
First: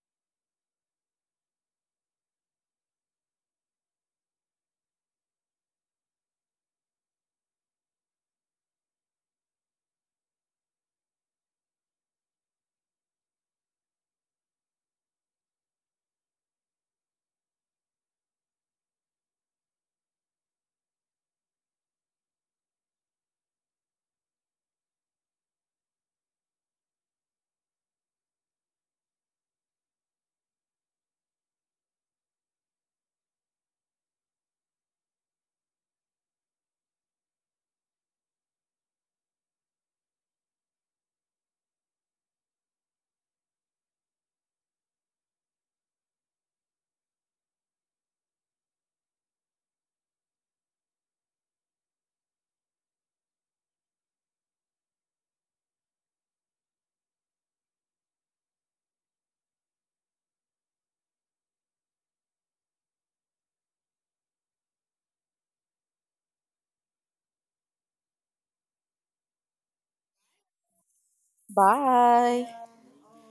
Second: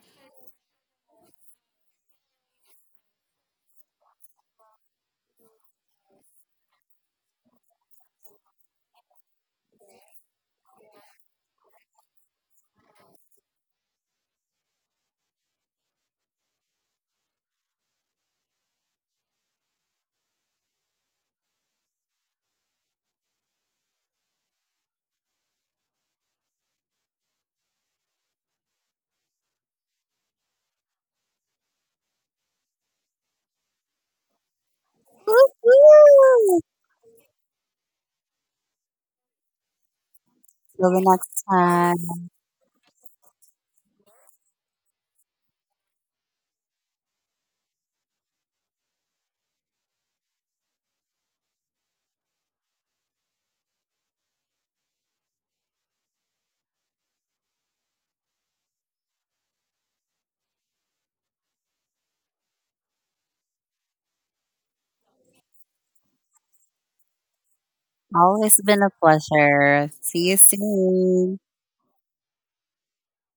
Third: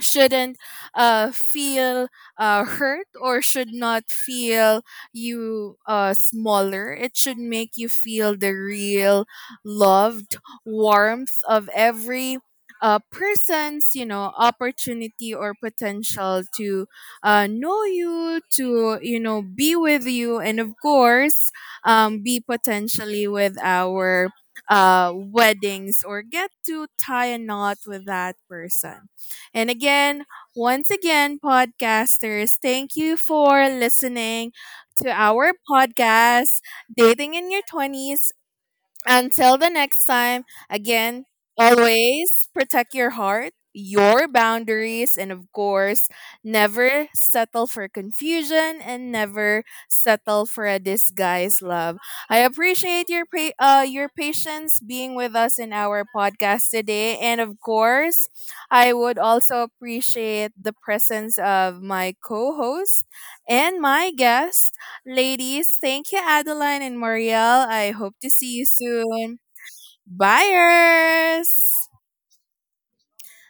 Speaker 1: shouldn't feel hurt, or should not feel you smaller. It should make you feel the real loved warmth of every person's, you know, opportunity or potential to know you, to, you know, be with you, and of course, be potentially with our weddings or get to tie a knot with that person. And again, once again, podcasters, thank you for listening to our podcast,
Speaker 2: Woo-hoo!
Speaker 1: Dating in Your 20s. Until the next time,
Speaker 2: Till the
Speaker 1: again,
Speaker 2: next time.
Speaker 1: always protect your heart, your boundaries, and of course, never settle for confusion and never settle for a disguised love. I appreciate your your patience being with us in our podcast today, and of course, I would also appreciate the presence of my co-host and my guest. Ladies, thank you, Adeline and Marielle. I hope to see
Speaker 2: Always
Speaker 1: you
Speaker 2: been a
Speaker 1: soon.
Speaker 2: pleasure. See you soon.
Speaker 1: Buyers!
Speaker 3: Bye.